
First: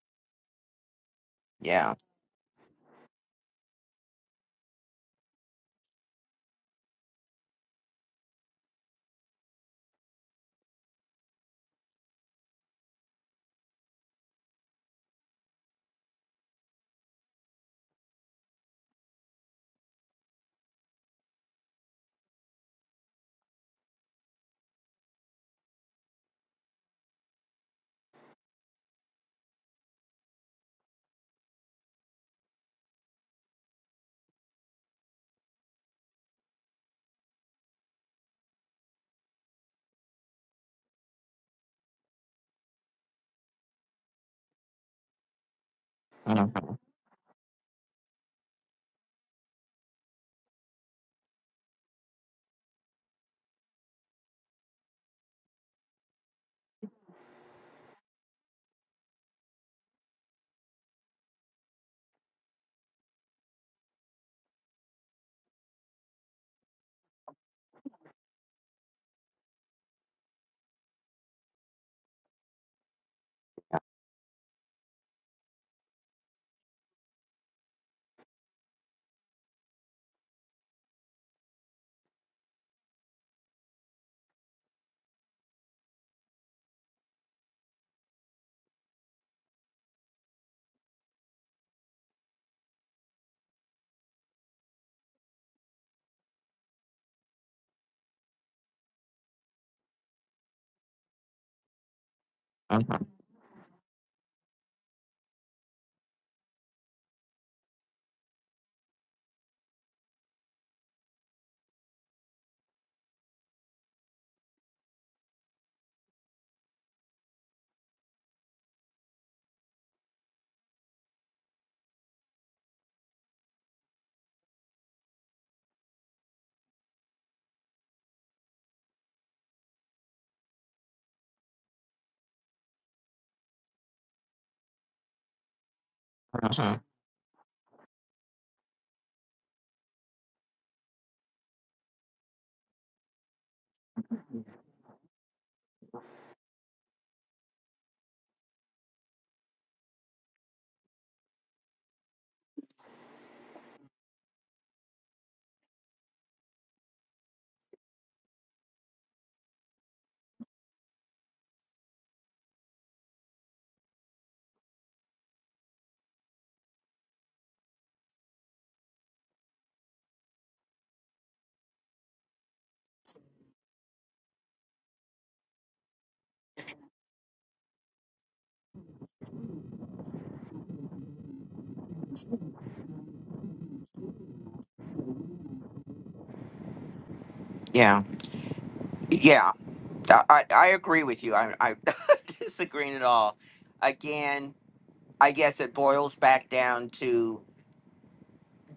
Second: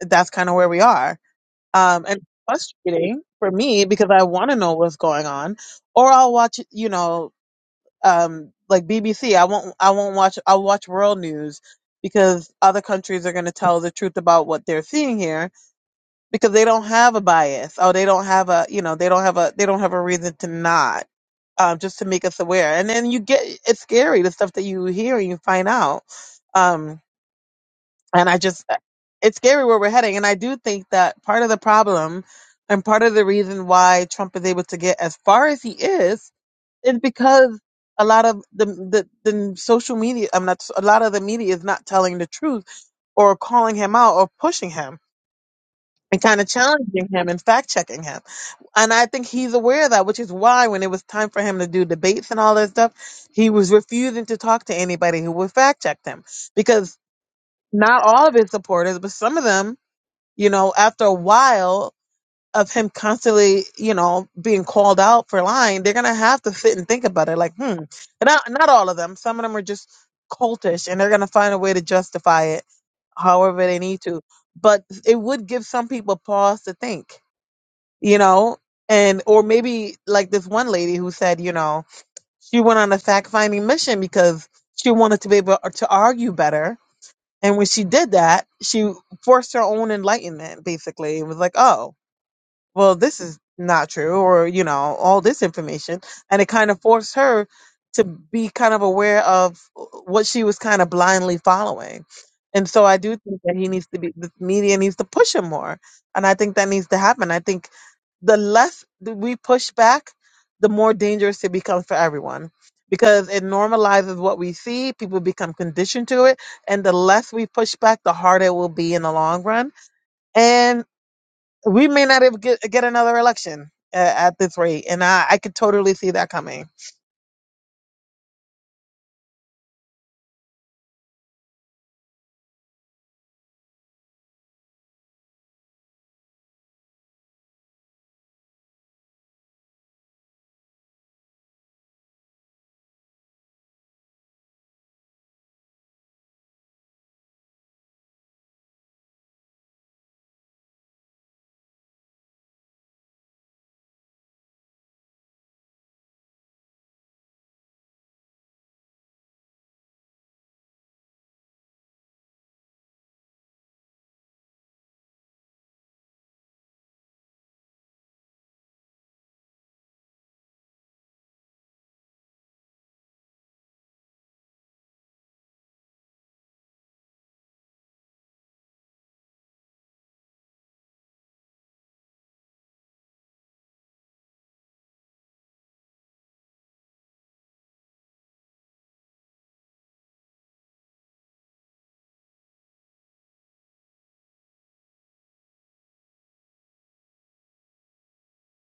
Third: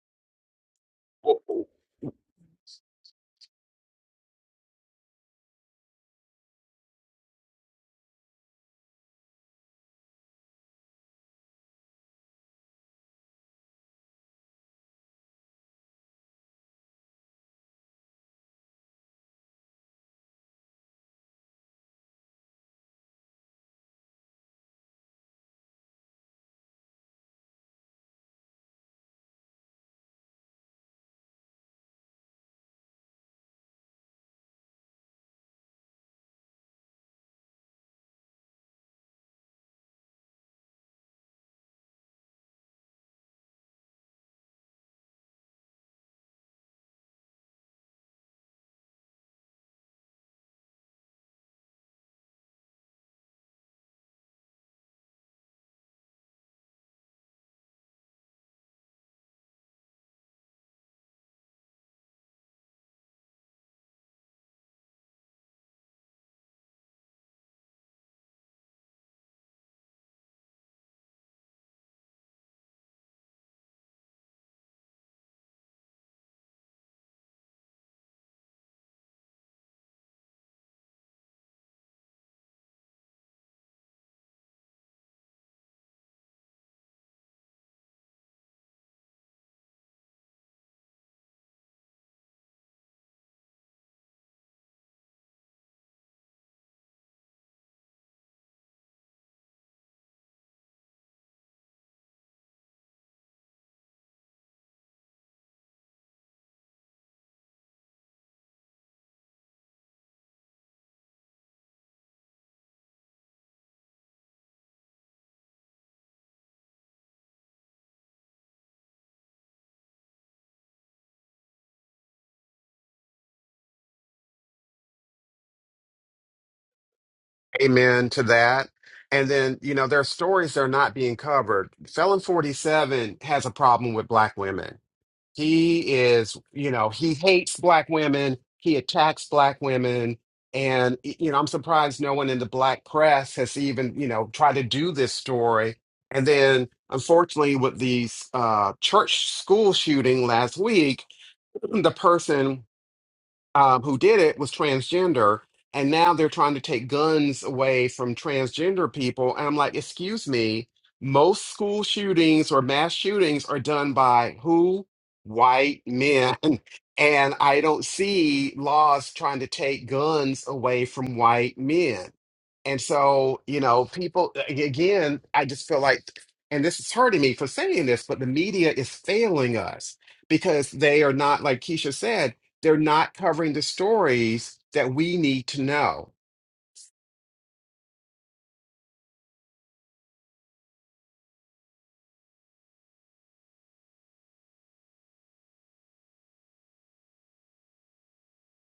B: that's kind of where we are
A: Yeah.
B: um and it's frustrating for me because i want to know what's going on or i'll watch you know um like bbc i won't i won't watch i'll watch world news because other countries are going to tell the truth about what they're seeing here because they don't have a bias oh, they don't have a you know they don't have a they don't have a reason to not um, just to make us aware and then you get it's scary the stuff that you hear and you find out um, and i just it's scary where we're heading and i do think that part of the problem and part of the reason why trump is able to get as far as he is is because a lot of the the, the social media i'm not a lot of the media is not telling the truth or calling him out or pushing him and kind of
A: Mhm,
B: challenging him and fact checking him. And I think he's aware of that, which is why when it was time for him to do debates and all that stuff, he was refusing to talk to anybody who would fact check him because not all of his supporters, but some of them, you know, after a while of him constantly, you know, being called out for lying, they're going to have to sit and think about it like, hmm, And not, not all of them. Some of them are just cultish and they're going to find a way to justify it however they need to. But it would give some people pause to think you know, and or maybe like this one lady who said, you know, she went on a fact finding mission because she wanted to be able to argue better. And when she did that, she forced her own enlightenment, basically. It was like, oh, well, this is not true, or, you know, all this information. And it kind of forced her to be kind of aware of what she was kind of blindly following. And so I
A: mhm,
B: do think that he needs to be, the media needs to push him more. And I think that needs to happen. I think the less that we push back, the more dangerous it becomes for everyone because it normalizes what we see. People become conditioned to it. And the less we push back, the harder it will be in the long run we may not ever get, get another election uh, at this rate, and I, I could totally see that coming.
C: Amen to that. And then, you know, there are stories that are not being covered. Felon 47 has a problem with black women. He is, you
A: mhm.
C: know, he hates black women, he attacks black women. And, y- you know, I'm surprised no one in the black press has even, you know, tried to do this story. And then, unfortunately, with the uh, church school shooting last week, the person um, who did it was transgender, and now they're trying to take guns away from transgender people. And I'm like, excuse me, most school shootings or mass shootings are done by who? White men. And I don't see laws trying to take guns away from white men. And so, you know, people, a- again, I just feel like, and this is hurting me for saying this, but the media is failing us because they are not, like Keisha said, they're not covering the stories that we need to know.
A: Yeah. Yeah. I, I I agree with you. I, I'm not disagreeing at all. Again, I guess it boils back down to.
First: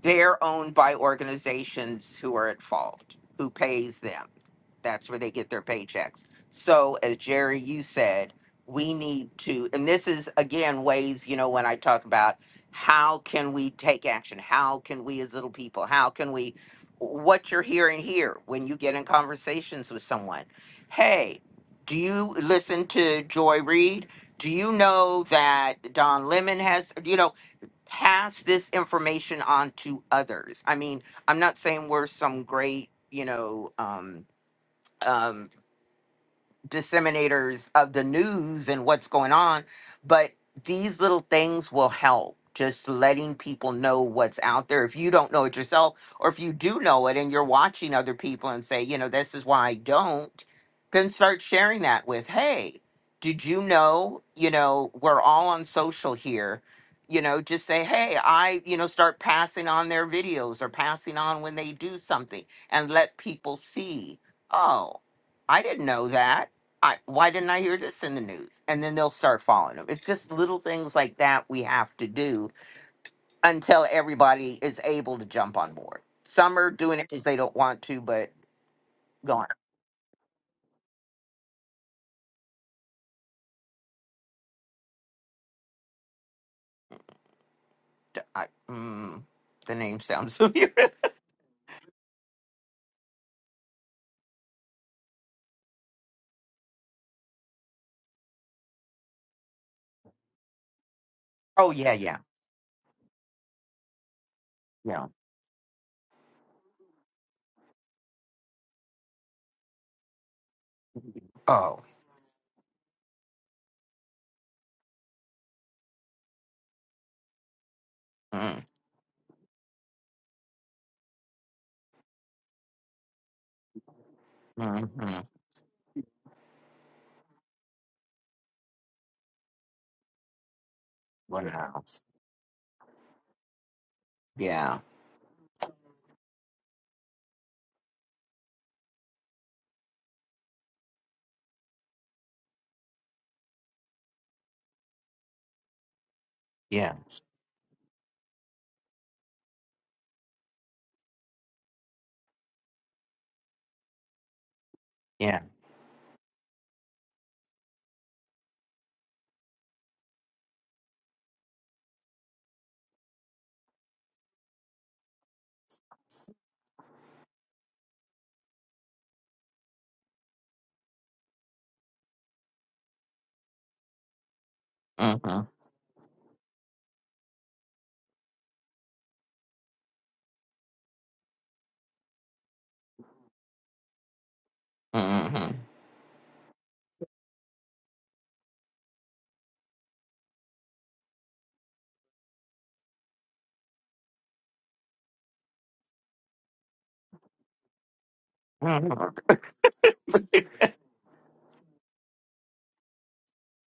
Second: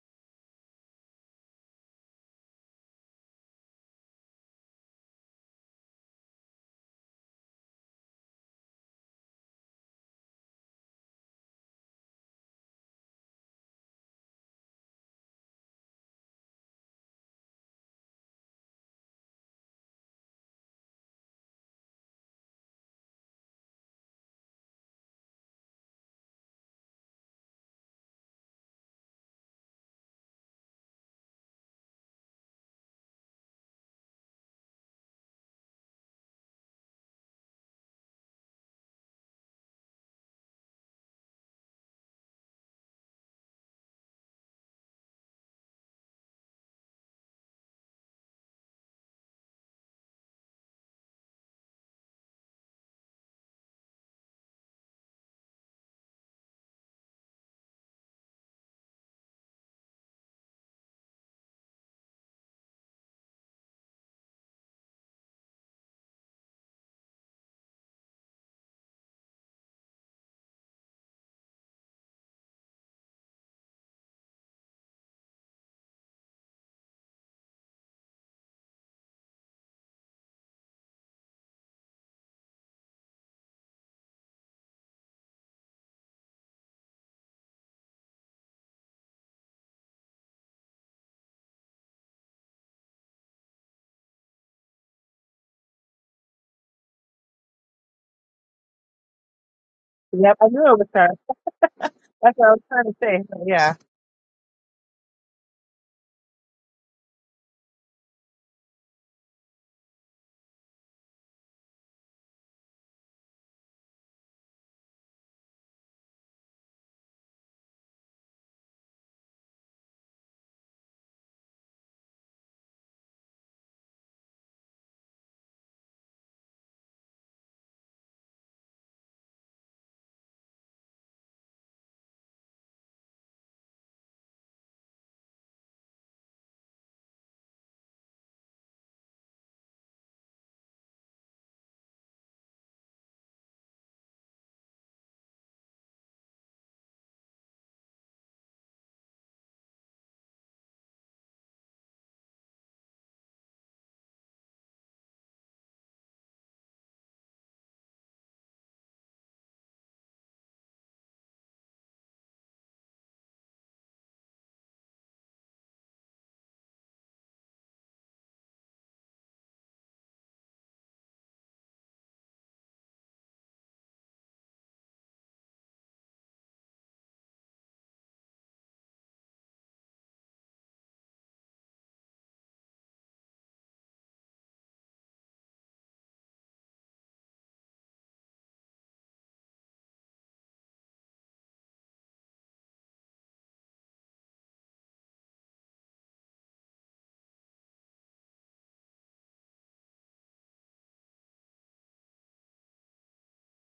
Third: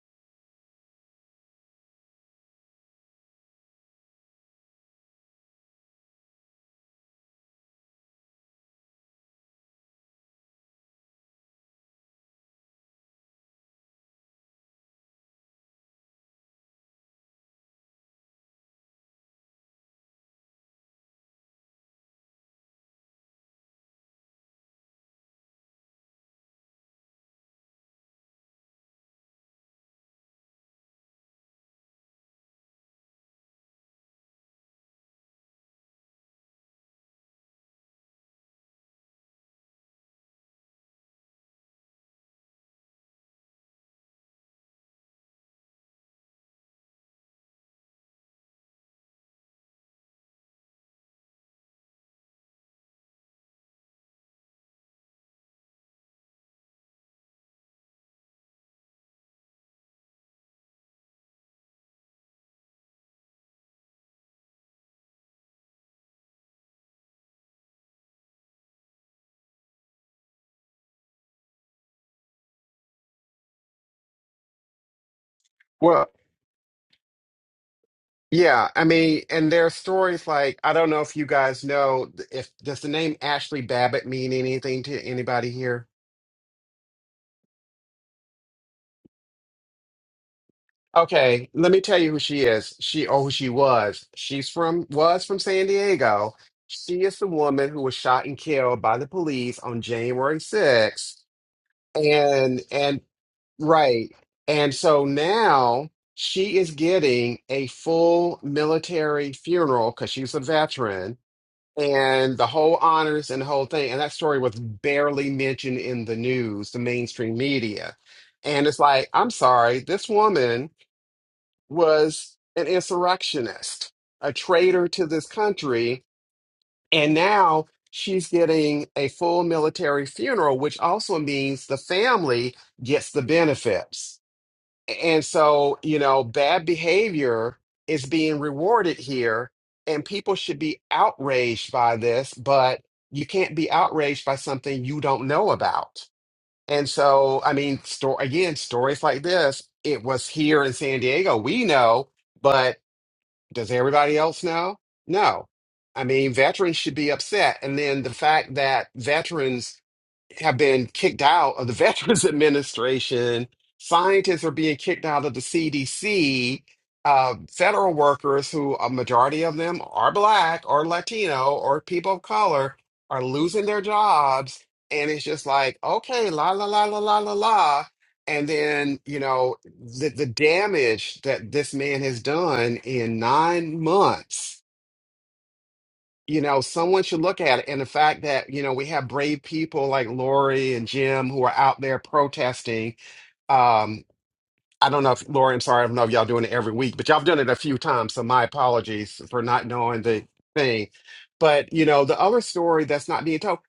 A: they're owned by organizations who are at fault, who pays them. That's where they get their paychecks. So, as Jerry, you said, we need to, and this is again ways, you know, when I talk about how can we take action? How can we as little people, how can we, what you're hearing here when you get in conversations with someone? Hey, do you listen to Joy Reid? Do you know that Don Lemon has, you know, pass this information on to others. I mean, I'm not saying we're some great, you know, um, um, disseminators of the news and what's going on, but these little things will help. Just letting people know what's out there. If you don't know it yourself, or if you do know it and you're watching other people and say, you know, this is why I don't, then start sharing that with, hey, did you know, you know, we're all on social here. You know, just say, hey, I, you know, start passing on their videos or passing on when they do something and let people see, oh, I didn't know that I, why didn't I hear this in the news? And then they'll start following them. It's just little things like that we have to do until everybody is able to jump on board.
C: Well,
A: Some are doing it because they don't want to, but
C: Yeah, I mean,
A: gone.
C: and there are stories like I don't know if you guys know if does the name Ashley Babbitt mean anything to anybody here?
A: I, mm, the name sounds familiar.
C: Okay, let me tell you who she is. She oh, who she was. She's from was from San Diego. She is the woman who was shot and killed by the police on
B: Yep,
C: January
B: I knew it was her.
C: 6th.
A: oh yeah, yeah,
B: That's what I
C: And
B: was trying
C: and
B: to say. So, yeah,
C: Right. And so
A: yeah.
C: now she is getting a full military funeral because she's a veteran
A: Oh,
C: and the whole honors and the whole thing. And that story was barely mentioned in the news, the mainstream media.
A: mm,
C: And it's like, I'm sorry, this woman was an insurrectionist, a traitor to
A: mm-hmm.
C: this country. And now she's getting a full military funeral, which also means the
A: wow.
C: family gets the benefits.
A: Yeah,
C: And so, you know, bad behavior is being rewarded here, and people should be outraged by this, but you can't be outraged by something you don't know about. And
A: yeah,
C: so, I mean, sto- again, stories like this, it was here in San Diego. We know, but does everybody else know?
A: yeah.
C: No. I mean, veterans should be upset. And then the fact that veterans have been kicked out of the Veterans Administration. Scientists are being kicked out of the CDC. Uh, federal workers, who a majority of them are Black or Latino or people of color, are losing their jobs. And it's
A: Mm-hmm.
C: just like, okay, la, la, la, la, la, la, la. And then, you know, the, the damage that this man has done in nine months
A: Mm-hmm.
C: you know, someone should look at it. And the fact that, you know, we have brave people like Lori and Jim who are out there protesting. Um, I don't know if Lori, I'm sorry, I don't know if y'all doing it every week, but y'all done it a few times. So my
A: Mm-hmm.
C: apologies for not knowing the thing. But, you know, the other story that's not being told,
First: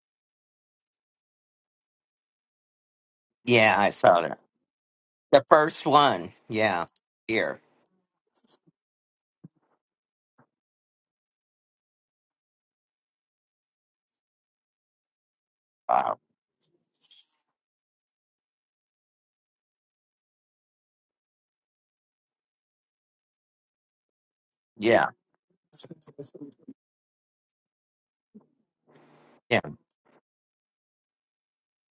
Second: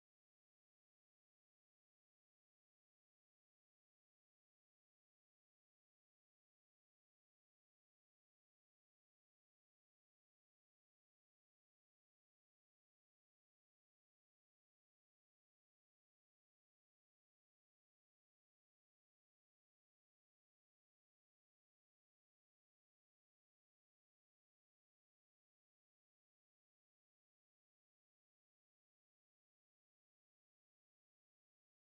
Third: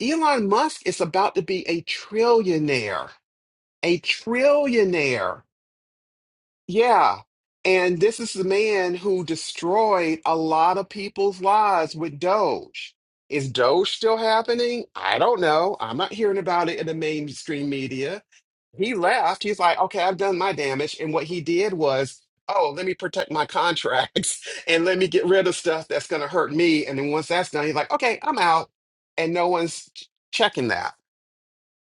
C: Elon Musk is about to be a trillionaire,
A: Yeah, I
C: a
A: saw that.
C: trillionaire.
A: The first one. Yeah,
C: Yeah.
A: here.
C: And this is the man who destroyed a lot of people's lives with Doge. Is Doge still happening? I don't know. I'm not
A: Wow.
C: hearing about it in the mainstream media. He left. He's like, okay, I've done my damage. And what he did was, oh, let me protect my contracts and let
A: Yeah.
C: me get rid of stuff that's going to hurt me. And then once that's done, he's like, okay, I'm out. And no
A: yeah.
C: one's ch- checking that.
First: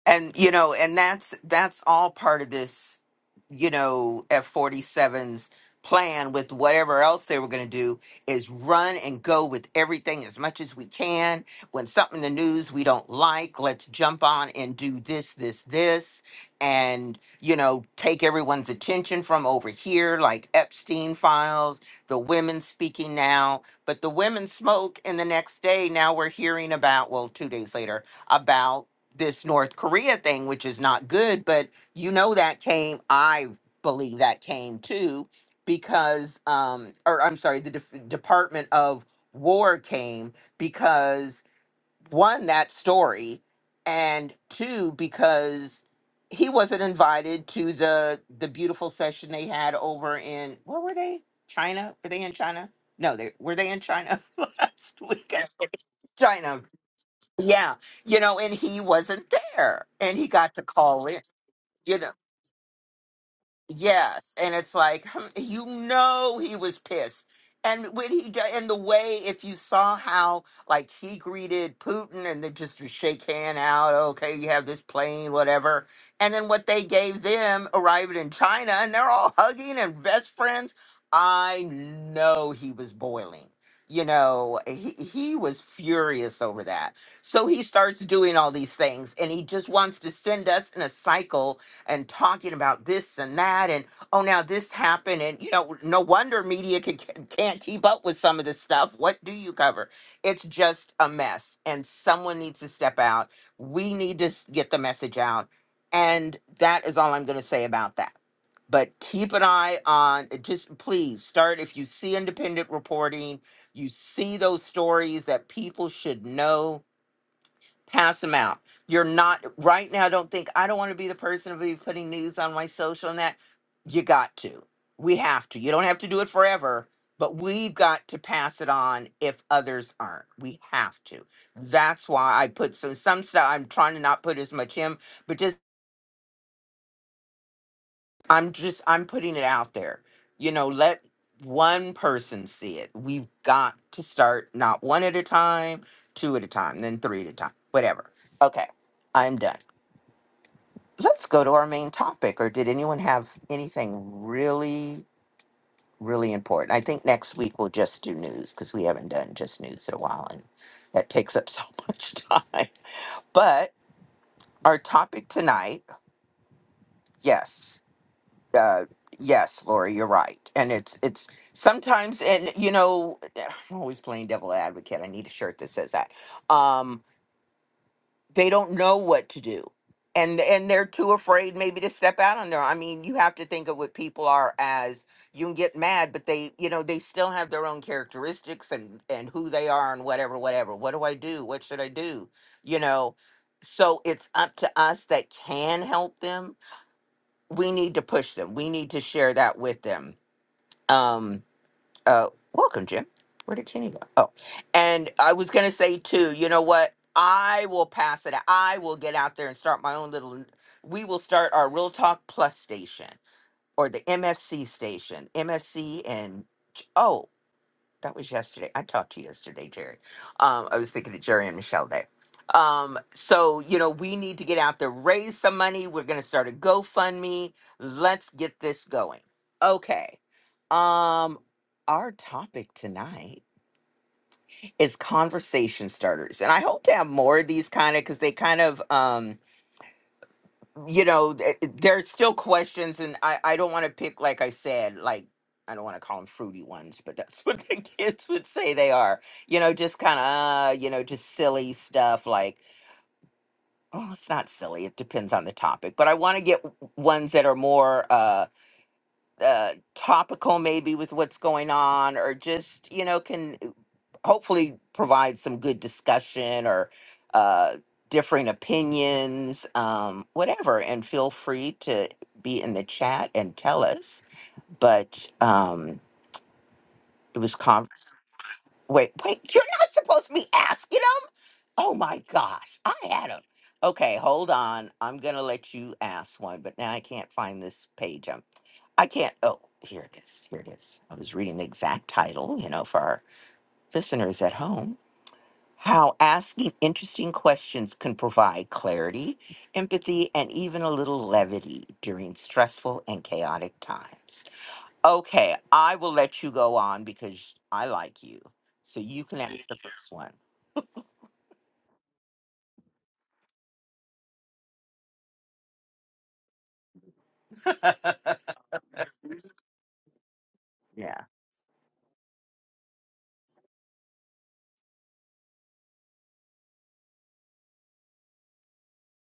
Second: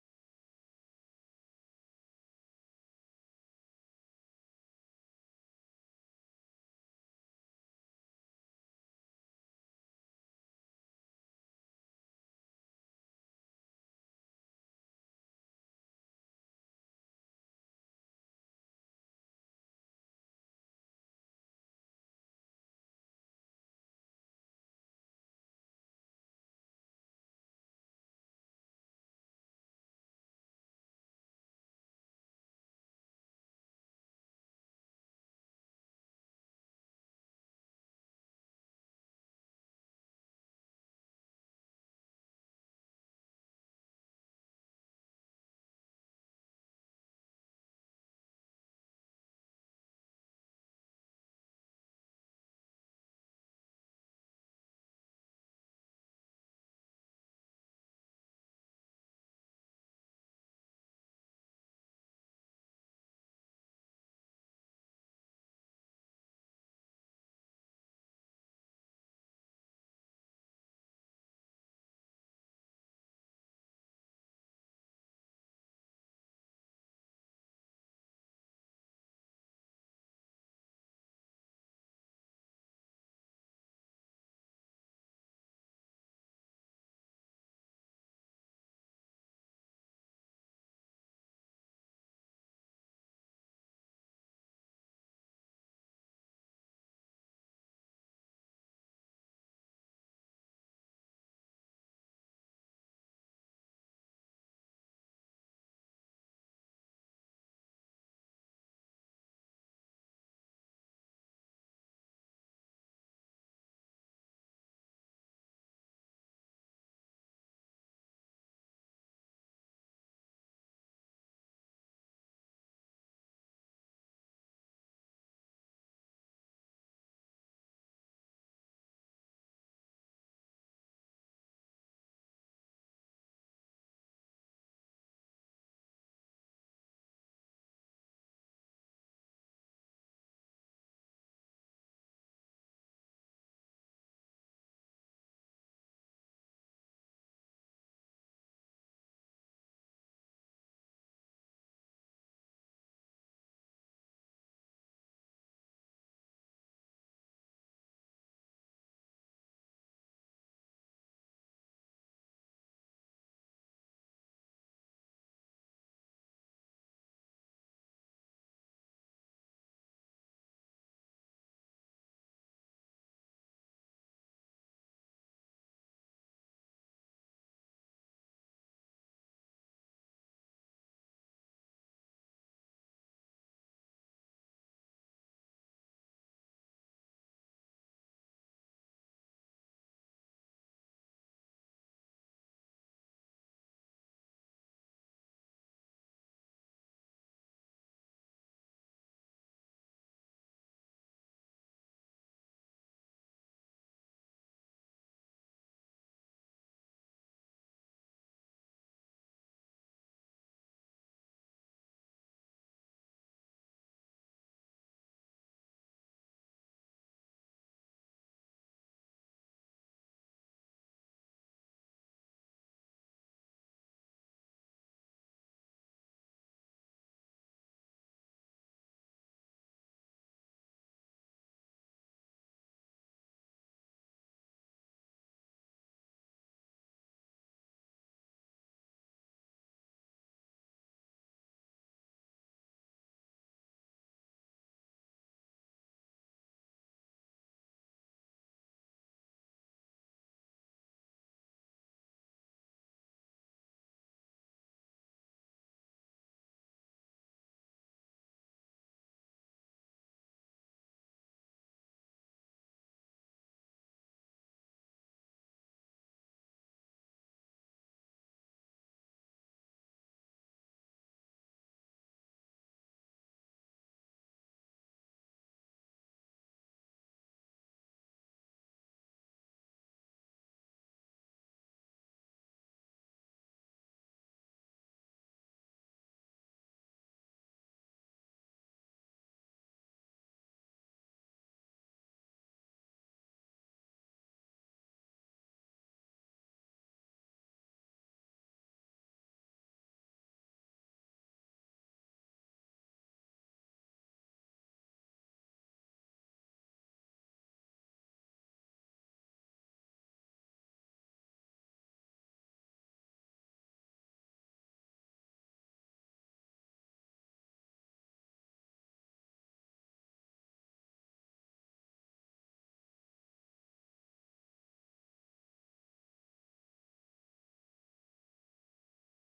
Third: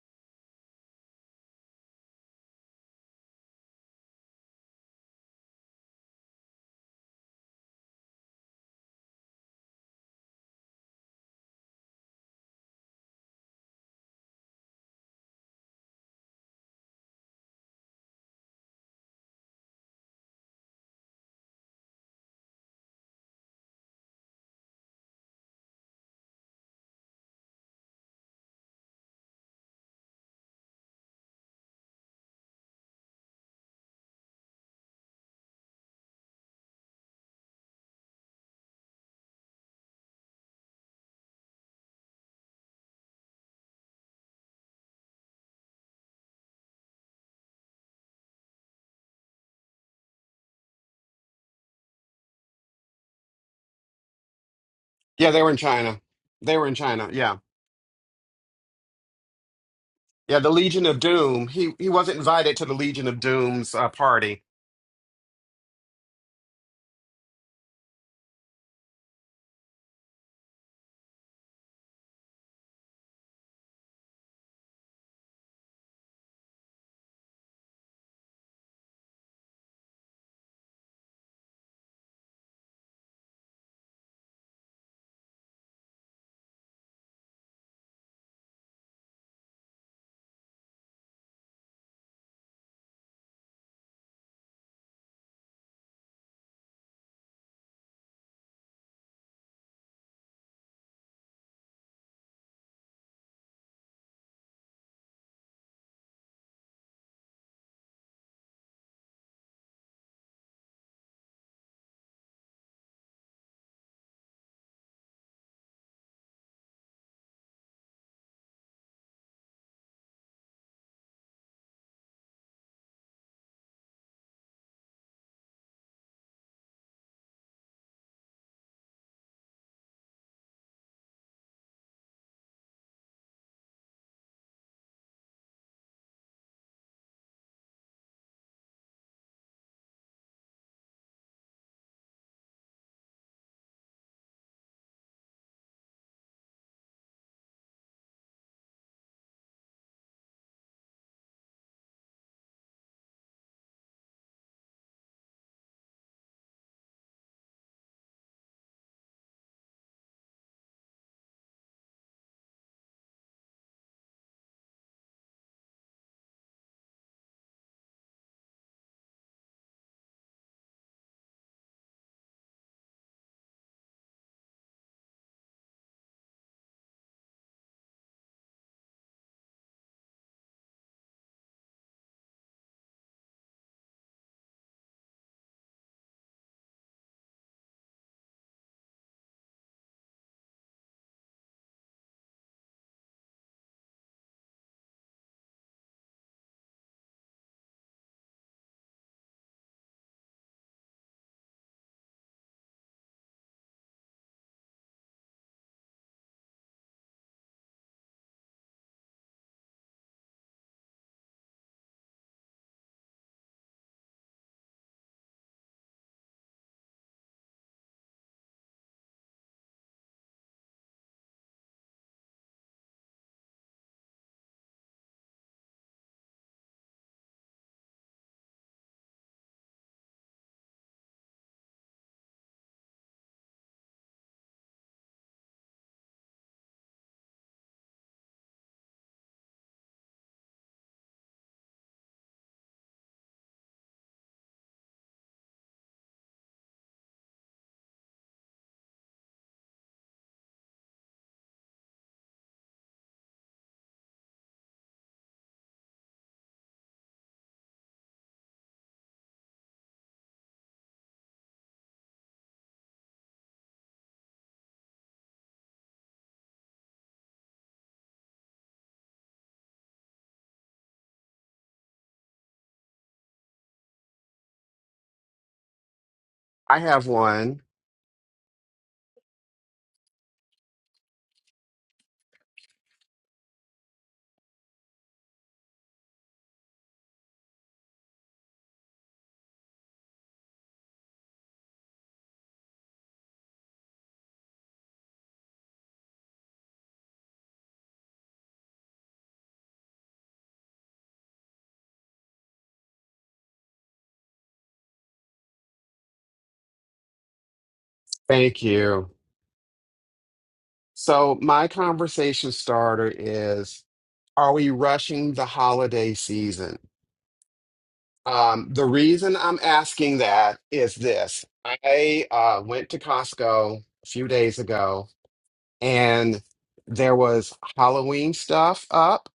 A: and you know and that's that's all part of this you know f forty seven's plan with whatever else they were going to do is run and go with everything as much as we can when something in the news we don't like let's jump on and do this this this and you know take everyone's attention from over here like epstein files the women speaking now but the women smoke and the next day now we're hearing about well two days later about this North Korea thing, which is not good, but you know that came, I believe that came too, because, um, or I'm sorry, the Def- Department of War came because one, that story, and two, because he wasn't invited to the the beautiful session they had over in where were they? China? Were they in China? No, they were they in China last
C: Yeah,
A: week?
C: they
A: I
C: were in
A: think.
C: China. They
A: China.
C: were in China. Yeah.
A: Yeah, you know, and he wasn't there, and he
C: Yeah, the
A: got to
C: Legion of
A: call in.
C: Doom. He he
A: You know,
C: wasn't invited to the Legion of Doom's uh,
A: Yes,
C: party.
A: and it's like hmm, you know he was pissed, and when he do- and the way if you saw how like he greeted Putin and they just to shake hand out, okay, you have this plane, whatever, and then what they gave them arriving in China, and they're all hugging and best friends. I know he was boiling. You know, he he was furious over that. So he starts doing all these things, and he just wants to send us in a cycle and talking about this and that and oh now this happened and you know no wonder media can, can- can't keep up with some of this stuff what do you cover it's just a mess and someone needs to step out we need to s- get the message out and that is all i'm going to say about that but keep an eye on uh, just please start if you see independent reporting you see those stories that people should know pass them out. You're not right now. don't think I don't want to be the person to be putting news on my social and that. You got to. We have to. You don't have to do it forever, but we've got to pass it on if others aren't. We have to. That's why I put some some stuff. I'm trying to not put as much him, but just I'm just I'm putting it out there. You know, let one person see it. We've got to start not one at a time, two at a time, then three at a time, whatever. Okay, I'm done. let's go to our main topic. Or did anyone have anything really, really important? I think next week we'll just do news because we haven't done just news in a while and that takes up so much time. But our topic tonight, yes. Uh, yes, Lori, you're right. And it's it's sometimes and you know I'm always playing devil advocate. I need a shirt that says that. Um they don't know what to do and and they're too afraid maybe to step out on their i mean you have to think of what people are as you can get mad but they you know they still have their own characteristics and and who they are and whatever whatever what do i do what should i do you know so it's up to us that can help them we need to push them we need to share that with them Um, uh welcome jim where did kenny go oh and i was gonna say too you know what i will pass it i will get out there and start my own little we will start our real talk plus station or the mfc station mfc and oh that was yesterday. I talked to you yesterday, Jerry. Um, I was thinking of Jerry and Michelle Day. Um, so you know, we need to get out there, raise some money. We're gonna start a GoFundMe. Let's get this going. Okay. Um, our topic tonight is conversation starters, and I hope to have more of these kind of because they kind of um you know, th- there's still questions, and I, I don't want to pick, like I said, like, I don't want to call them fruity ones, but that's what the kids would say they are. You know, just kind of, uh, you know, just silly stuff like, oh, it's not silly. It depends on the topic. But I want to get w- ones that are more uh, uh, topical maybe with what's going on or just you know can uh, hopefully provide some good discussion or uh, differing opinions um, whatever and feel free to be in the chat and tell us but um,
C: I have
A: it was
C: one.
A: conversation. Wait, wait, you're not supposed to be asking him? Oh my gosh, I had him. Okay, hold on. I'm going to let you ask one, but now I can't find this page. I'm, I can't. Oh, here it is. Here it is. I was reading the exact title, you know, for our listeners at home. How asking interesting questions can provide clarity, empathy, and even a little levity during stressful and chaotic times. Okay, I will let you go on because I like you.
C: Thank
A: So
C: you.
A: you can answer the first one.
C: So my conversation starter is: Are we rushing the holiday season? Um, the reason I'm asking that is
A: Yeah.
C: this: I uh, went to Costco a few days ago, and there was Halloween stuff up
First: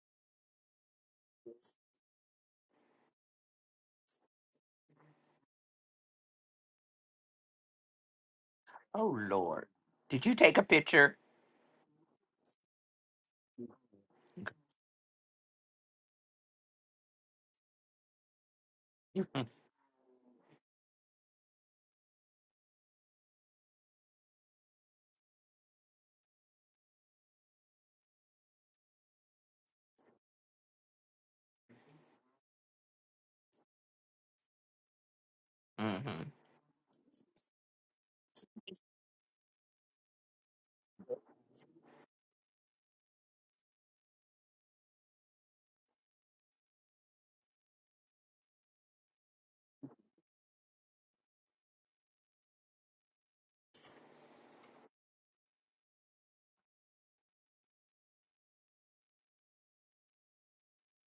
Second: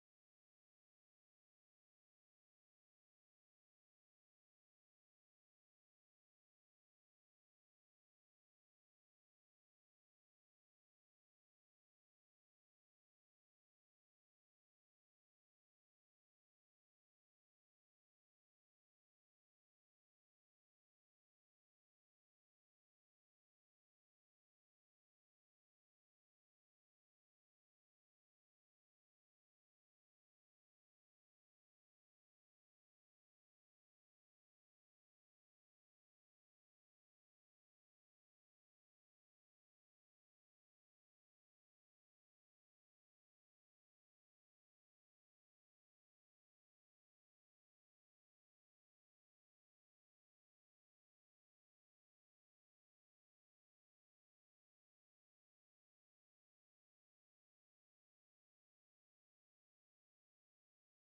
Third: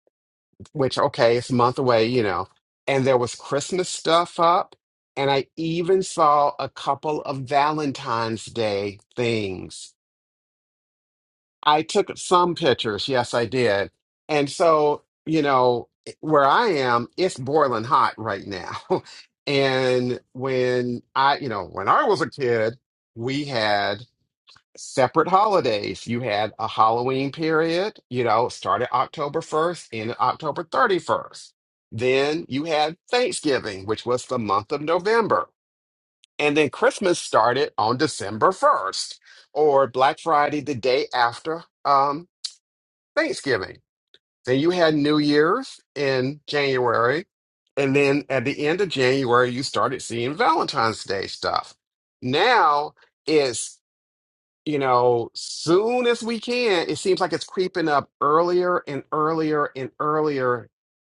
C: which okay, it's a month away, you know. And there was Christmas stuff up, and I even saw a couple of Valentine's Day
A: Oh, Lord.
C: things.
A: Did you take a picture?
C: I took some pictures, yes, I did. And so, you know, where I am, it's boiling hot right now.
A: hmm
C: And when I, you know, when I was a kid, we had separate holidays. You had a Halloween period, you know, started October 1st, ended October 31st. Then you had Thanksgiving, which was the month of November. And then Christmas started on December 1st or Black Friday the day after um, Thanksgiving. Then you had New Year's in January. And then at the end of January, you started seeing Valentine's Day stuff. Now, is you know, soon as we can, it seems like it's creeping up earlier and earlier and earlier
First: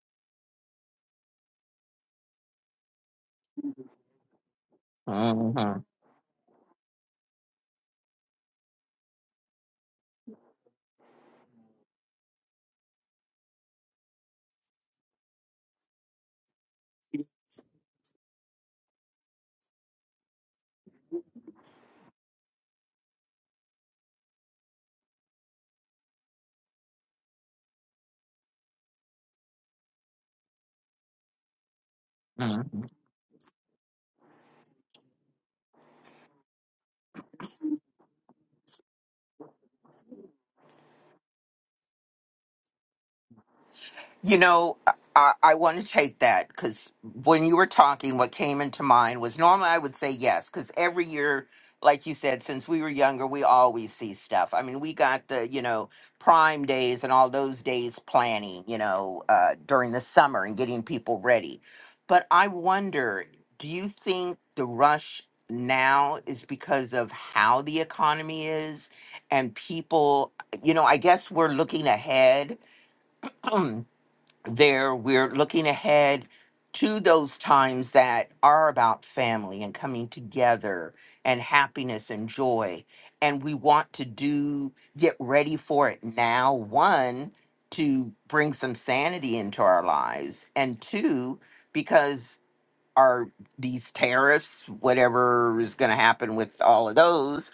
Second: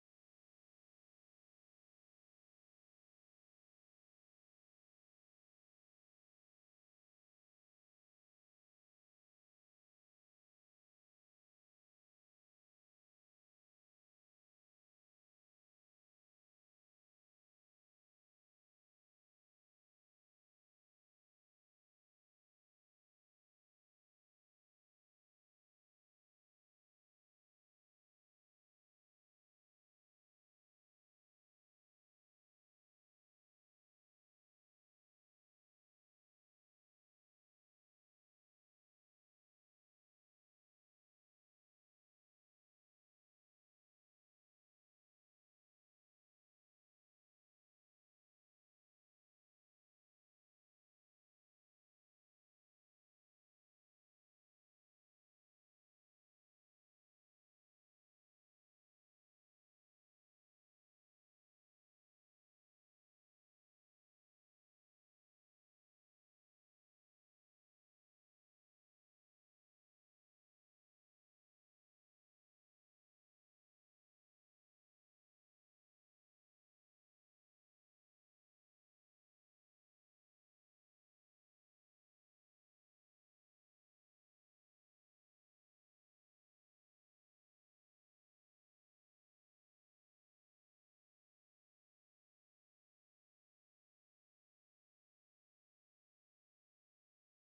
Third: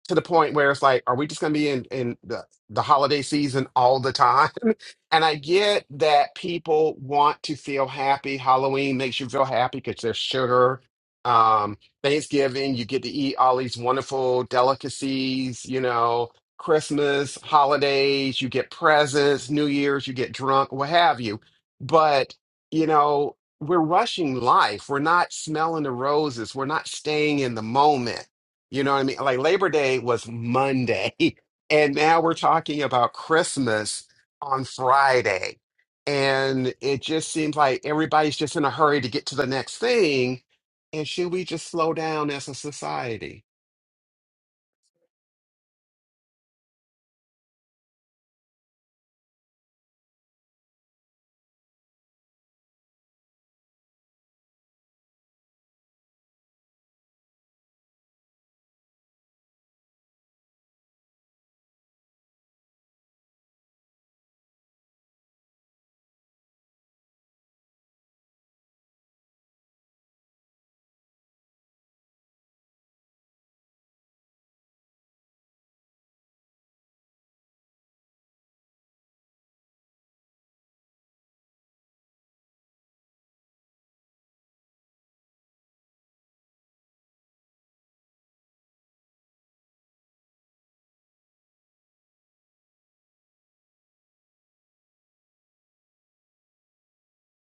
C: to the point where it's like, are we just going to be in, in the, the holiday season all the time? And I
A: hmm
C: get that people want to feel happy. Halloween makes you feel happy because there's sugar. Um, Thanksgiving, you get to eat all these wonderful delicacies, you know, Christmas, holidays, you get presents, New Year's, you get drunk, what have you. But you know we're rushing life. We're not smelling the roses. We're not staying in the moment. You know what I mean? Like Labor Day was Monday, and now we're
A: hmm
C: talking about Christmas on Friday. And it just seems like everybody's just in a hurry to get to the next thing. And should we just slow down as a society?
A: You know, I, I want to take that because when you were talking, what came into mind was normally I would say yes because every year, like you said, since we were younger, we always see stuff. I mean, we got the you know prime days and all those days planning, you know, uh, during the summer and getting people ready. But I wonder, do you think the rush now is because of how the economy is and people? You know, I guess we're looking ahead. there we're looking ahead to those times that are about family and coming together and happiness and joy and we want to do get ready for it now one to bring some sanity into our lives and two because our these tariffs whatever is going to happen with all of those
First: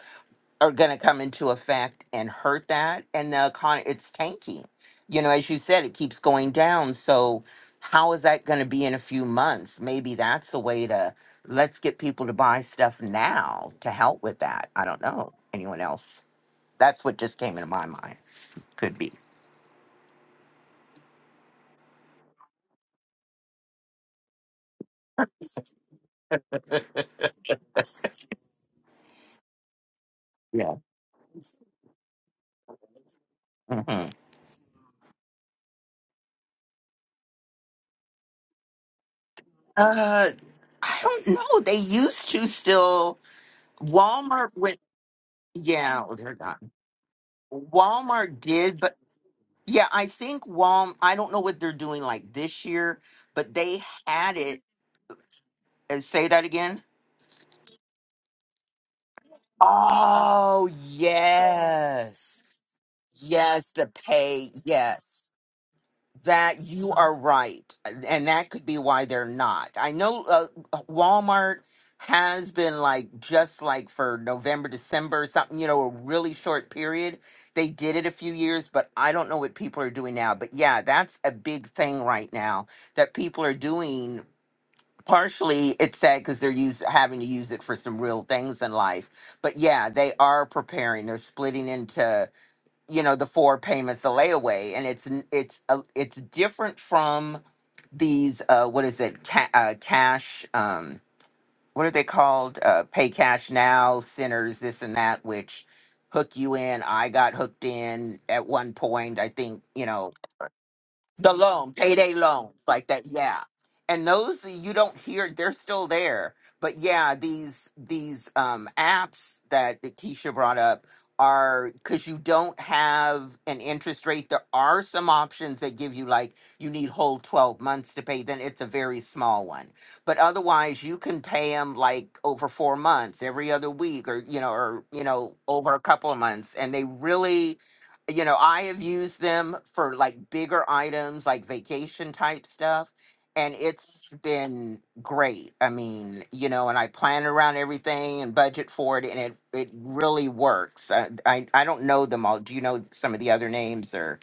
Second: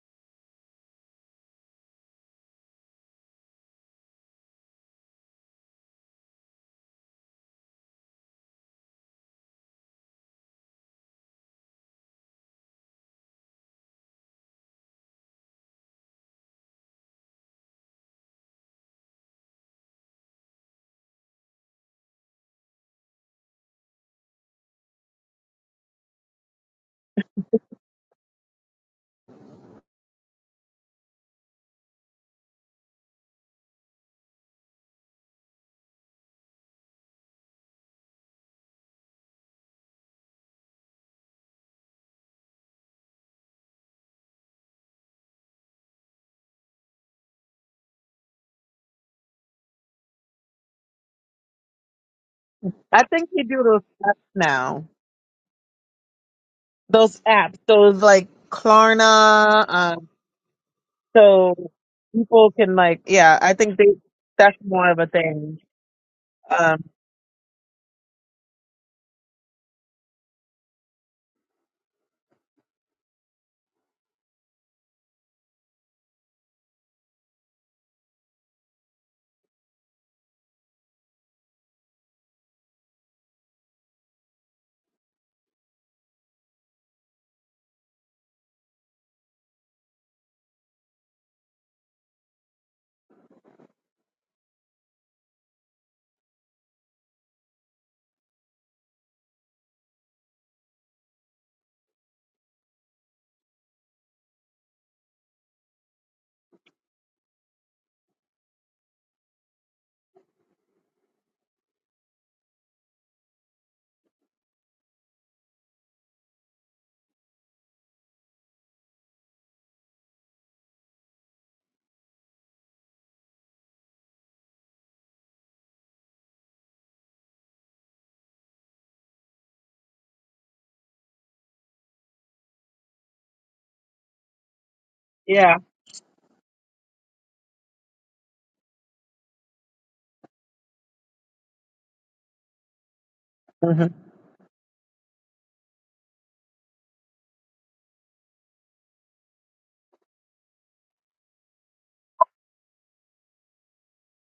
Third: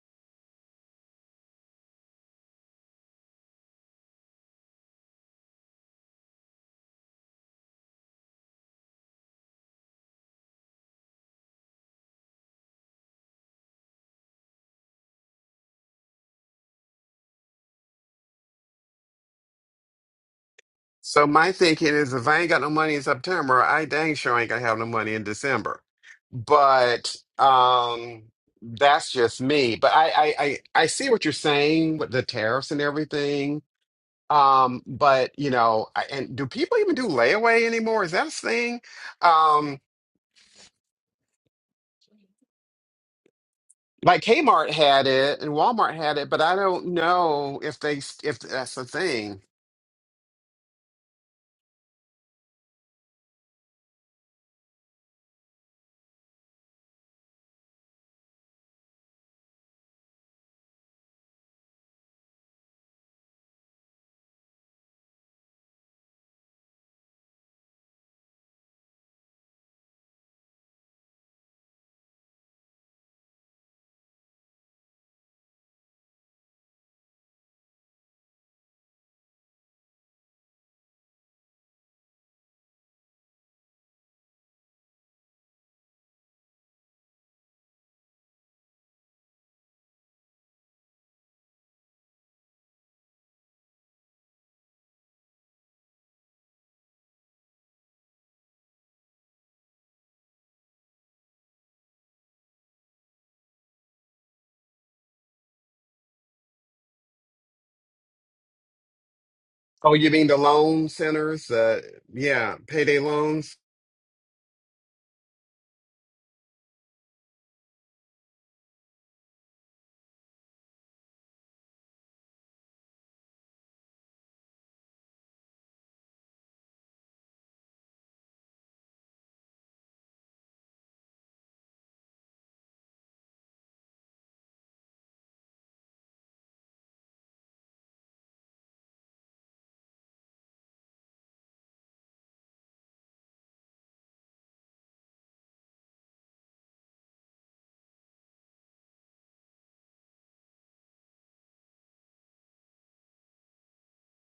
A: are going to come into effect and hurt that and the economy it's tanking you know as you said it keeps going down so how is that going to be in a few months maybe that's the way to let's get people to buy stuff now to help with that i don't know anyone else that's what just came into my mind could be
C: So my thinking is if I ain't got no money in September, I dang sure ain't gonna have no money in December. But um that's just me. But I I I,
A: yeah
C: I see what you're saying with the tariffs and everything.
A: hmm
C: Um, but you know, I, and do people even do layaway anymore? Is that a thing? Um
A: uh i don't know they used to still
C: like
A: walmart
C: Kmart
A: went
C: had it and Walmart
A: yeah well,
C: had it,
A: they're
C: but I
A: gone
C: don't know if they
A: walmart
C: if that's
A: did but
C: a thing.
A: Yeah, I think Walm, I don't know what they're doing like this year,
B: I think you
A: but
B: do
A: they
B: those apps
A: had it.
B: now.
A: And say that again.
B: Those apps, those like Klarna, um,
A: Oh,
B: so
A: yes.
B: people can like, yeah, I
A: Yes,
B: think
A: the
B: they
A: pay.
B: that's more of a
A: Yes.
B: thing.
A: That
B: Um,
A: you are right. And that could be why they're not. I know uh, Walmart has been like just like for November, December, something, you know, a really short period. They did it a few years, but I don't know what people are doing now. But yeah, that's a big thing right now that people are doing. Partially, it's sad because they're use, having to use it for some real things in life. But yeah, they are preparing. They're splitting into you know the four payments the layaway and it's n- it's a, it's different from these uh what is it ca- uh, cash um what are they called uh pay cash now centers this and that which hook you in i got hooked in at one point i think you
C: Oh,
A: know
C: you mean the loan
A: the
C: centers?
A: loan,
C: Uh,
A: payday
C: yeah,
A: loans, like
C: payday
A: that. Yeah,
C: loans.
A: and those you don't hear; they're still there. But yeah, these these um, apps that that Keisha brought up are because you don't have an interest rate. There are some options that give you like you need whole twelve months to pay. Then it's a very small one, but otherwise you can pay them like over four months, every other week, or you know, or you know,
B: yeah,
A: over a couple of months, and they really you know, I have used them for like bigger items, like vacation type stuff, and
B: hmm
A: it's been great. I mean, you know, and I plan around everything and budget for it, and it it really works. I I, I don't know them all. Do you know some of the other names or?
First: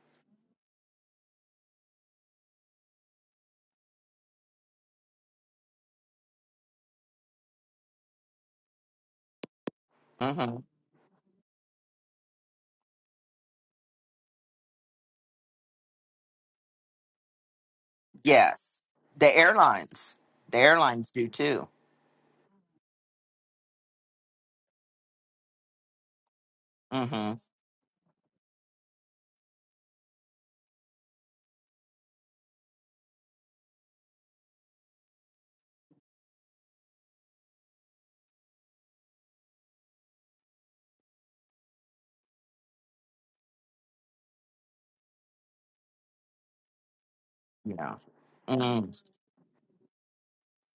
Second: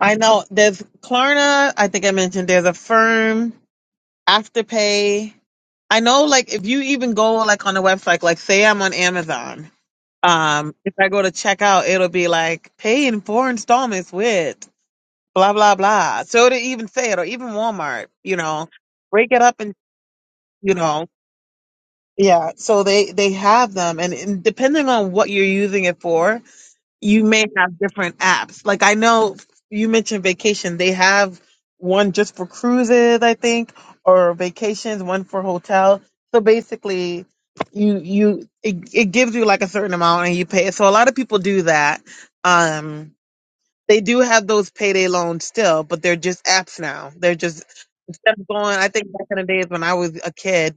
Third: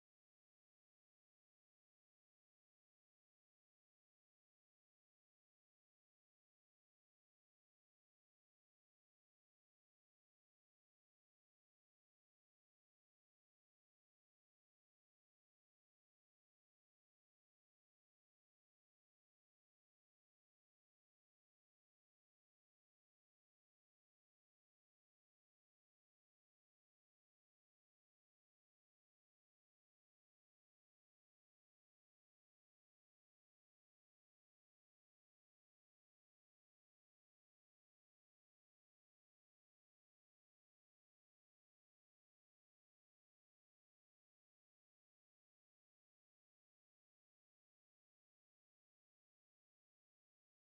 B: I know. There's Klarna. I think I mentioned there's a firm Afterpay. I know, like, if you even go like on a website, like say I'm on Amazon.
A: hmm
B: Um, if I go to check out, it'll be like pay in four installments with blah blah blah. So it'll even say it, or even Walmart, you know,
A: Yes,
B: break
A: the
B: it up and
A: airlines. The
B: you know,
A: airlines do too.
B: yeah. So they they have them, and, and depending on what you're using it for, you
A: Mm-hmm.
B: may have different apps. Like I know you mentioned vacation. They have one just for cruises, I think, or vacations, one for hotel. So basically you you it, it gives you like a certain amount and you pay it. So a lot of people do that. Um they do have those payday loans still, but they're just apps now. They're just
A: Yeah.
B: instead of going I
A: Mm-hmm.
B: think back in the days when I was a kid,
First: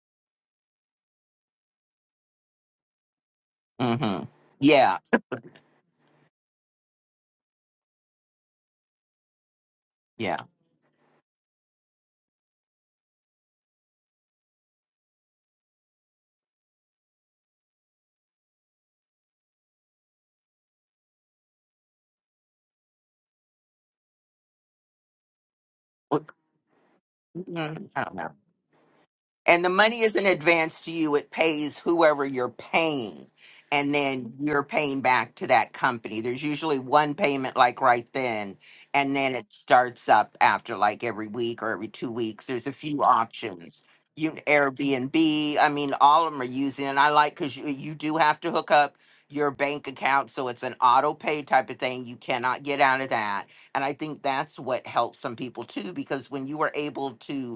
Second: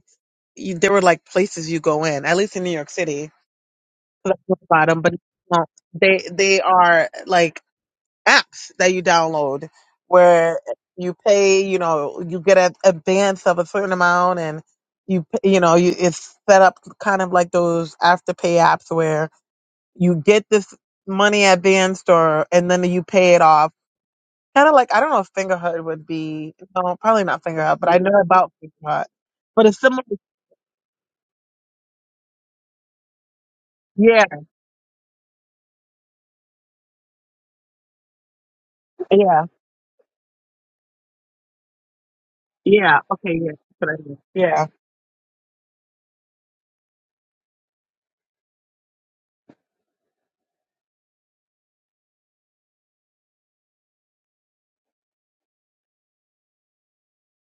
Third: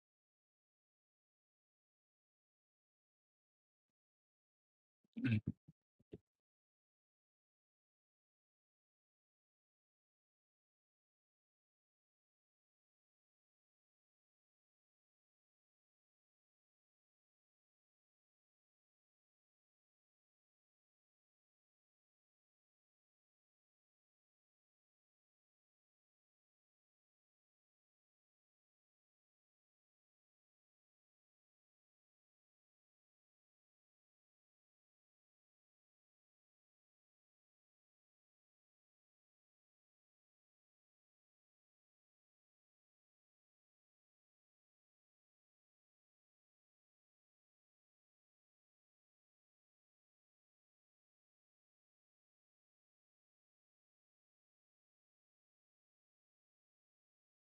B: you, there were like places you go in, at least in New York City.
A: Mm-hmm.
B: So that's about
A: Yeah.
B: 'em, but no, they they are like apps that you download
A: Yeah.
B: where you pay, you know, you get an advance of a certain amount and you, p- you know, you, it's set up kind of like those afterpay apps where you get this money advanced or, and then you pay it off. Kind of like, I don't know if Fingerhood would
A: Well,
B: be, no, probably not Fingerhut,
A: mm,
B: but I
A: I don't
B: know
A: know.
B: about Fingerhut.
A: And
B: But
A: the
B: it's
A: money
B: similar.
A: isn't advanced to you, it pays whoever you're paying. And
B: Yeah,
A: then you're paying back to that company. There's usually one payment, like right then, and then
B: yeah,
A: it starts up after like every week or every two weeks. There's a
B: yeah.
A: few
B: Okay, yeah. that's
A: options.
B: what I mean.
A: You
B: Yeah,
A: Airbnb, I mean, all of them are using, and I like because you, you do have to hook up your bank account, so it's an auto pay type of thing. You cannot get out of that, and I think that's what helps some people too, because when you are able to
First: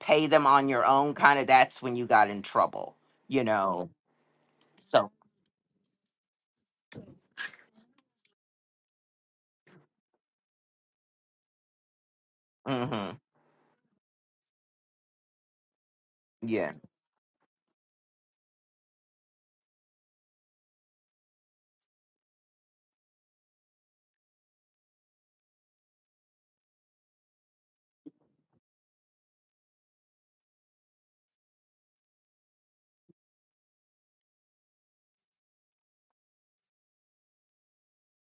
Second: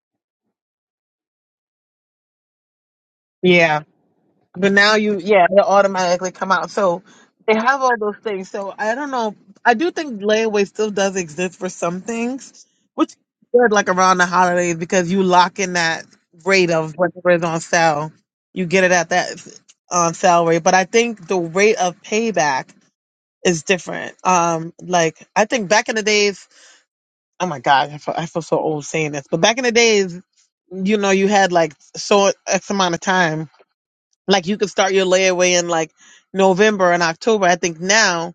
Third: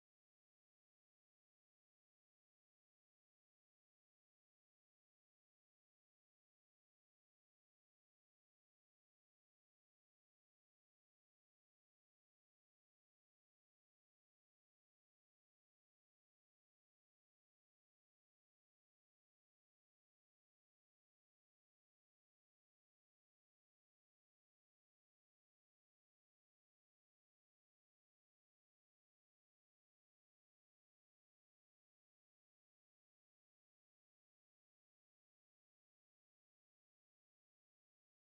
A: pay them on your own kind of that's when you got in trouble you
B: yeah.
A: know
B: But now
A: so
B: you, yeah, they automatically come out. So they have all those things. So I don't know. I do think layaway still does exist for some things,
A: hmm
B: which is good, like around the holidays, because you lock in that rate
A: yeah
B: of whatever is on sale. You get it at that on sale rate. But I think the rate of payback is different. Um, like I think back in the days, oh my God, I feel, I feel so old saying this, but back in the days, you know, you had like so X amount of time like you could start your layaway in like November and October. I think now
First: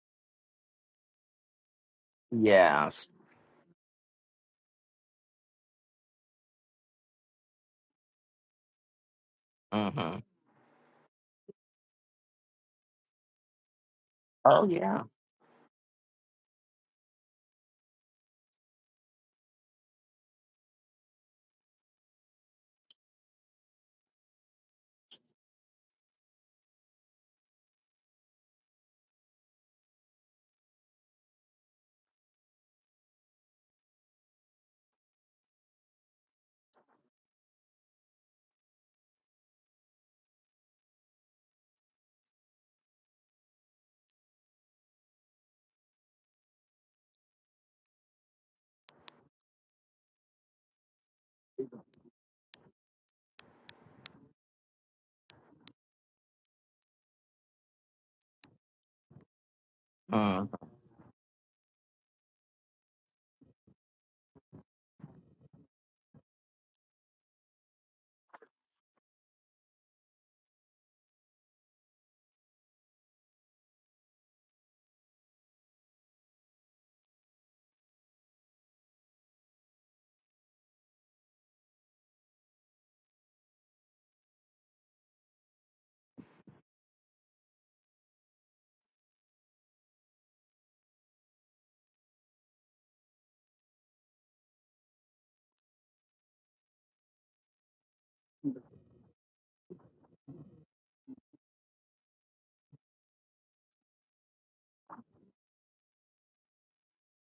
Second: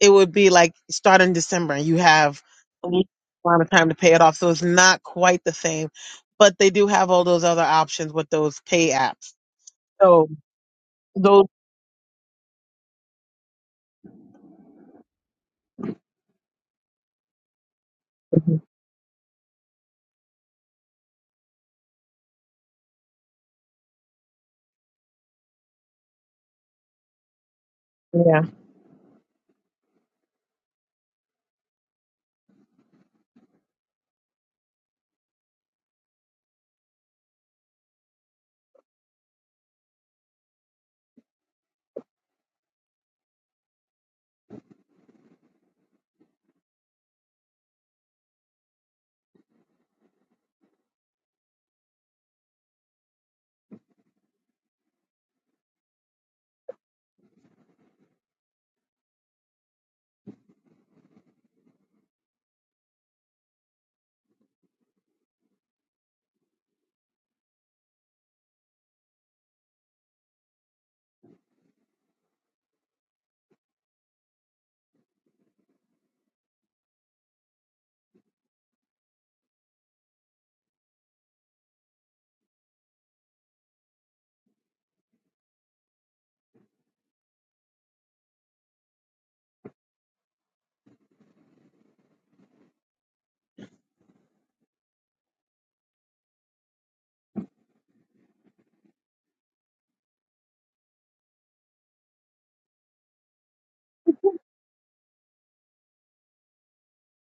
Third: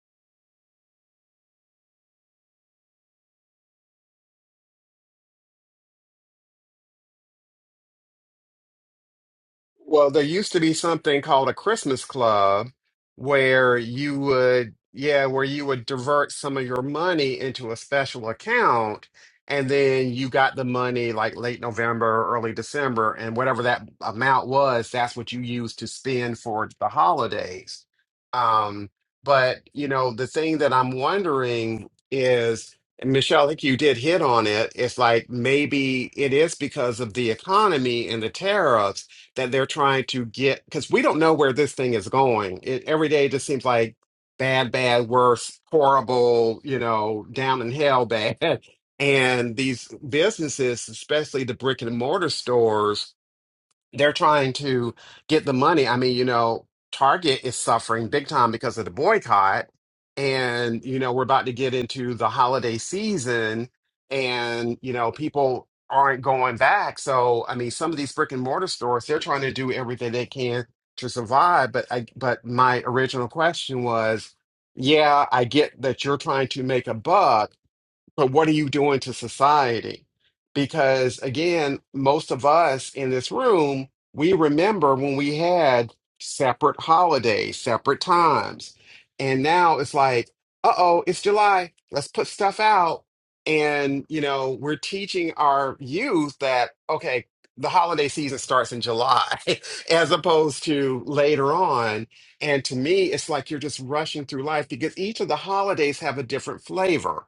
B: it would be like start in December and you have a
A: yeah
B: week amount of time to pay it off. So it's not quite the same, but they do have all those other options with those pay apps.
C: Well,
A: hmm
C: there
B: So
C: used to be something
B: those,
C: called a Christmas club where you
A: oh
C: would,
A: yeah
C: yeah, where you would divert some of your money into a special account, and then you got the money like late November, early December, and whatever that amount was, that's what you used to spend for the holidays.
B: yeah,
C: Um, but you know, the thing that I'm wondering is, and Michelle, I think you did hit on it. It's like maybe it is because of the economy and the tariffs that they're trying to get because we don't know where this thing is going. It, every day just seems like bad, bad, worse, horrible, you know, down in hell bad. And these businesses, especially the brick and mortar stores, they're trying to get the money. I mean, you know, Target is suffering big time because of the boycott.
A: hmm
C: And, you know, we're about to get into the holiday season and, you know, people aren't going back. So, I mean, some of these brick and mortar stores, they're trying to do everything they can to survive. But I, but my original question was, yeah, I get that you're trying to make a buck, but what are you doing to society? Because again, most of us in this room, we remember when we had separate holidays, separate times. And now it's like, uh-oh, it's July. Let's put stuff out. And, you know, we're teaching our youth that, okay, the holiday season starts in July as opposed to later on. And to me, it's like you're just rushing through life because each of the holidays have a different flavor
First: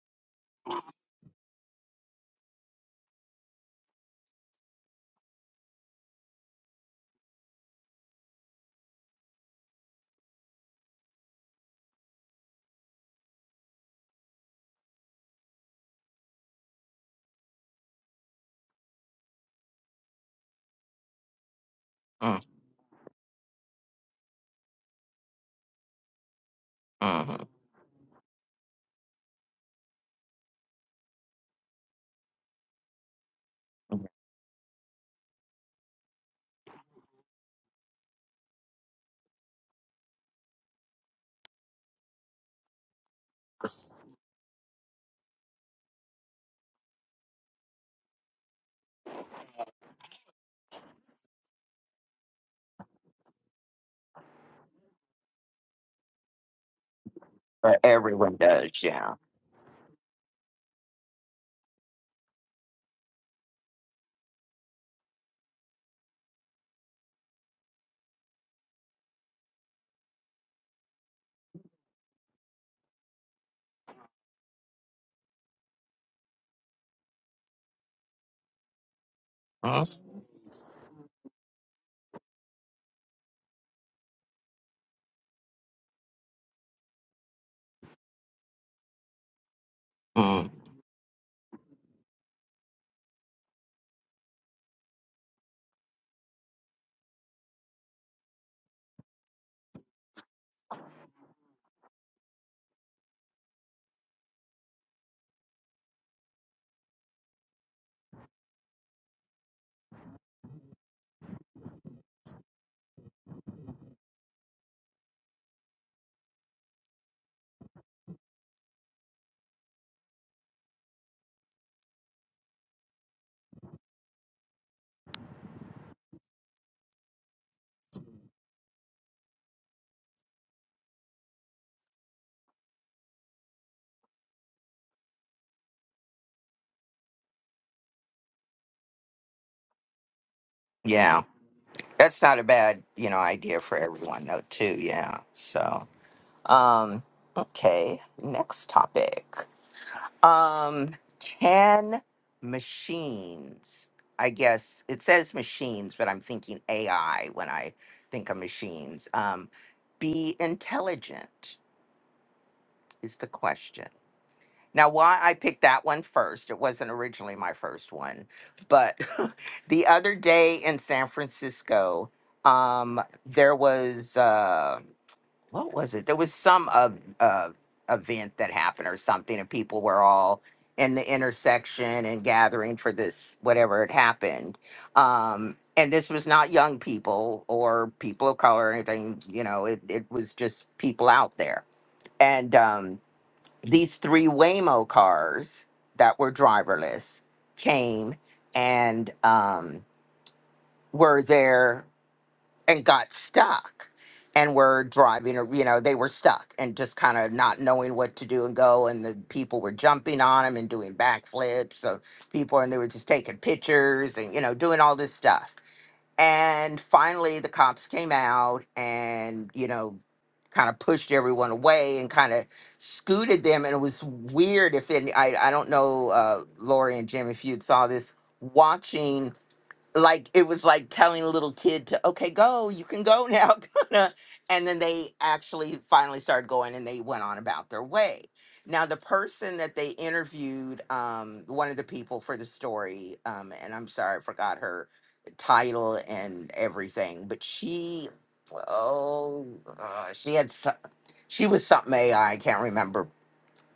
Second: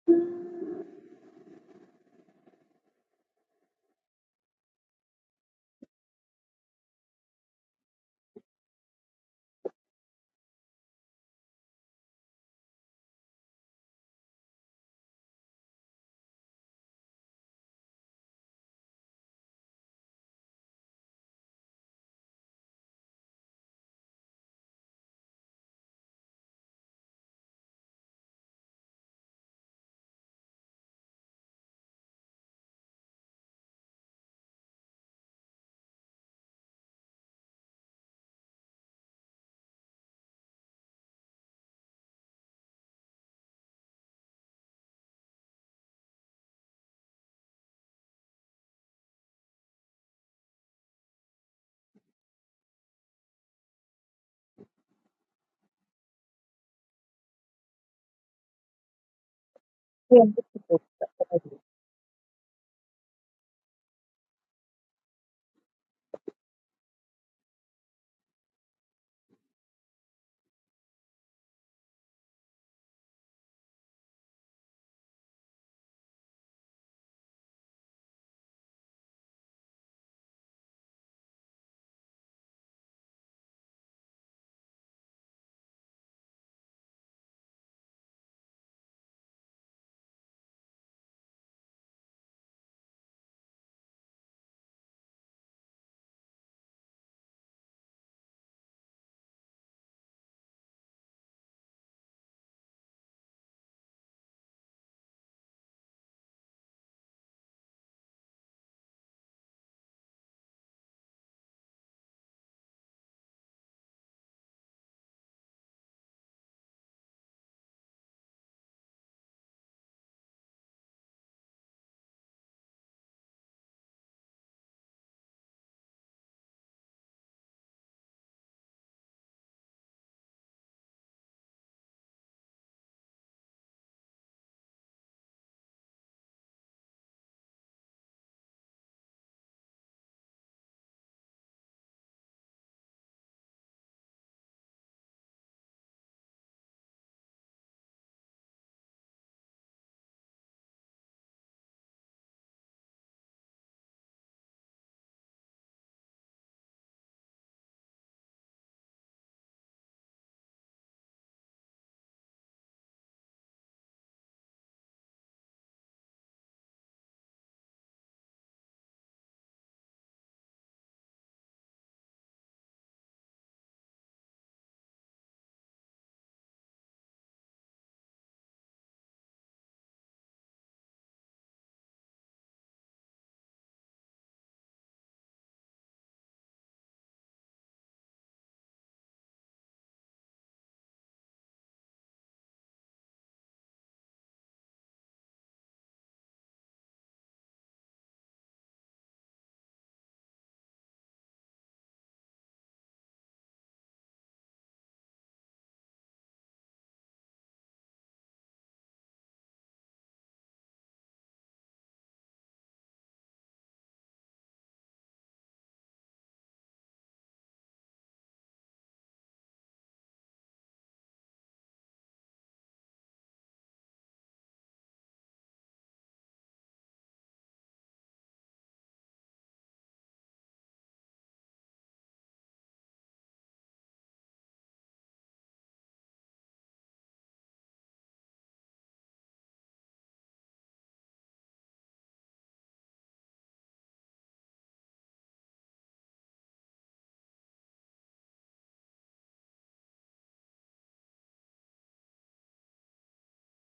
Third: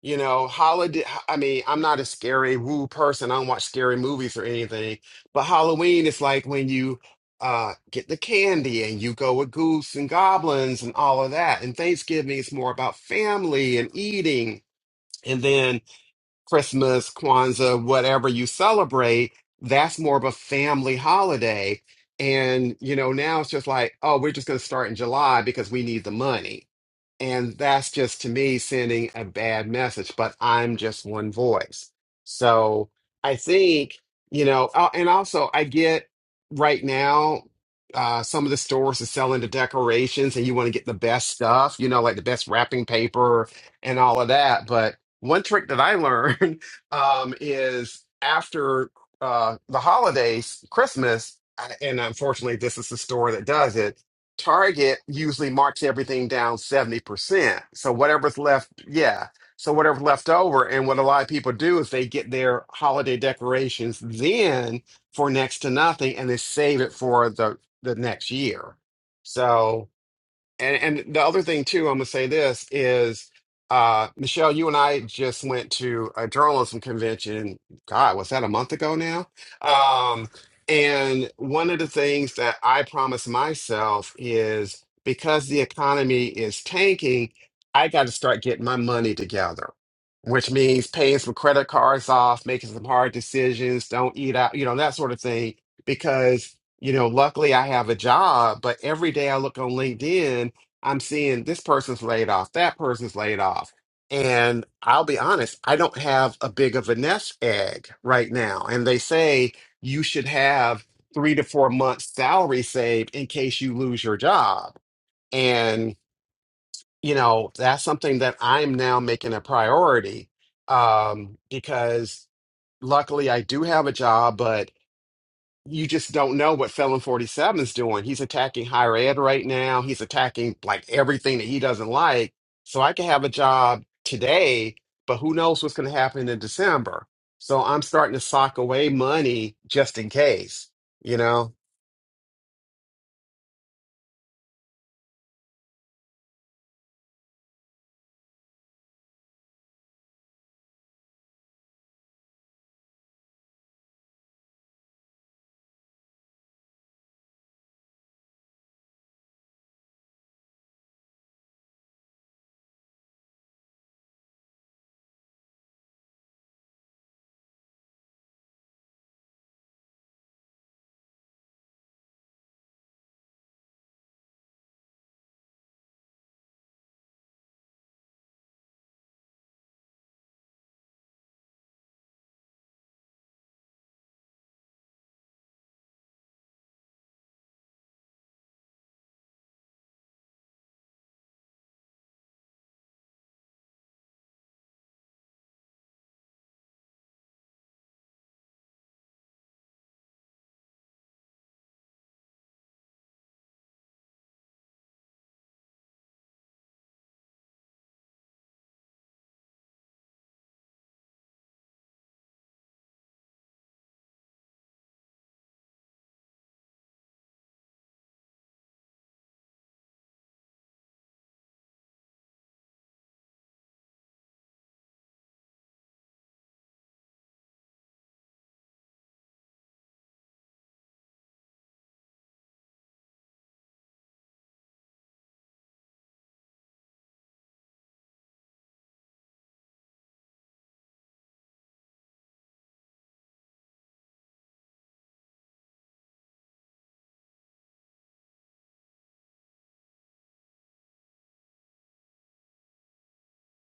C: you know, holiday. I mean, I'm not a scary woo person. I don't watch scary movies or anything. But Halloween is like when you uh get the candy and you go with goose and goblins and all of that. And Thanksgiving is more about family and eating. And then Christmas, Kwanzaa, whatever you celebrate, that's more of a family holiday. And, you know, now it's just like, oh, we're just going to start in July because we need the money
A: hmm
C: and that's just to me sending a bad message, but I'm just one voice. So I think, you know, uh, and also I get right now, uh, some of the stores are selling the decorations and you want to get the best stuff, you know, like the best wrapping paper and all of that. But one trick that I learned um, is after uh, the holidays, Christmas, I- and unfortunately, this is the store that does it Target usually marks everything down 70%.
A: but
C: So
A: everyone
C: whatever's left,
A: does yeah
C: yeah. So whatever's
B: yeah.
C: left over. And what a lot of people do is they get their holiday decorations then for next to nothing and they save it for the the next year. So and and the other thing too, I'm gonna say this is uh Michelle, you and I just went to a journalism convention. God, was that a month ago now? Um, and one of the things that I promised myself is because the economy is tanking, I got to start getting my money together,
A: mm-hmm.
C: which means paying some credit cards off, making some hard decisions, don't eat out, you know, that sort of thing. Because, you know, luckily I have a job, but every day I look on LinkedIn I'm seeing this person's laid off, that person's laid off. And I'll be honest, I don't have a big of a nest egg right now. And they say you should have three to four months salary saved in case you lose your job. And, you know, that's something that I'm now making a priority um, because luckily I do have a job, but you just don't know what Felon 47 is doing. He's attacking higher ed right now. He's attacking like everything that he doesn't like. So I can have a job today, but who knows what's going to happen in December. So I'm starting to sock away money just in case, you
A: yeah
C: know?
A: that's not a bad you know idea for everyone though too yeah so Um, okay, next topic. Um, can machines, I guess it says machines, but I'm thinking AI when I think of machines, um, be intelligent is the question. Now, why I picked that one first, it wasn't originally my first one, but the other day in San Francisco, um, there was uh, what was it? There was some uh, uh, event that happened or something, and people were all in the intersection and gathering for this whatever had happened. Um, and this was not young people or people of color or anything. You know, it it was just people out there. And um, these three Waymo cars that were driverless came and um, were there and got stuck and were driving or you know they were stuck and just kind of not knowing what to do and go and the people were jumping on them and doing backflips so people and they were just taking pictures and you know doing all this stuff and finally the cops came out and you know kind of pushed everyone away and kind of scooted them and it was weird if any i, I don't know uh, lori and jim if you saw this watching like it was like telling a little kid to okay go you can go now kinda. and then they actually finally started going and they went on about their way now the person that they interviewed um one of the people for the story um and i'm sorry i forgot her title and everything but she oh uh, she had so- she was something ai i can't remember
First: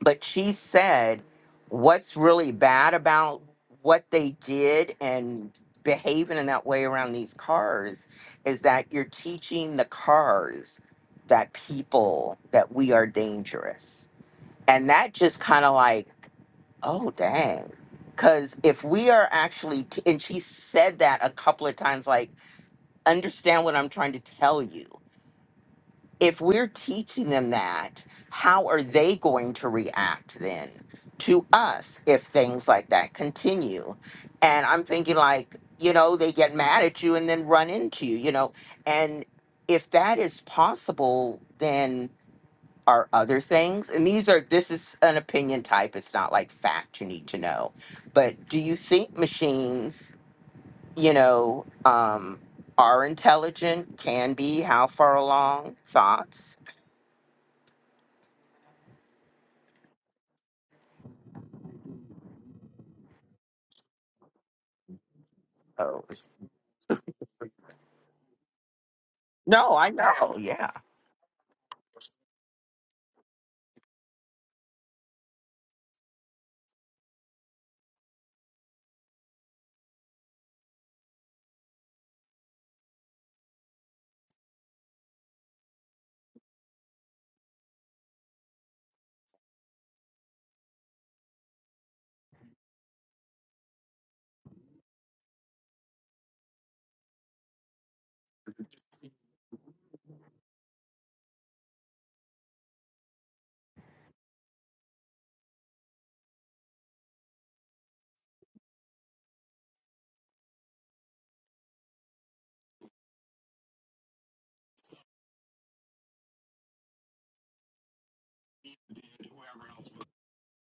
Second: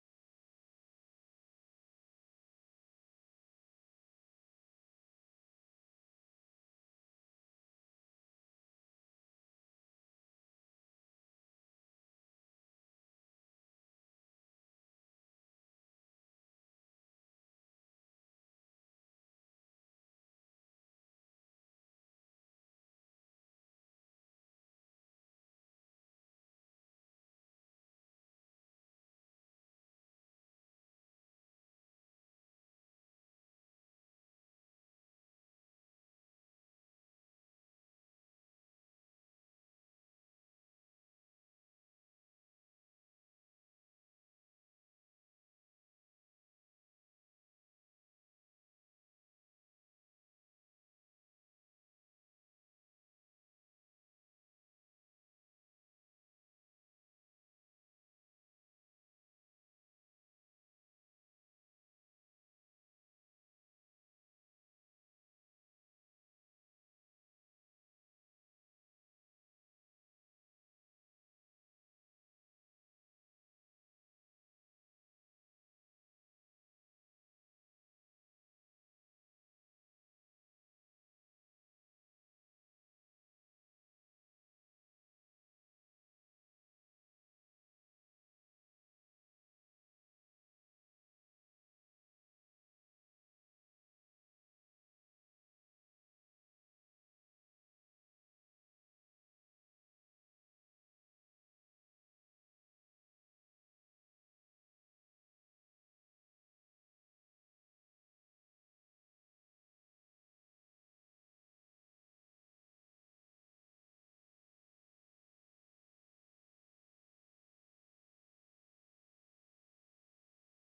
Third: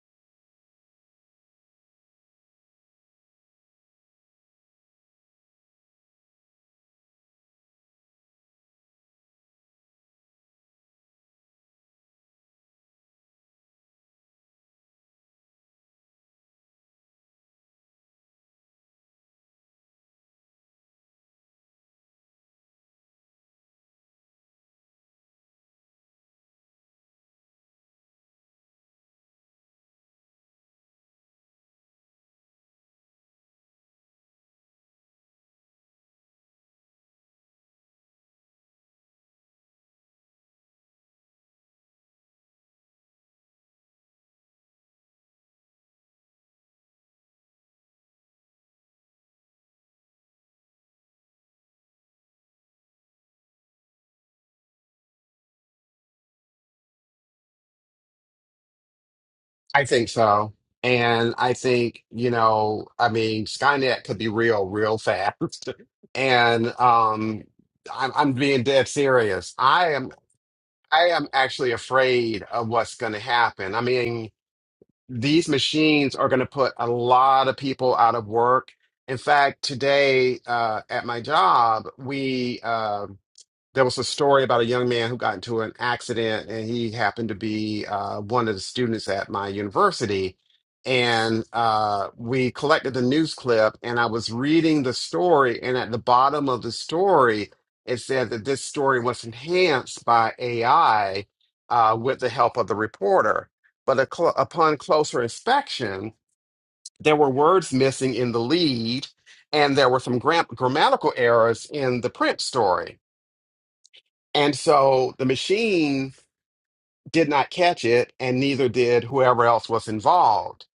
A: but she said what's really bad about what they did and behaving in that way around these cars is that you're teaching the cars that people that we are dangerous and that just kind of like oh dang because if we are actually t- and she said that a couple of times like understand what i'm trying to tell you if we're teaching them that, how are they going to react then to us if things like that continue? And I'm thinking, like, you know, they get mad at you and then run into you, you know. And if that is possible, then are other things? And these are, this is an opinion type. It's not like fact you need to know. But do you think machines, you know, um, are intelligent, can be, how far along, thoughts?
C: I think so. And I think, you know, I mean, Skynet could be real, real fast.
A: Oh
C: and um, I'm, I'm being dead serious.
A: no, I
C: I am.
A: know. Yeah.
C: I am actually afraid of what's going to happen. I mean, these machines are going to put a lot of people out of work. In fact, today uh, at my job, we uh, there was a story about a young man who got into an accident and he happened to be uh, one of the students at my university and uh, we collected the news clip and i was reading the story and at the bottom of the story it said that this story was enhanced by ai uh, with the help of the reporter but a cl- upon closer inspection there were words missing in the lead and there were some gram- grammatical errors in the print story and so the machine did not catch it, and neither did whoever else was involved.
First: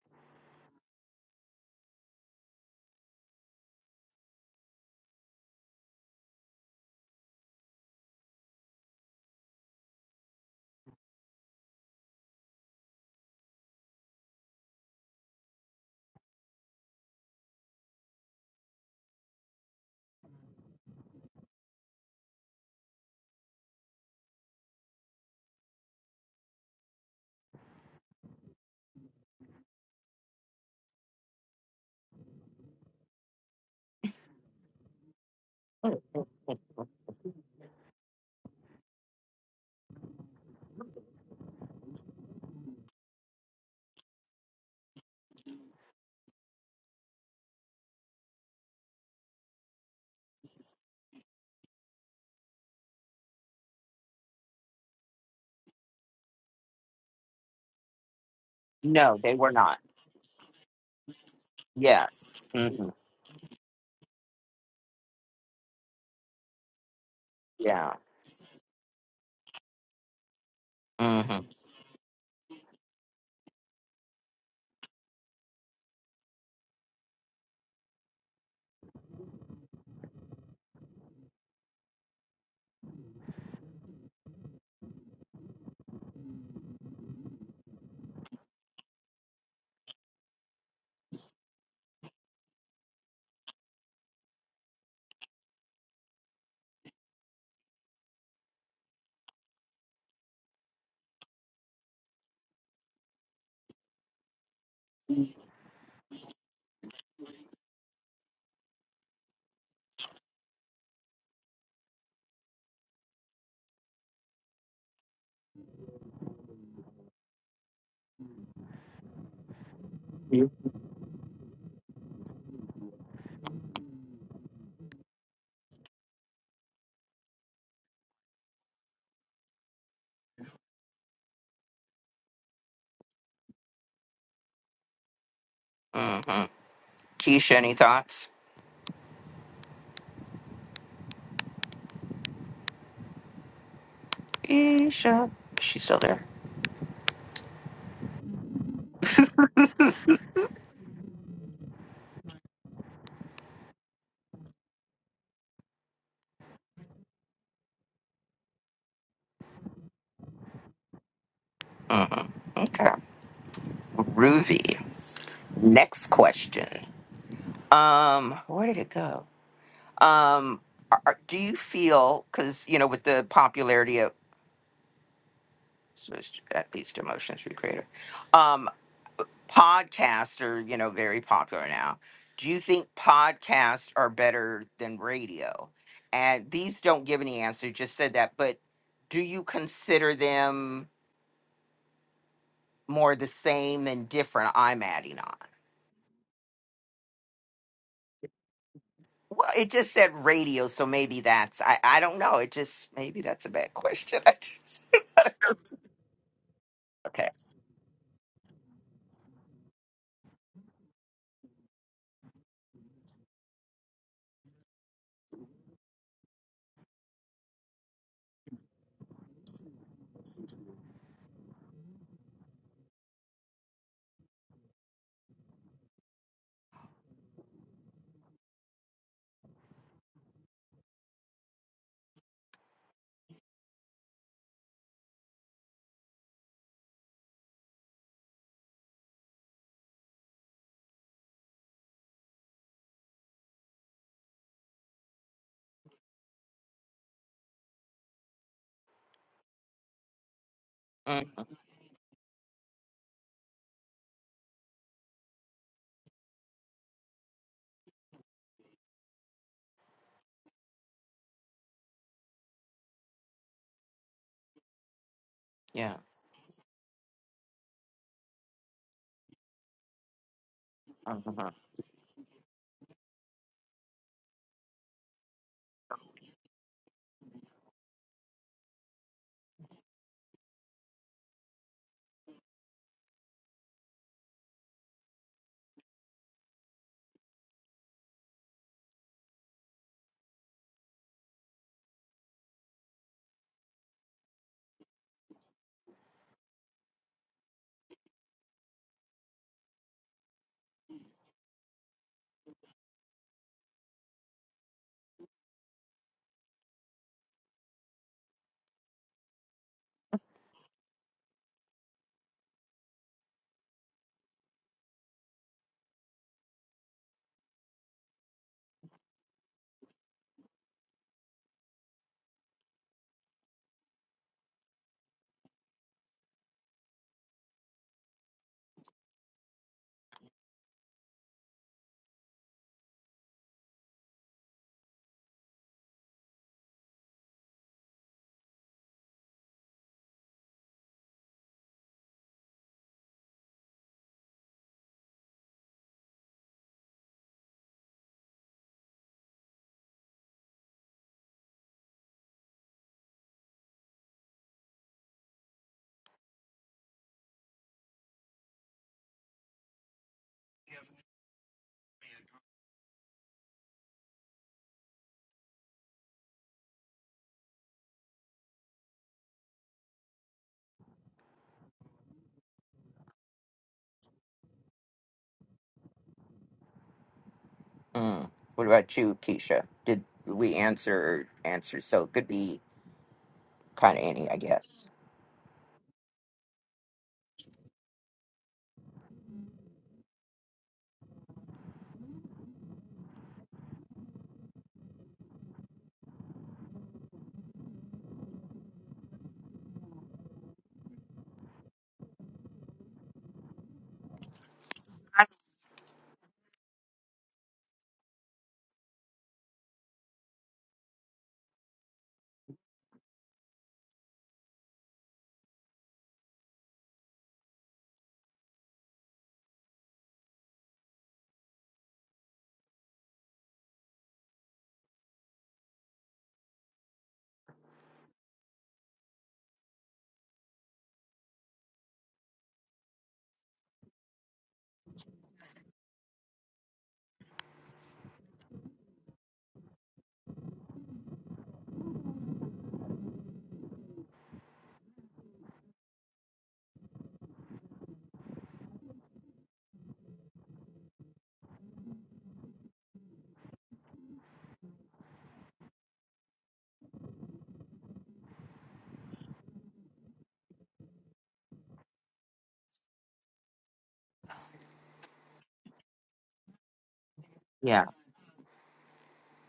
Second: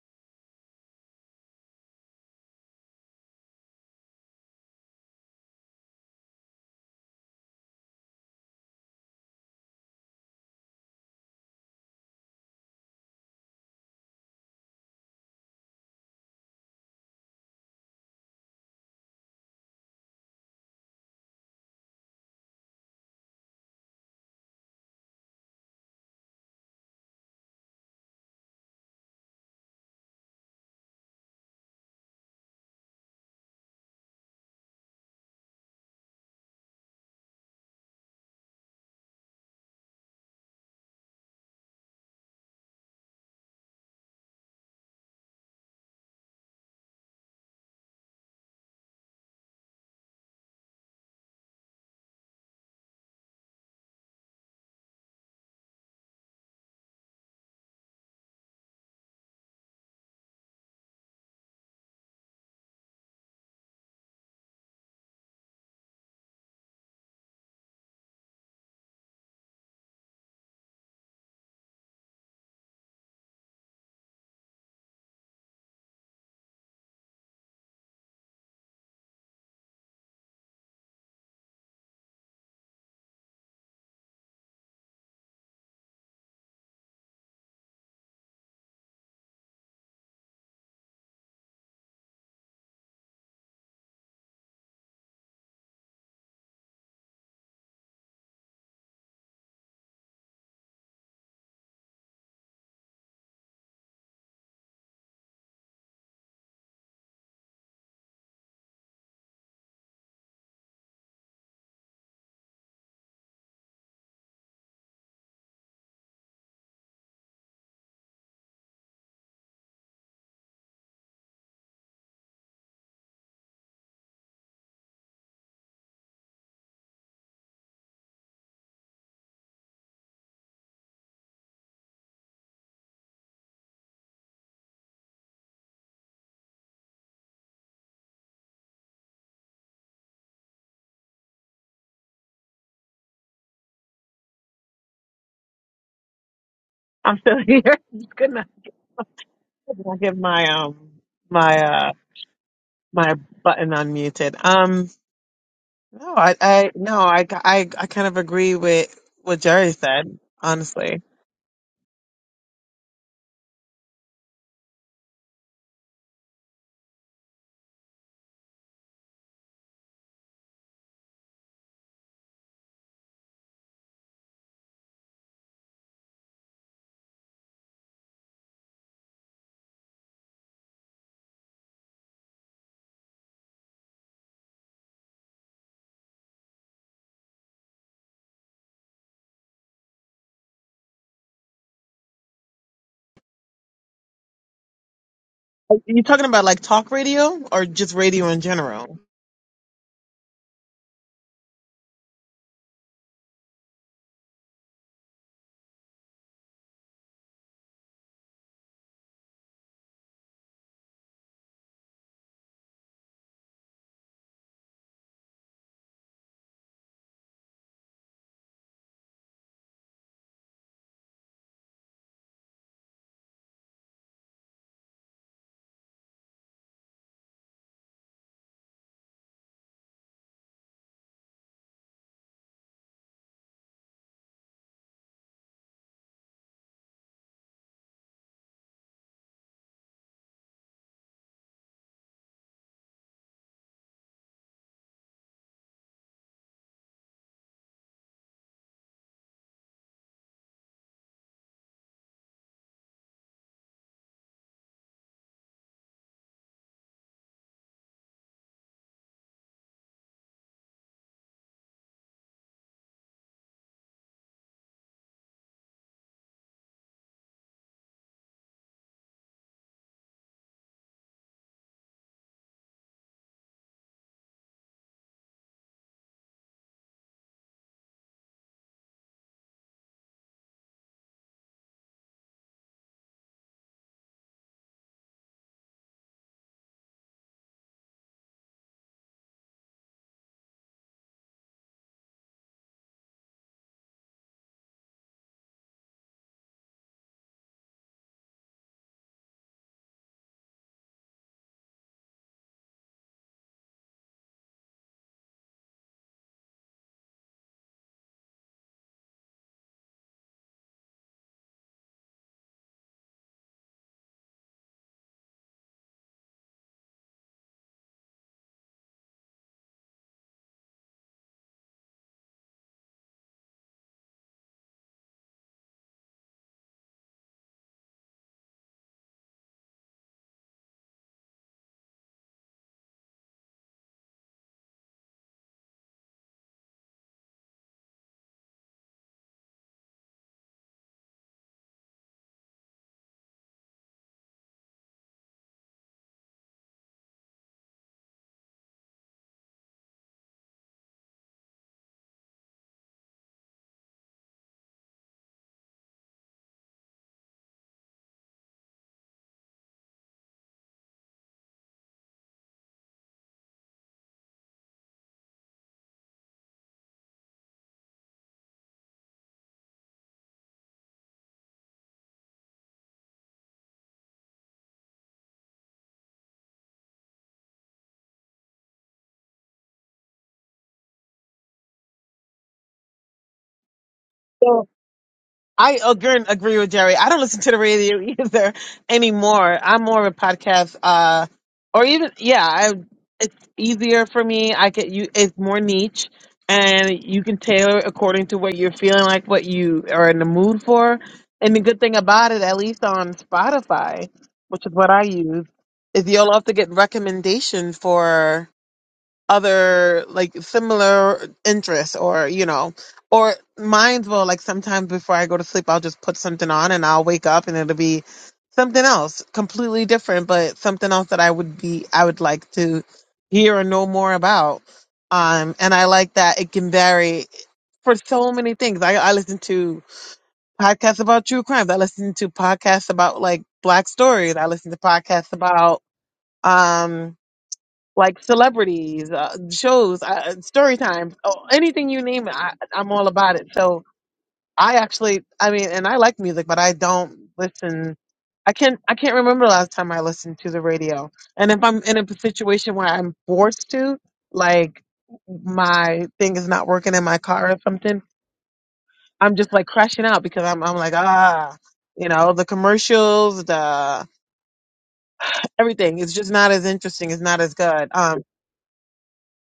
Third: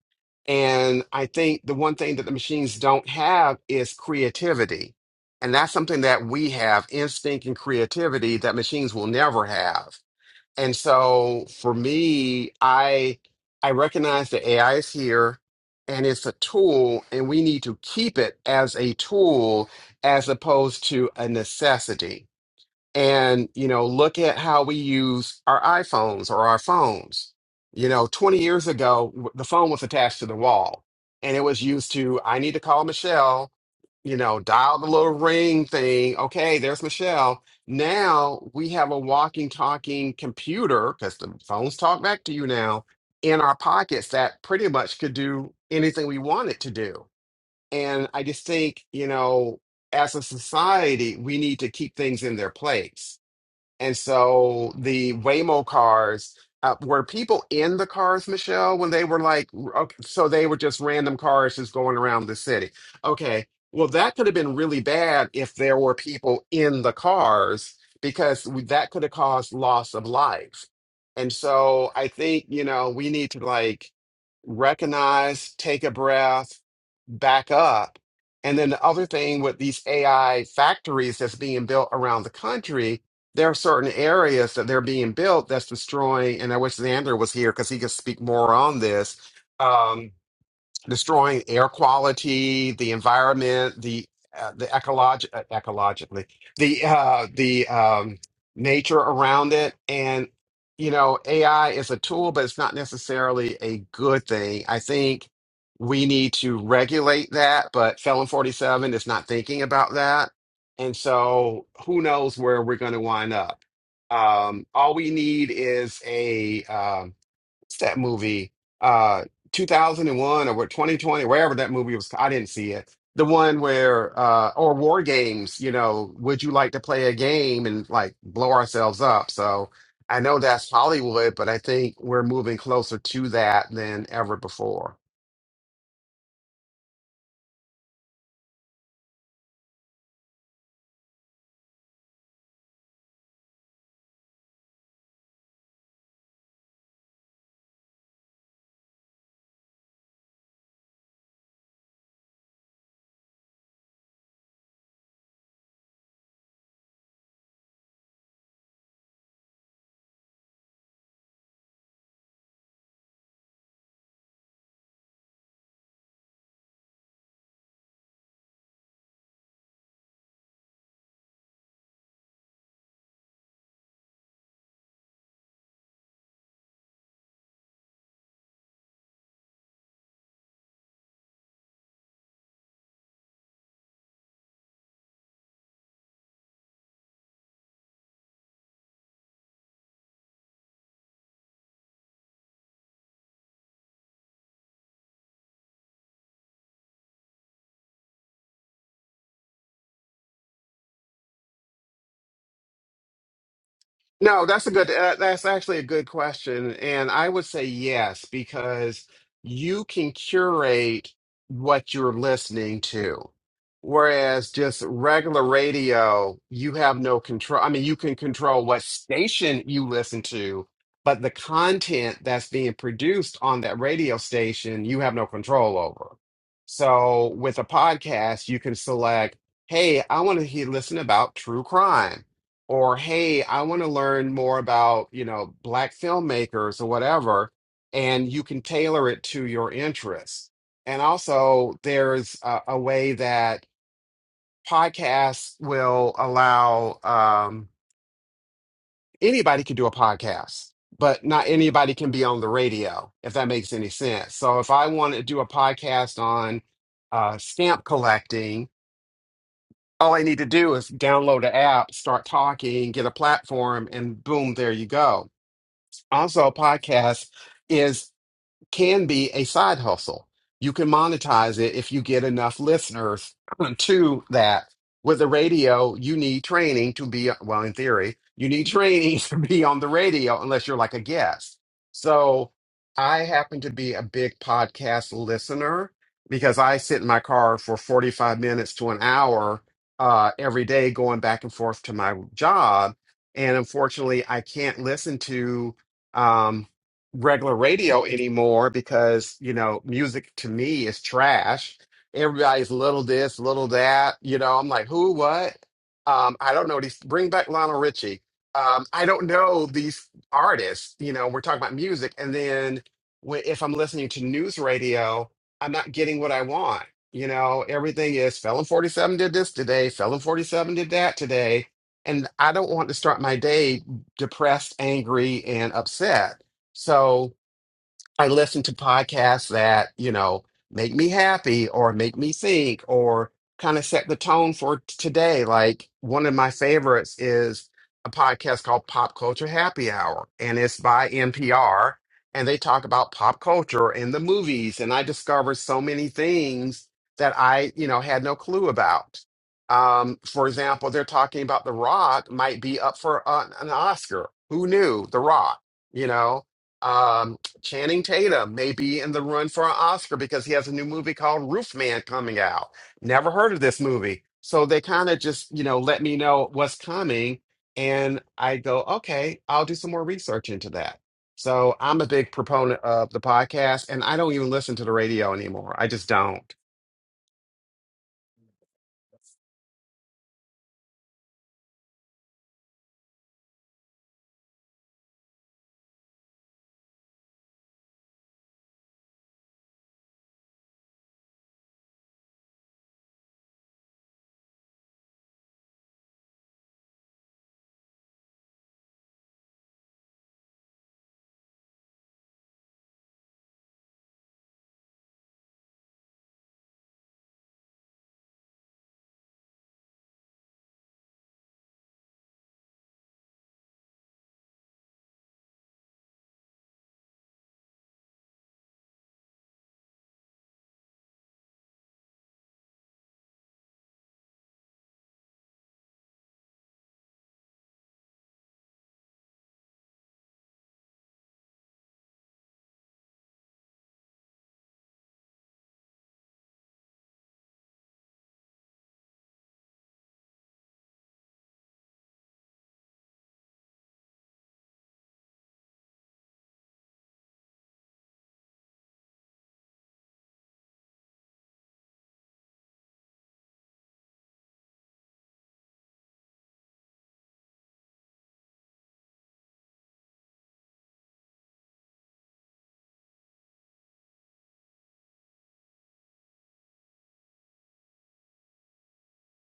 C: And I think the one thing that the machines don't have is creativity. And that's something that we have instinct and creativity that machines will never have. And so for me, I I recognize that AI is here and it's a tool, and we need to keep it as a tool as opposed to a necessity and you know look at how we use our iPhones or our phones you know 20 years ago w- the phone was attached to the wall and it was used to I need to call Michelle you know dial the little ring thing okay there's Michelle now we have a walking talking computer cuz the phones talk back to you now in our pockets that pretty much could do anything we want it to do and I just think you know as a society we need to keep things in their place and so the Waymo cars, uh, were people in the cars, Michelle, when they
A: No,
C: were
A: they
C: like,
A: were not.
C: okay, so they were just random cars just going around
A: Yes.
C: the city.
A: hmm
C: Okay. Well, that could have been really bad if there were people in the cars
A: Yeah.
C: because we- that could have caused loss of life.
A: hmm
C: And so I think, you know, we need to like recognize, take a breath, back up. And then the other thing with these AI factories that's being built around the country there are certain areas that they're being built that's destroying. And I wish Xander was here because he could speak more on this. Um, destroying air quality, the environment, the uh, the ecolog- uh, ecologically, the uh, the um, nature around it, and you know, AI is a tool, but it's not necessarily a good thing. I think we need to regulate that, but Felon Forty Seven is not thinking about that, and so who knows where we're going to wind up. Um, all we need is a um, what's that movie? Uh, 2001 or what, 2020, wherever that movie was. I didn't see it. The one where, uh, or War Games, you know, would you like to play a game and like blow ourselves up? So I know that's Hollywood, but I think we're moving closer to that than ever before.
A: hmm Keisha, any thoughts? Keisha, is she still there?
B: I'm still here. Just Good night. I get my um my uh my button unmuted. Um, no, I I no, I I I kind of agree with what Jerry said. Honestly.
A: hmm Okay. Ruby. Next question. Um, where did it go? Um, are, are- do you feel because you know with the popularity of at least emotions recreator, um, podcasts are you know very popular now do you think podcasts are better than radio and these don't give any answer just said that but do you consider them more the same than different i'm adding on
B: Are you talking about like talk radio or just radio in general?
A: well it just said radio so maybe that's i, I don't know it just maybe that's a bad question I
C: No, that's a
A: just,
C: good, uh, that's actually a good question. And
A: okay
C: I would say yes, because you can curate what you're listening to. Whereas just regular radio, you have no control. I mean, you can control what station you listen to, but the content that's being produced on that radio station, you have no control over. So with a podcast, you can select, hey, I want to hear, listen about true crime or hey, I want to learn more about, you know, black filmmakers or whatever, and you can tailor it to your interests. And also, there's a, a way that podcasts will allow um, anybody can do a podcast, but
A: Mhm.
C: not anybody can be on the radio, if that makes any sense. So if I want to do a podcast on uh, stamp collecting, all I need to do is download an app, start talking, get a platform, and boom, there you go.
A: yeah
C: also a podcast is can be a side hustle. You can
A: Mhm.
C: monetize it if you get enough listeners to that. With the radio, you need training to be, well, in theory, you need training to be on the radio unless you're like a guest. So I happen to be a big podcast listener because I sit in my car for 45 minutes to an hour uh, every day going back and forth to my job. And unfortunately, I can't listen to. um, regular radio anymore because you know music to me is trash everybody's little this little that you know i'm like who what um i don't know these bring back lionel richie um i don't know these artists you know we're talking about music and then when, if i'm listening to news radio i'm not getting what i want you know everything is felon 47 did this today felon 47 did that today and i don't want to start my day depressed angry and upset so I listen to podcasts that, you know, make me happy or make me think or kind of set the tone for t- today. Like one of my favorites is a podcast called Pop Culture Happy Hour, and it's by NPR. And they talk about pop culture and the movies. And I discovered so many things that I, you know, had no clue about. Um, for example, they're talking about The Rock might be up for an, an Oscar. Who knew The Rock, you know? Um, Channing Tatum may be in the run for an Oscar because he has a new movie called Roof Man coming out. Never heard of this movie. So they kind of just, you know, let me know what's coming. And I go, okay, I'll do some more research into that. So I'm a big proponent of the podcast and I don't even listen to the radio anymore. I just don't.
A: mm. what about you keisha did we answer answer so it could be kind of any i
B: So
A: guess
B: I agree, agree with Jerry. I don't listen to the radio either anymore. I'm more of a podcast, uh, or even yeah, I, it's easier for me. I can you, it's more niche, and you can tailor it according to what you're feeling like, what you are in the mood for. And the good thing about it, at least on Spotify, which is what I use, is you'll often get recommendation for other like similar interests or you know or mine's will like sometimes before i go to sleep i'll just put something on and i'll wake up and it'll be something else completely different but something else that i would be i would like to hear or know more about um and i like that it can vary for so many things i, I listen to podcasts about true crime i listen to podcasts about like black stories i listen to podcasts about um like celebrities, uh, shows, uh, story times, oh, anything you name it, I, I'm all about it. So I actually, I mean, and I like music, but I don't listen. I can't, I can't remember the last time I listened to the radio. And if I'm in a situation where I'm forced to, like my thing is not working in my car or something, I'm just like crashing out because I'm, I'm like, ah, you know, the commercials, the everything. It's just not as interesting. It's not as
A: yeah
B: good. Um,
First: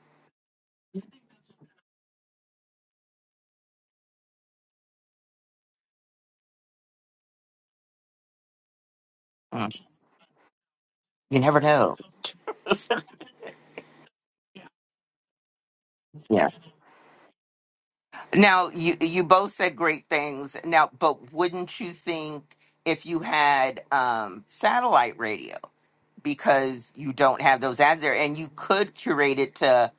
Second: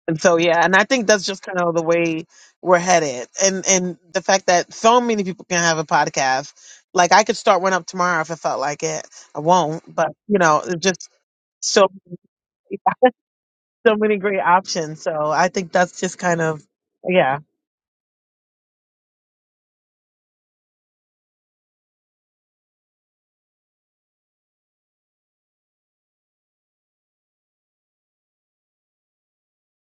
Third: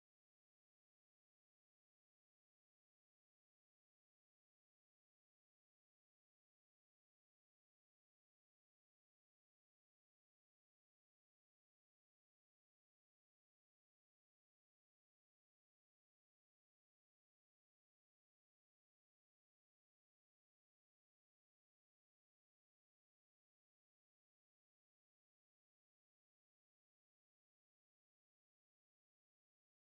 B: And so yeah, and I think that's just kind of the way we're headed. And and the fact that so many people can have a podcast. Like I could start one up tomorrow if I felt like it. I won't, but you know, it's just
A: You never
B: so
A: know.
B: so many great options. So I think that's just kind
A: Yeah.
B: of yeah.
A: Now you you both said great things. Now, but wouldn't you think if you had um, satellite radio because you don't have those ads there, and you could curate it to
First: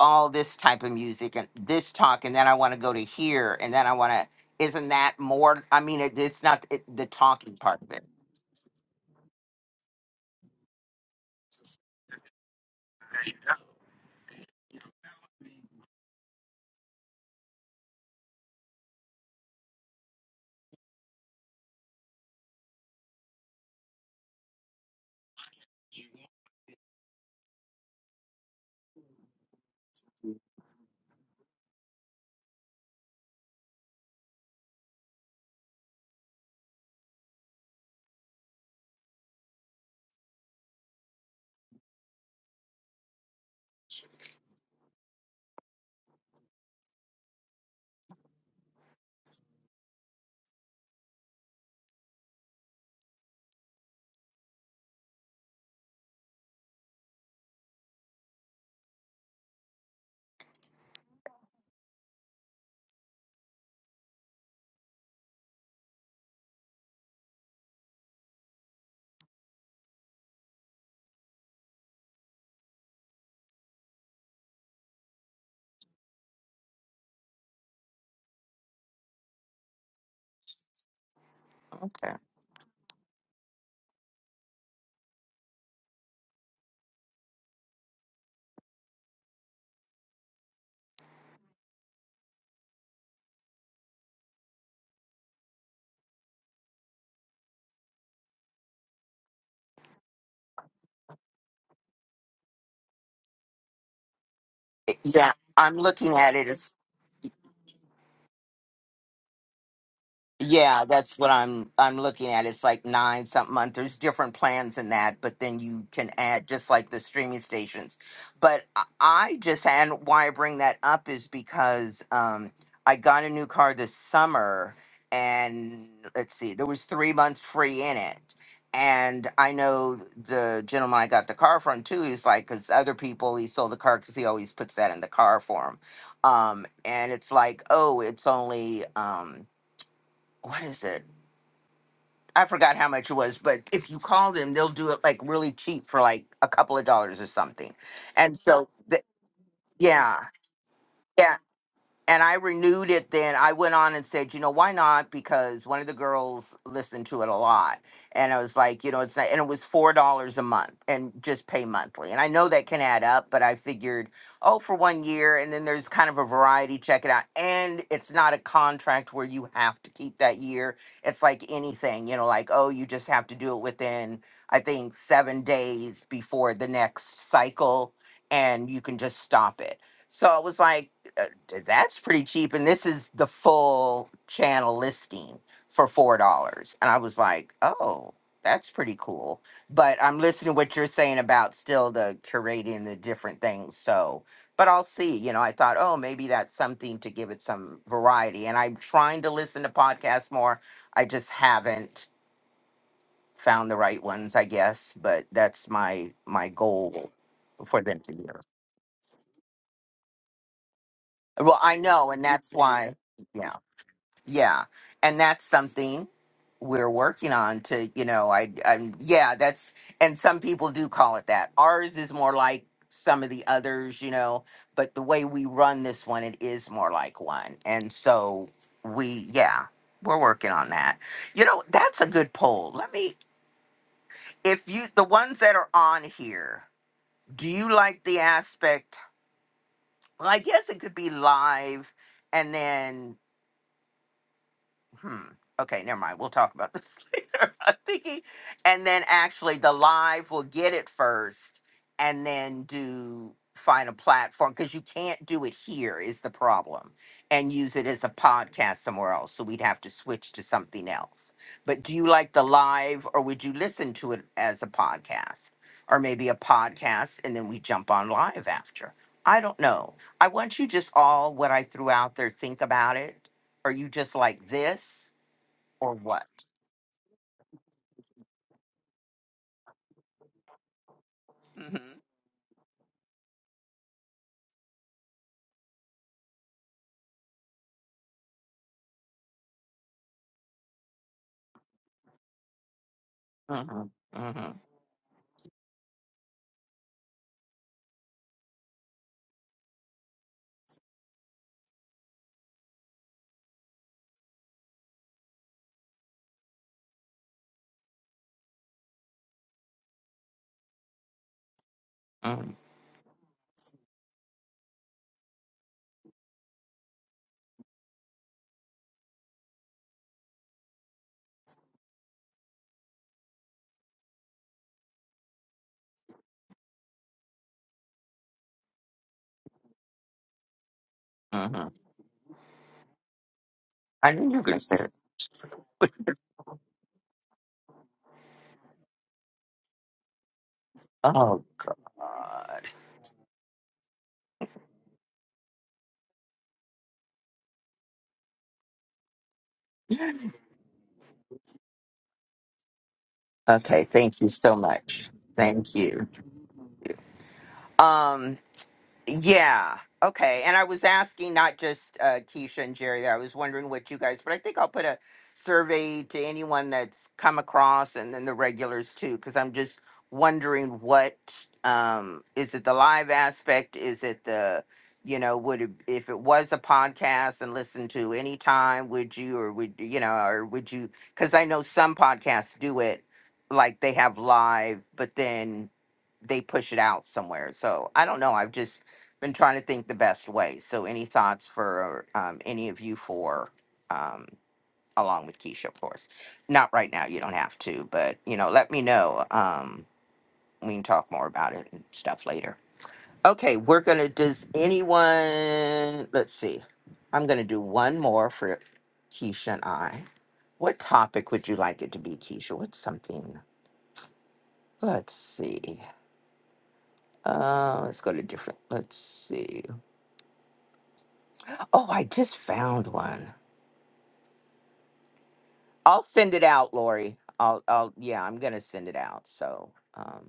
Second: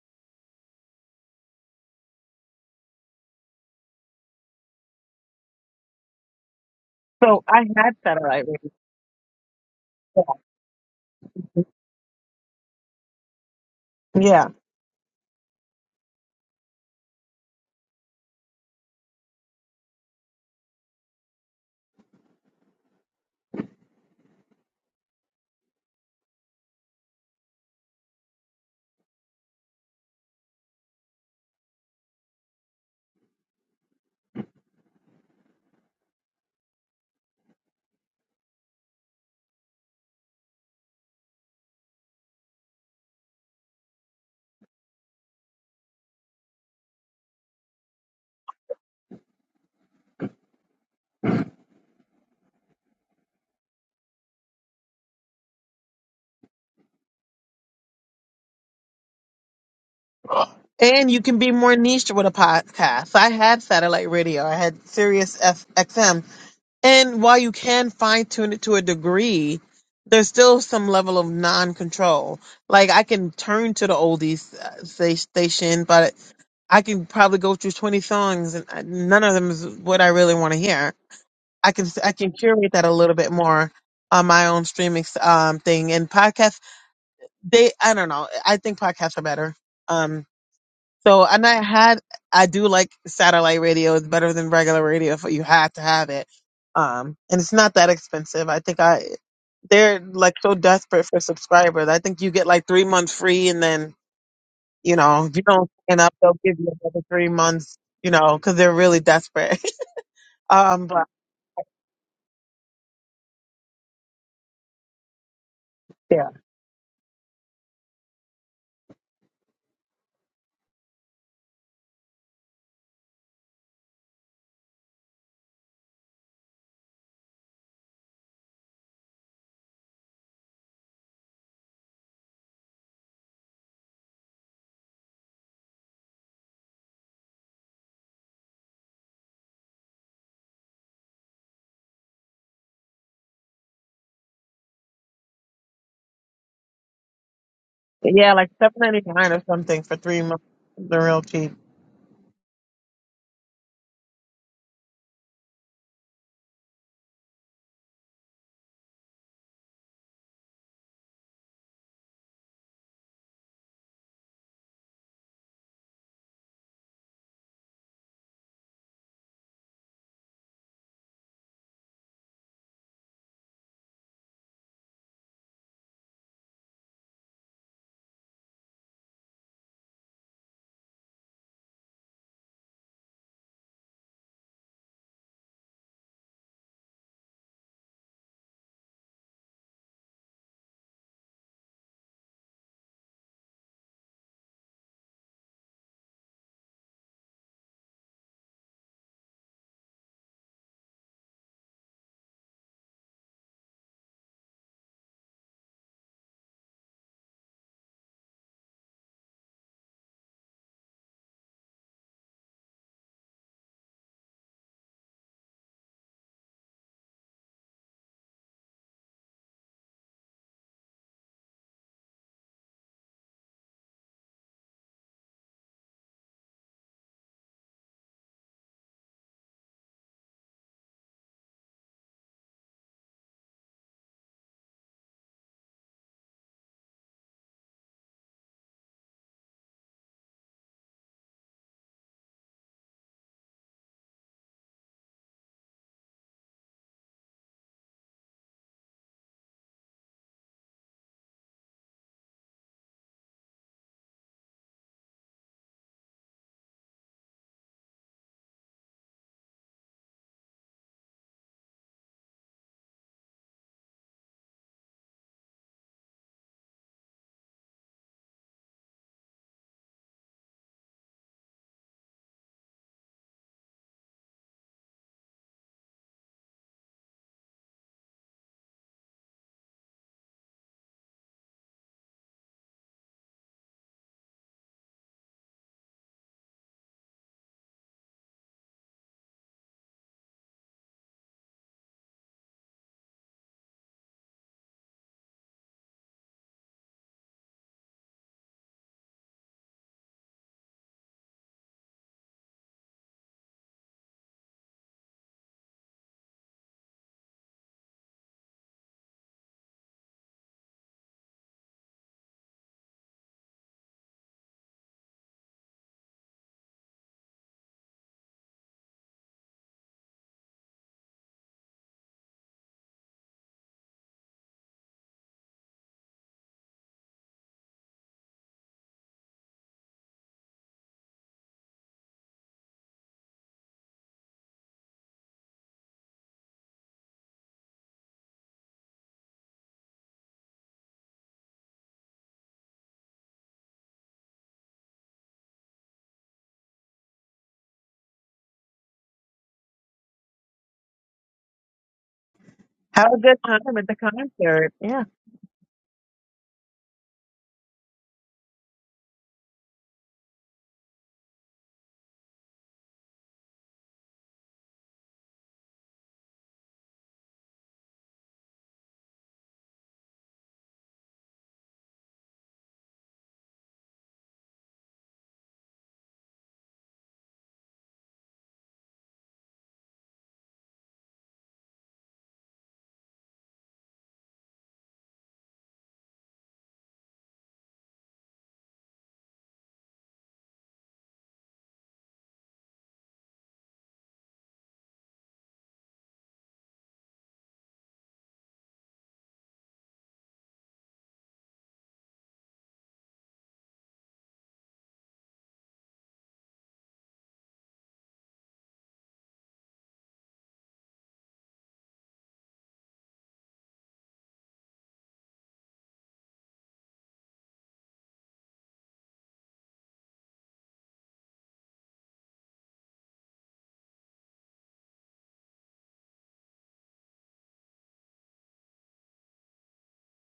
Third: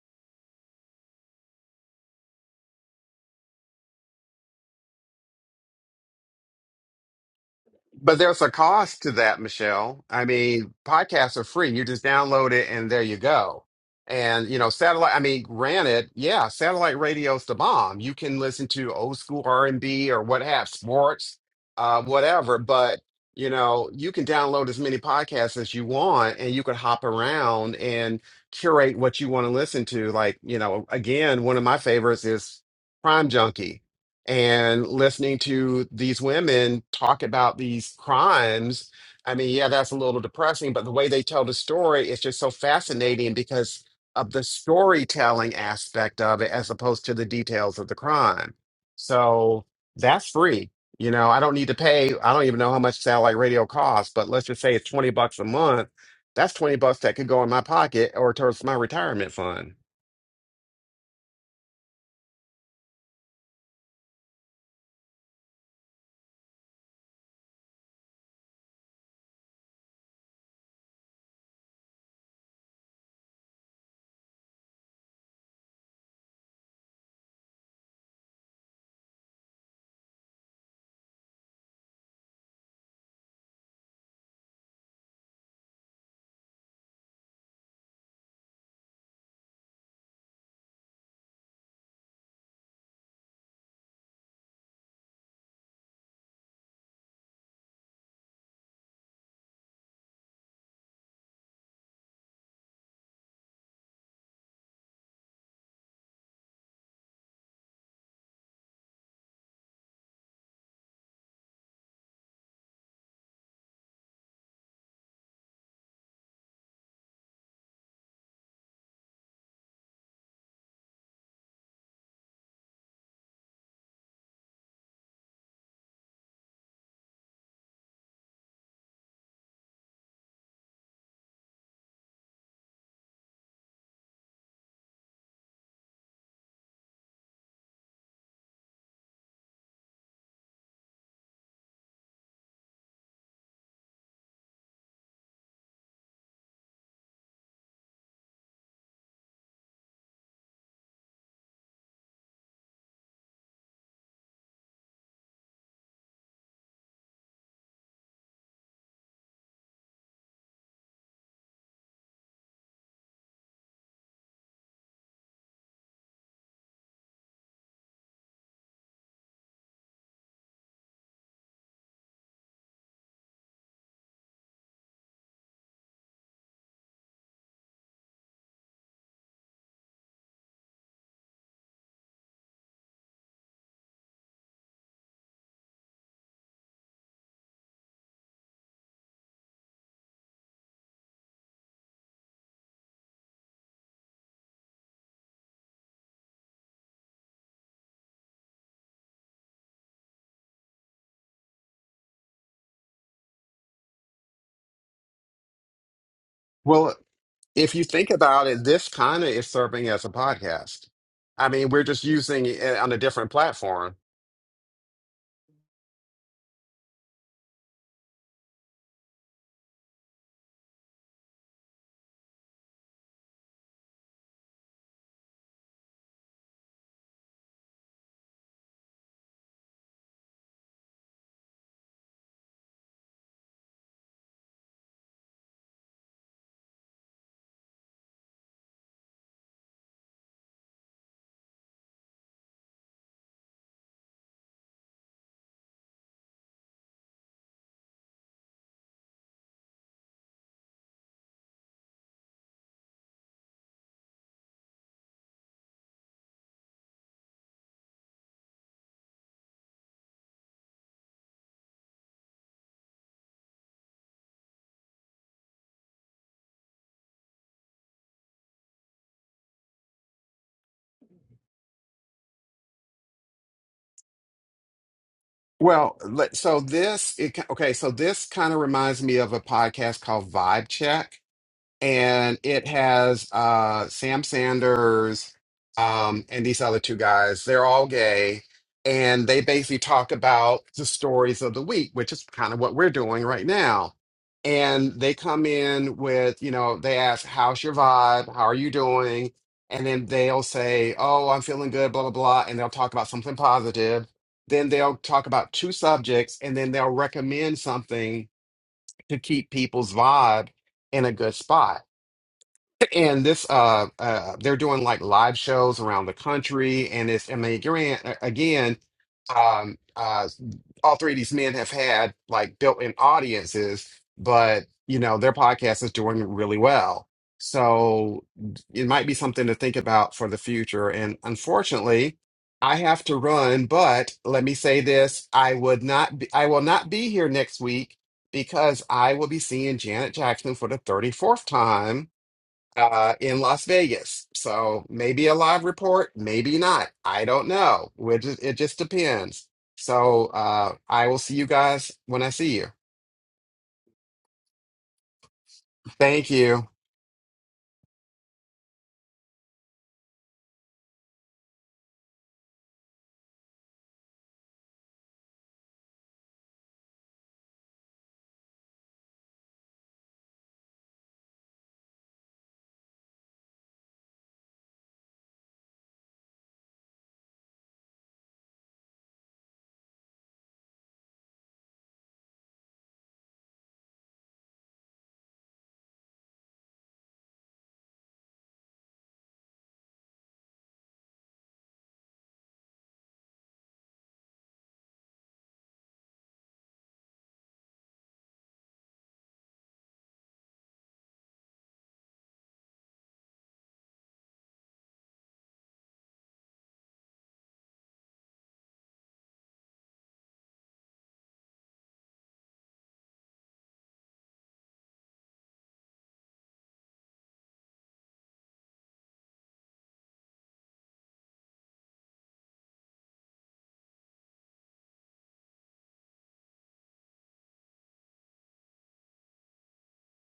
A: all this type of music and this talk, and then I want to go to here, and then I want to. Isn't that more? I mean, it, it's not it, the
B: So
A: talking
B: I
A: part of
B: had
A: it.
C: But there's
B: satellite
C: a cost to that, Michelle. I
B: radio.
C: mean, podcasts are free. You just download it and there you go. And,
B: Yeah.
C: you know, satellite, I mean, granted, yeah, satellite radio's the bomb. You can listen to old school R&B or what have, sports, uh, whatever. But, you know, you can download as many podcasts as you want and you can hop around and curate what you want to listen to. Like, you know, again, one of my favorites is Prime Junkie and listening to these women talk about these crimes i mean yeah that's a little depressing but the way they tell the story is just so fascinating because of the storytelling aspect of it as opposed to the details of the crime so that's free you know i don't need to pay i don't even know how much satellite radio costs but let's just say it's 20 bucks a month that's 20 bucks that could go in my pocket or towards my retirement fund
B: And you can be more niche with a podcast. I had satellite radio. I had Sirius F- XM And while you can fine tune it to a degree, there's still some level of non control. Like I can turn to the oldies uh, sta- station, but I can probably go through 20 songs and I- none of them is what I really want to hear. I can I
A: Okay.
B: can curate that a little bit more on my own streaming um, thing and podcasts. They I don't know. I think podcasts are better Um, so, and I had, I do like satellite radio. It's better than regular radio. If you have to have it, um, and it's not that expensive. I think I, they're like so desperate for subscribers. I think you get like three months free, and then you know
A: yeah,
B: if you don't
A: I'm
B: sign
A: looking
B: up,
A: at
B: they'll give
A: it.
B: you another three months. You know, because they're really desperate.
A: Yeah,
B: um, but
A: that's what I'm I'm looking at. It's like nine something month. There's different plans in that, but then you can
B: yeah,
A: add just like the streaming stations. But I I just and why I bring that up is because um, I got a new car this summer, and let's see, there was three months free in it, and I know the gentleman I got the car from too. He's like, because other people he sold the car because he always puts that in the car for him, um, and it's like, oh, it's only. Um, what is it? I forgot how much it was, but if you call them, they'll do it like really cheap for like a couple of dollars or something.
B: yeah,
A: And
B: like
A: so,
B: seven
A: the,
B: ninety nine or something for
A: yeah,
B: three months. They're real
A: yeah
B: cheap.
A: and I renewed it then. I went on and said, you know, why not? Because one of the girls listened to it a lot. And I was like, you know, it's not, and it was $4 a month and just pay monthly. And I know that can add up, but I figured, oh, for one year. And then there's kind of a variety, check it out. And it's not a contract where you have to keep that year. It's like anything, you know, like, oh, you just have to do it within, I think, seven days before the next cycle and you can just stop it. So I was like, that's pretty cheap and this is the full channel listing for four dollars and i was like oh that's pretty cool but i'm listening to what you're saying about still the curating the different things so but i'll see you know i thought oh maybe that's something to give it some variety and i'm trying to listen to podcasts more i just haven't found the right ones i guess but that's my my
C: Well.
A: goal
C: if
A: for
C: you
A: them
C: think
A: to hear
C: about it, this kind of is serving as a podcast. I
A: well
C: mean,
A: i
C: we're just
A: know and
C: using
A: that's
C: it eh, on
A: why
C: a different
A: yeah
C: platform.
A: Yeah, and that's something we're working on to, you know, I, I'm, yeah, that's, and some people do call it that. Ours is more like some of the others, you know, but the way we run this one, it is more like one. And so we, yeah, we're working on that. You know, that's a good poll. Let me, if you, the ones that are on here, do you like the aspect? Well, I guess it could be live and then Hmm. Okay, never mind. We'll talk about this later. I'm thinking, and then actually the live will get it first, and then do find a platform because you can't do it here is the problem, and use it as a podcast somewhere else. So we'd have to switch to something else. But do you like the live, or would you listen to it as a podcast, or maybe a podcast, and then we jump on live after? I don't know. I want you just all what I threw out there. Think about it are you just like this or
C: Well,
A: what?
C: let- so this, it, okay, so this kind of reminds me of a podcast called Vibe Check.
A: hmm
C: and it has uh Sam Sanders um and these other two guys. They're all gay and they basically talk about the stories of the week, which is kind of what we're doing right
A: Mm-hmm.
C: now.
A: Mm-hmm.
C: And they come in with, you know, they ask, "How's your vibe? How are you doing?" And then they'll say, "Oh, I'm feeling good, blah blah blah," and they'll talk about something positive. Then they'll talk about two subjects and then they'll recommend something to keep people's vibe in a good spot.
A: Mm-hmm.
C: And this, uh, uh, they're doing like live shows around the country, and it's, I mean, again, again, um, uh, all three of these men have had like built-in audiences, but you know, their podcast is doing really well. So it might be something to think about for the future. And
A: Mm-hmm.
C: unfortunately, I have to run,
A: I
C: but
A: knew you were
C: let me
A: going to
C: say
A: say it.
C: this, I would not be, I will not be here next week because I will be seeing Janet Jackson for the
A: Oh
C: 34th time
A: God.
C: uh, in Las Vegas. So maybe a live report, maybe not. I don't know. It just, it just depends. So uh, I will see you guys when I see you.
B: Have a good time
A: Okay.
B: at the
A: Thank you so
B: concert. Yeah,
A: much. Thank you.
C: Thank you.
A: Um. Yeah. Okay. And I was asking not just uh, Keisha and Jerry. I was wondering what you guys, but I think I'll put a survey to anyone that's come across, and then the regulars too, because I'm just wondering what um, is it the live aspect? Is it the you know would it, if it was a podcast and listened to any time would you or would you know or would you because i know some podcasts do it like they have live but then they push it out somewhere so i don't know i've just been trying to think the best way. So, any thoughts for um, any of you for, um, along with Keisha, of course? Not right now. You don't have to, but you know, let me know. Um, we can talk more about it and stuff later. Okay, we're gonna. Does anyone? Let's see. I'm gonna do one more for Keisha and I. What topic would you like it to be, Keisha? What's something? Let's see. Uh, let's go to different. Let's see. Oh, I just found one. I'll send it out, Lori. I'll, I'll, yeah, I'm gonna send it out. So, um,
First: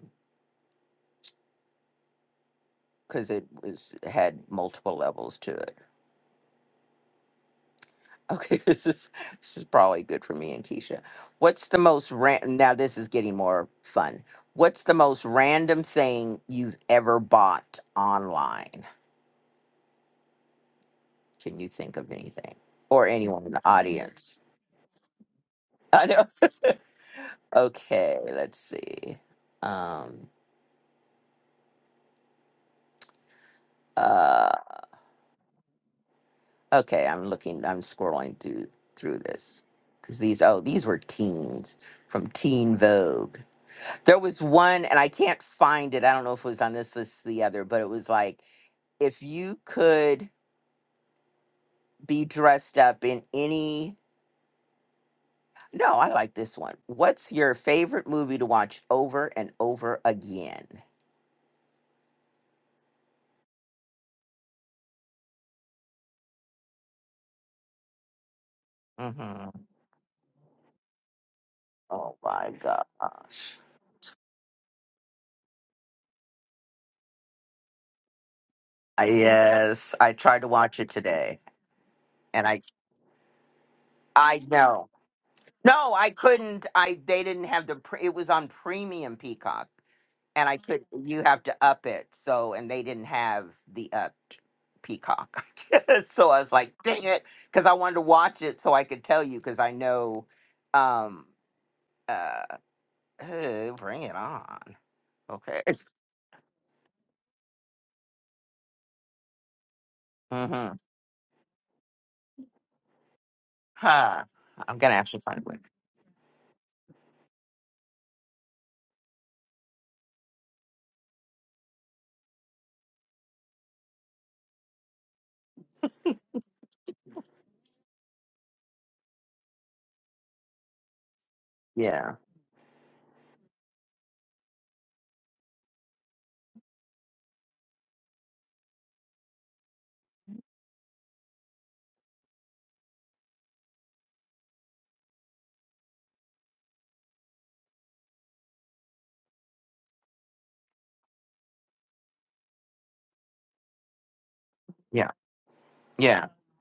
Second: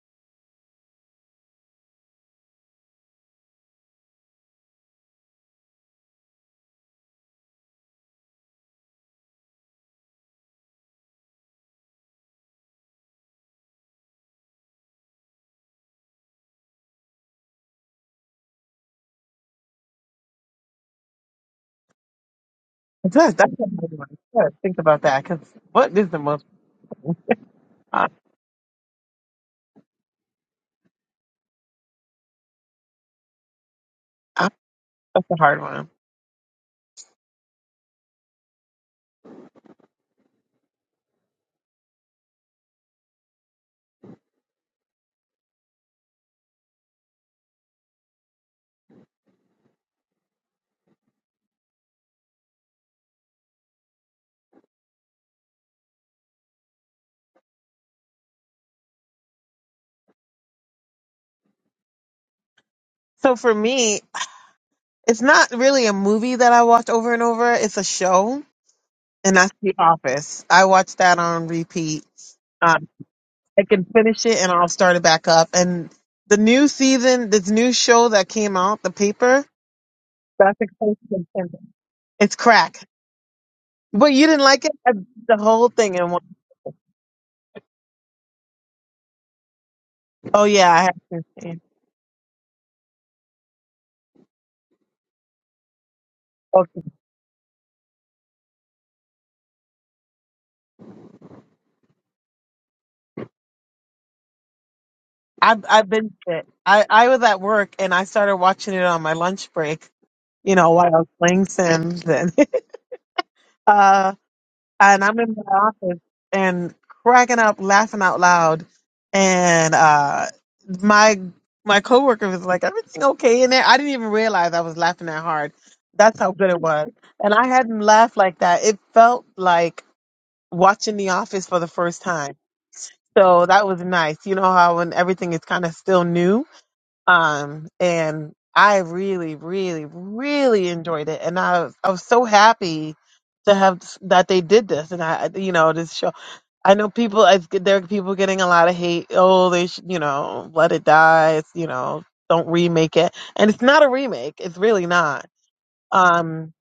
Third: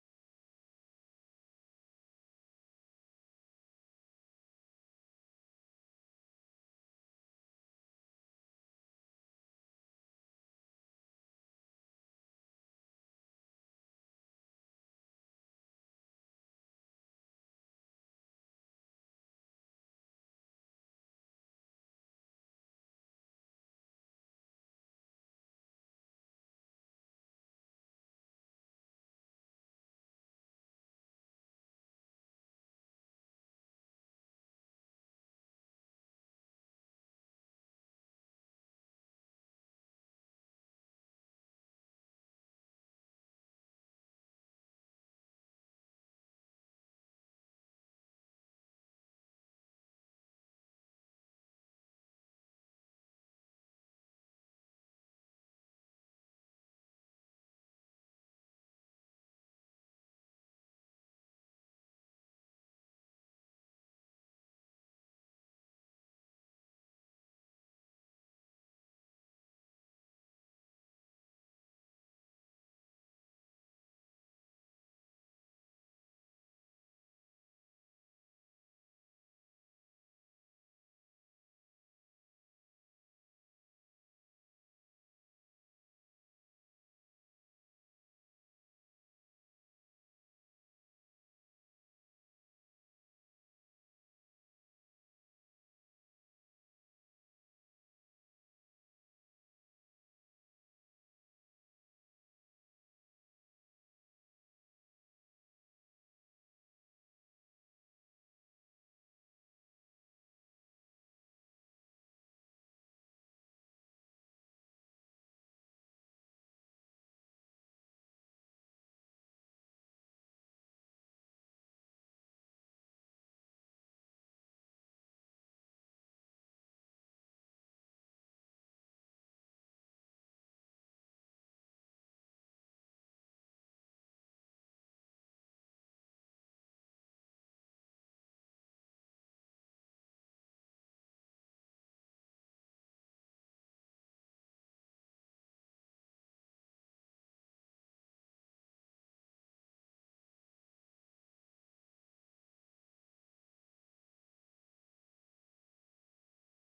A: because it was it had multiple levels to it. Okay, this is this is probably good for me and Keisha. What's the most ran? Now this is getting more fun. What's the most random thing you've ever bought online? Can you think of anything or
B: it does.
A: anyone in
B: That's
A: the
B: what I want.
A: audience?
B: Yeah, think about that. Because what
A: I
B: is the
A: know.
B: most? uh,
A: Okay, let's see. Um, uh,
B: That's a hard one.
A: Okay, I'm looking, I'm scrolling through through this because these oh these were teens from Teen Vogue. There was one, and I can't find it. I don't know if it was on this list or the other, but it was like if you could be dressed up in any. No, I like this one. What's your favorite movie to watch over and over again?
B: So for me, it's not really a movie that I watch over and over. It's a show, and
A: hmm
B: that's The Office. I watch that on repeat.
A: Oh my
B: Um,
A: gosh!
B: I can finish it and I'll start it back up. And the new season, this new show that came out, The
A: I-
B: Paper,
A: Yes, I tried to
B: that's
A: watch it
B: expensive.
A: today,
B: It's
A: and I
B: crack. But you
A: I
B: didn't like it?
A: know.
B: I, the whole
A: No,
B: thing
A: I
B: in one.
A: couldn't. I they didn't have the. Pre, it was on premium Peacock,
B: Oh
A: and I
B: yeah, I
A: could.
B: have
A: You
B: to.
A: have to
B: see.
A: up it. So and they didn't have the upped Peacock. so I was like, dang it, because I wanted to watch it so I could tell you because I know. Um. Uh. uh, Bring it on. Okay.
B: I've I've been it. I I was at work and I started watching it on my lunch break. You know,
A: Mm-hmm.
B: while I was playing Sims and uh
A: Huh. I'm gonna
B: and
A: have
B: I'm
A: to
B: in my
A: find one.
B: office and cracking up, laughing out loud, and uh my my coworker was like, "Everything okay in there?" I didn't even realize I was laughing that hard. That's how good it was, and I hadn't laughed like that. It felt like watching The Office for the first
A: Yeah.
B: time. So that was nice. You know how when everything is kind of still new um, and I really, really, really enjoyed it. And I, was- I was so happy to have that they did this. And I, you know, this show, I know people, I, there are people getting a lot of hate. Oh, they should, you know, let it die. It's, you know, don't remake it. And it's not a remake. It's really
A: Yeah.
B: not.
A: Yeah.
B: Um,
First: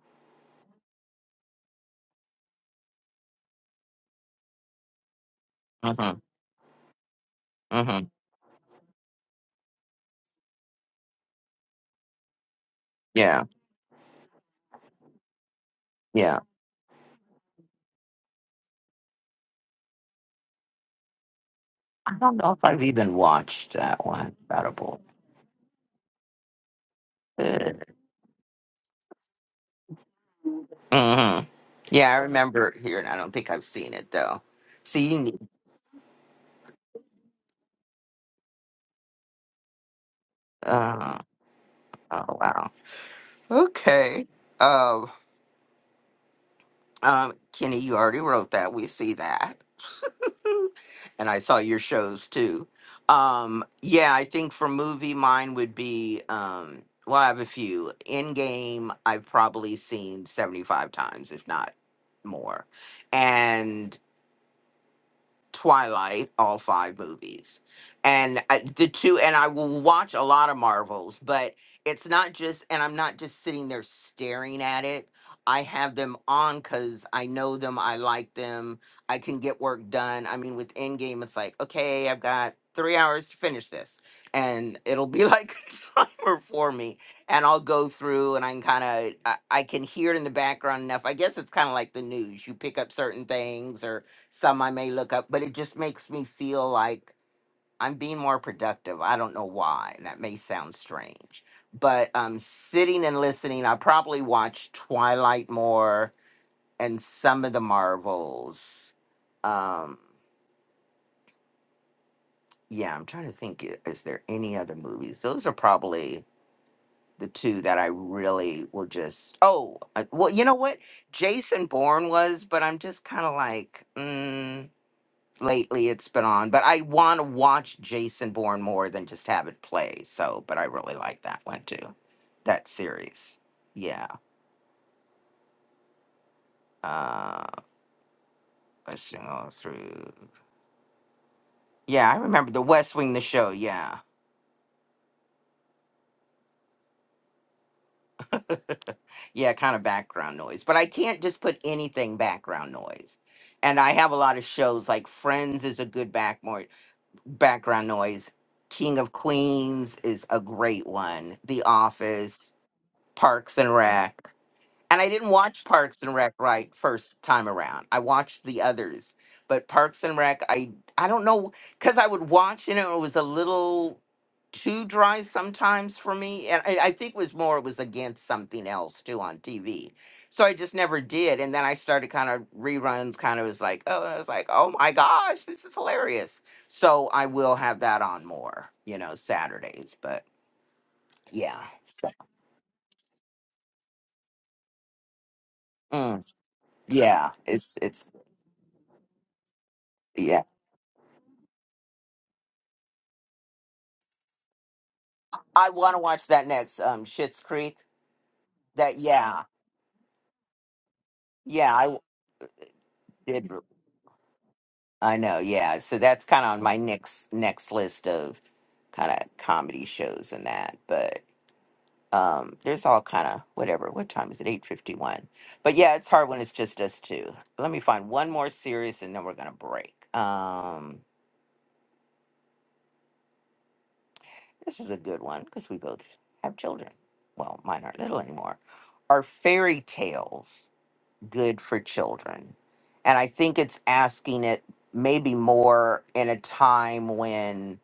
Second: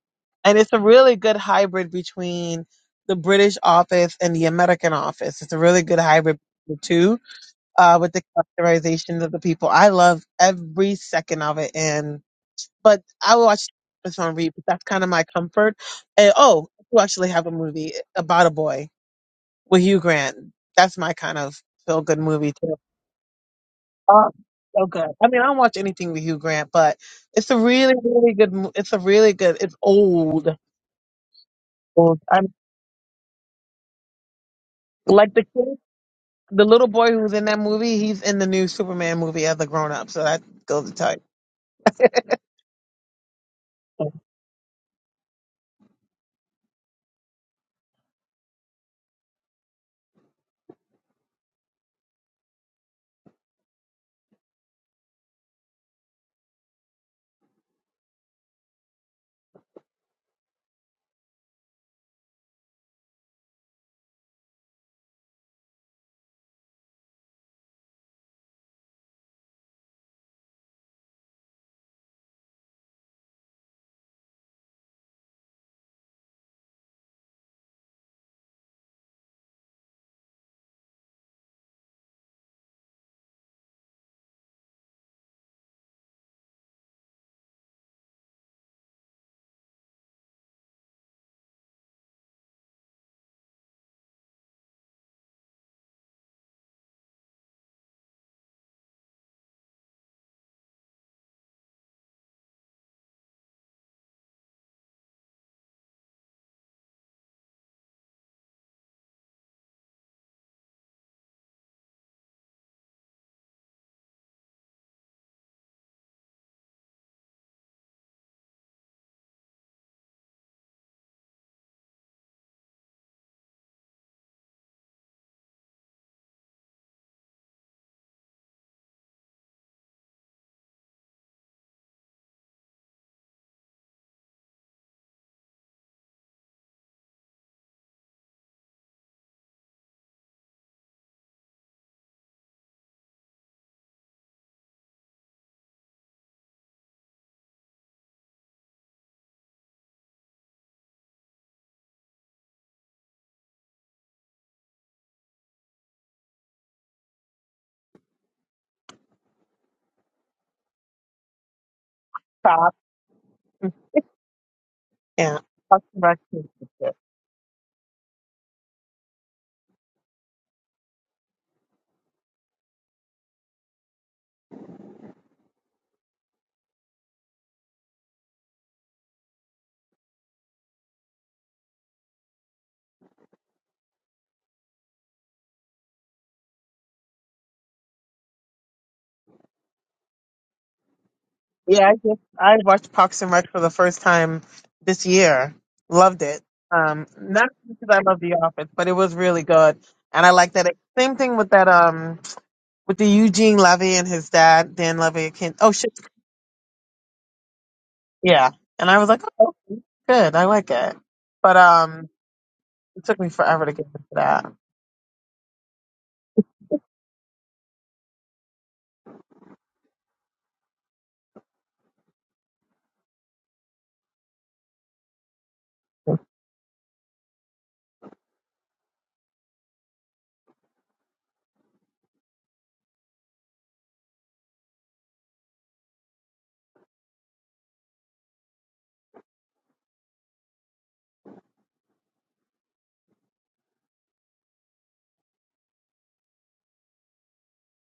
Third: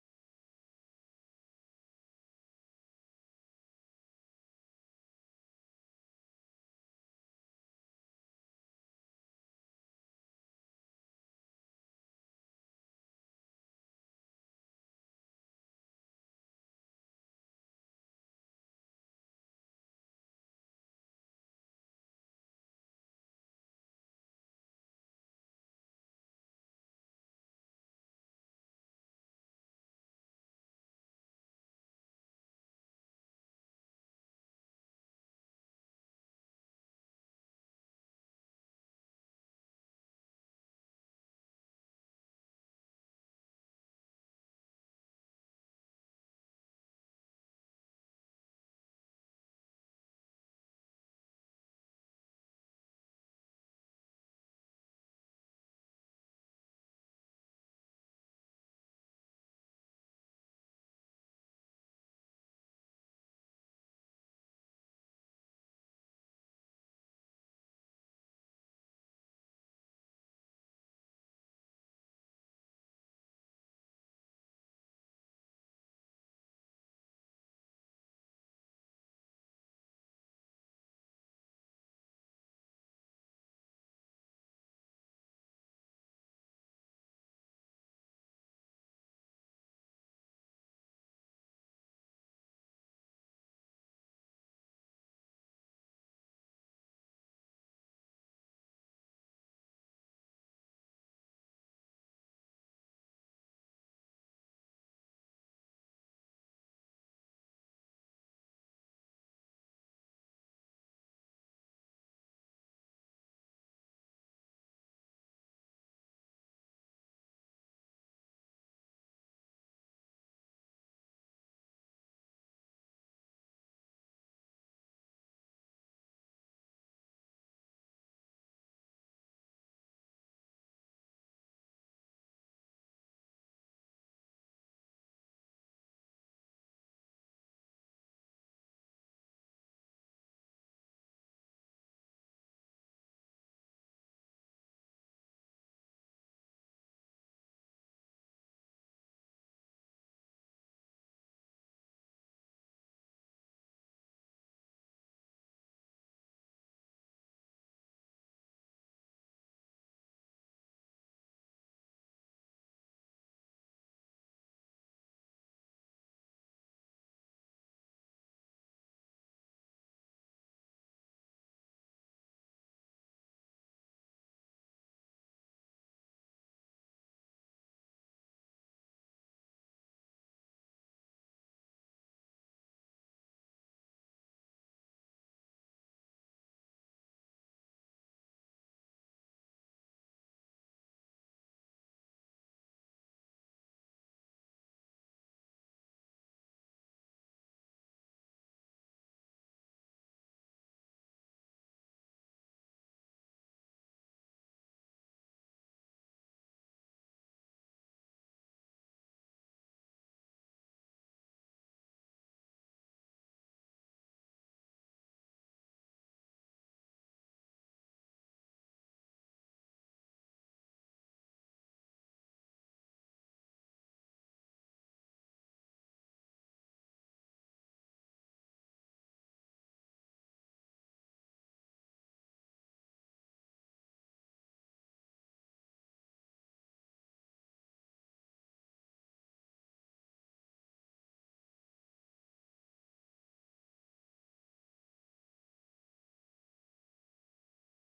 B: and it's a really good hybrid between the British office and the American office. It's a really good
A: Mm-hmm.
B: hybrid, of the two uh,
A: Mm-hmm.
B: with the characterizations of the people. I love every second of it. And but I
A: Yeah.
B: watch this on repeat. That's kind of my comfort. And
A: Yeah.
B: oh, we actually have a movie about a boy with Hugh Grant. That's my kind of feel
A: I
B: good
A: don't know
B: movie
A: if
B: too.
A: I've even watched that
B: Oh,
A: one.
B: so
A: Edible.
B: good. I mean, I don't watch anything with Hugh Grant, but it's a really, really good. mo- It's a really good. It's old.
A: hmm Yeah, I
B: old. I'm
A: remember it here, and I don't think I've seen it though. See, you
B: like
A: need.
B: the kid, the little boy who's in that movie. He's in the new Superman movie as a grown up. So that goes to tell
A: Uh, oh wow.
B: you.
A: Okay. Um, um, Kenny, you already wrote that. We see that, and I saw your shows too. Um, yeah, I think for movie, mine would be. Um, well, I have a few. In game, I've probably seen seventy-five times, if not more, and. Twilight, all five movies, and I, the two, and I will watch a lot of Marvels, but it's not just, and I'm not just sitting there staring at it. I have them on because I know them, I like them, I can get work done. I mean, with Endgame, it's like, okay, I've got three hours to finish this, and it'll be like a timer for me, and I'll go through and I can kind of, I, I can hear it in the background enough. I guess it's kind of like the news. You pick up certain things or some I may look up, but it just makes me feel like I'm being more productive. I don't know why. That may sound strange, but um, sitting and listening, I probably watch Twilight more and some of the Marvels. Um, yeah, I'm trying to think. i- Is there any other movies? Those are probably the two that I really will just. Oh, uh, well, you know what? Jason Bourne was, but I'm just kind of like. mm, lately it's been on, but I want to watch Jason Bourne more than just have it play. So, but I really like that one too, that series. Yeah. Uh, let's see, all through. Yeah, I remember the West Wing, the show. Yeah. yeah, kind of background noise, but I can't just put anything background noise. And I have a lot of shows like Friends is a good back more background noise. King of Queens is a great one. The Office,
B: Top.
A: Parks and Rec. And I didn't
B: Yeah,
A: watch
B: Parks
A: Parks
B: and
A: and
B: Rec.
A: Rec right first time around. I watched the others, but Parks and Rec, I I don't know because I would watch it and it was a little too dry sometimes for me, and I, I think it was more it was against something else too on TV. So I just never did, and then I started kind of reruns. Kind of was like, oh, I was like, oh my gosh, this is hilarious. So I will have that on more, you know, Saturdays. But yeah,
B: Yeah, I
A: so-
B: just I watched Parks and Rec for the first time this year.
A: mm,
B: Loved it. Um,
A: yeah,
B: not
A: it's
B: because I
A: it's
B: love The Office, but it was really good, and I
A: yeah.
B: like that. It, same thing with that. Um, with the Eugene Levy and his dad, Dan Levy. I Can't,
A: I
B: oh
A: want to
B: shit.
A: watch that next um Shit's Creek.
B: Yeah, and
A: That
B: I was like,
A: yeah.
B: oh, okay, good. I like it, but
A: Yeah, I
B: um, it took me
A: did
B: forever to get into that.
A: I know. Yeah. So that's kind of on my next next list of kind of comedy shows and that, but um there's all kind of whatever. What time is it? 8:51. But yeah, it's hard when it's just us two. Let me find one more series and then we're going to break. Um this is a good one cuz we both have children. Well, mine aren't little anymore. Are fairy tales. good for children. And I think it's asking it maybe more in a time when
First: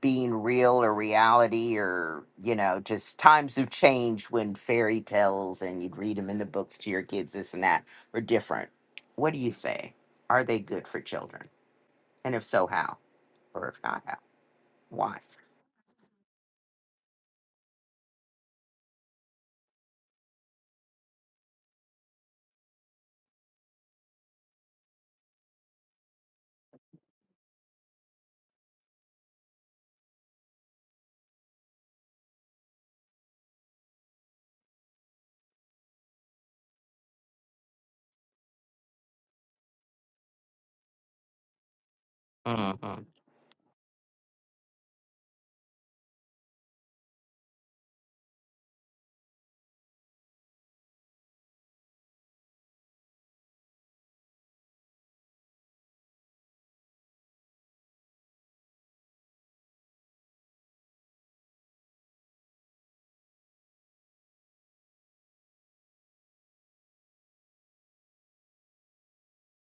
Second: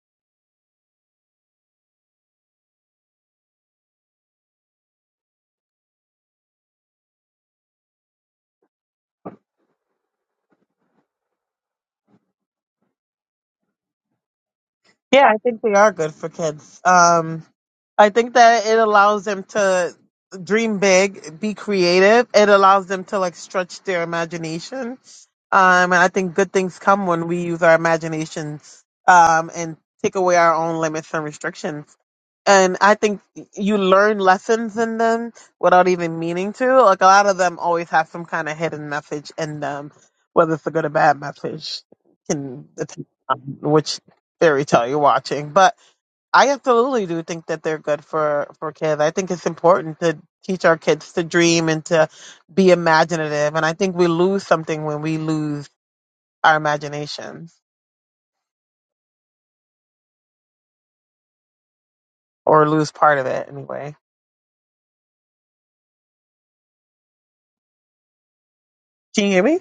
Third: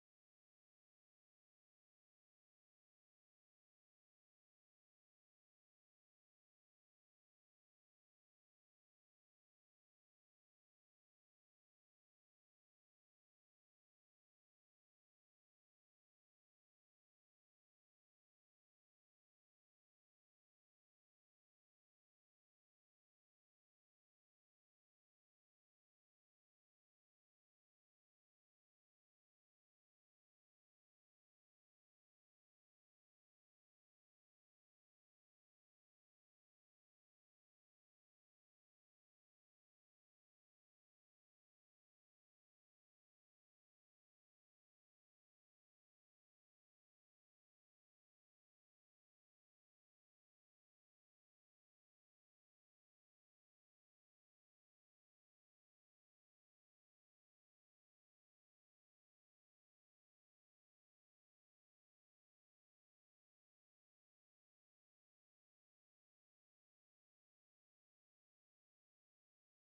A: being real or reality or, you know, just times have changed when fairy tales and you'd read them in the books to your kids, this and that, were different. What do you say? Are they good for children? And if so, how? Or if not, how? Why?
B: Yeah, I think they are good for kids. Um, I think that it allows them to dream big, be creative. It allows them to like stretch their imagination. Um, and I think good things come when we use our imagination um, and take away our own limits and restrictions and I think you learn lessons in them without even meaning to. Like a lot of them always have some kind of hidden message in them, whether it's a good or bad message, can
A: Mm-hmm.
B: depend on which fairy tale you're watching. But I absolutely do think that they're good for for kids. I think it's important to teach our kids to dream and to be imaginative. And I think we lose something when we lose our imaginations or lose part of it anyway. Can you hear me?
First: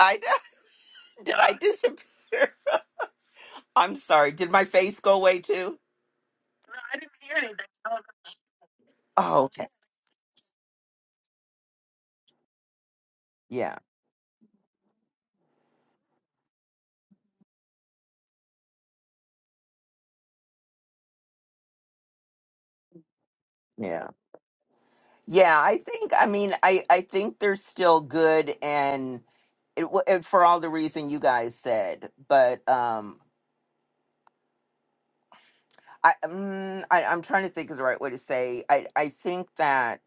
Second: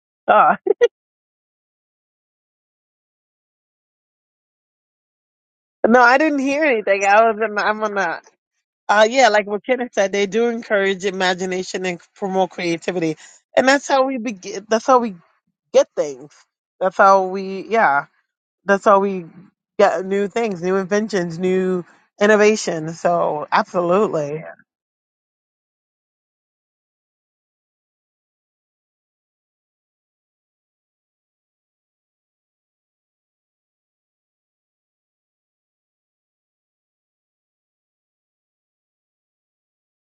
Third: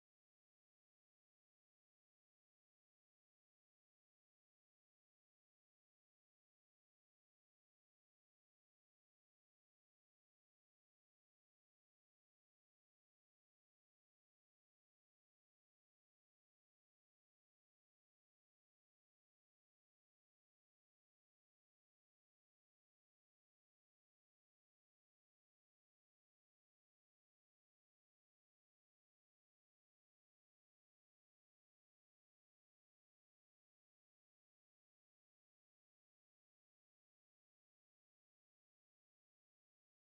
A: I did I disappear? I'm sorry. Did my face go away too?
B: No, I didn't hear anything. I was in, I'm on the uh yeah,
A: Oh,
B: like what
A: okay.
B: Kenneth said, they do encourage imagination and promote creativity. And
A: Yeah.
B: that's how we begin that's how we get things. That's how we yeah, that's how we get new things, new inventions, new innovation. So
A: Yeah.
B: absolutely.
A: Yeah, I think. I mean, I I think they're still good, and it, w- it for all the reason you guys said. But um, I, um, I I'm trying to think of the right way to say. I I think that.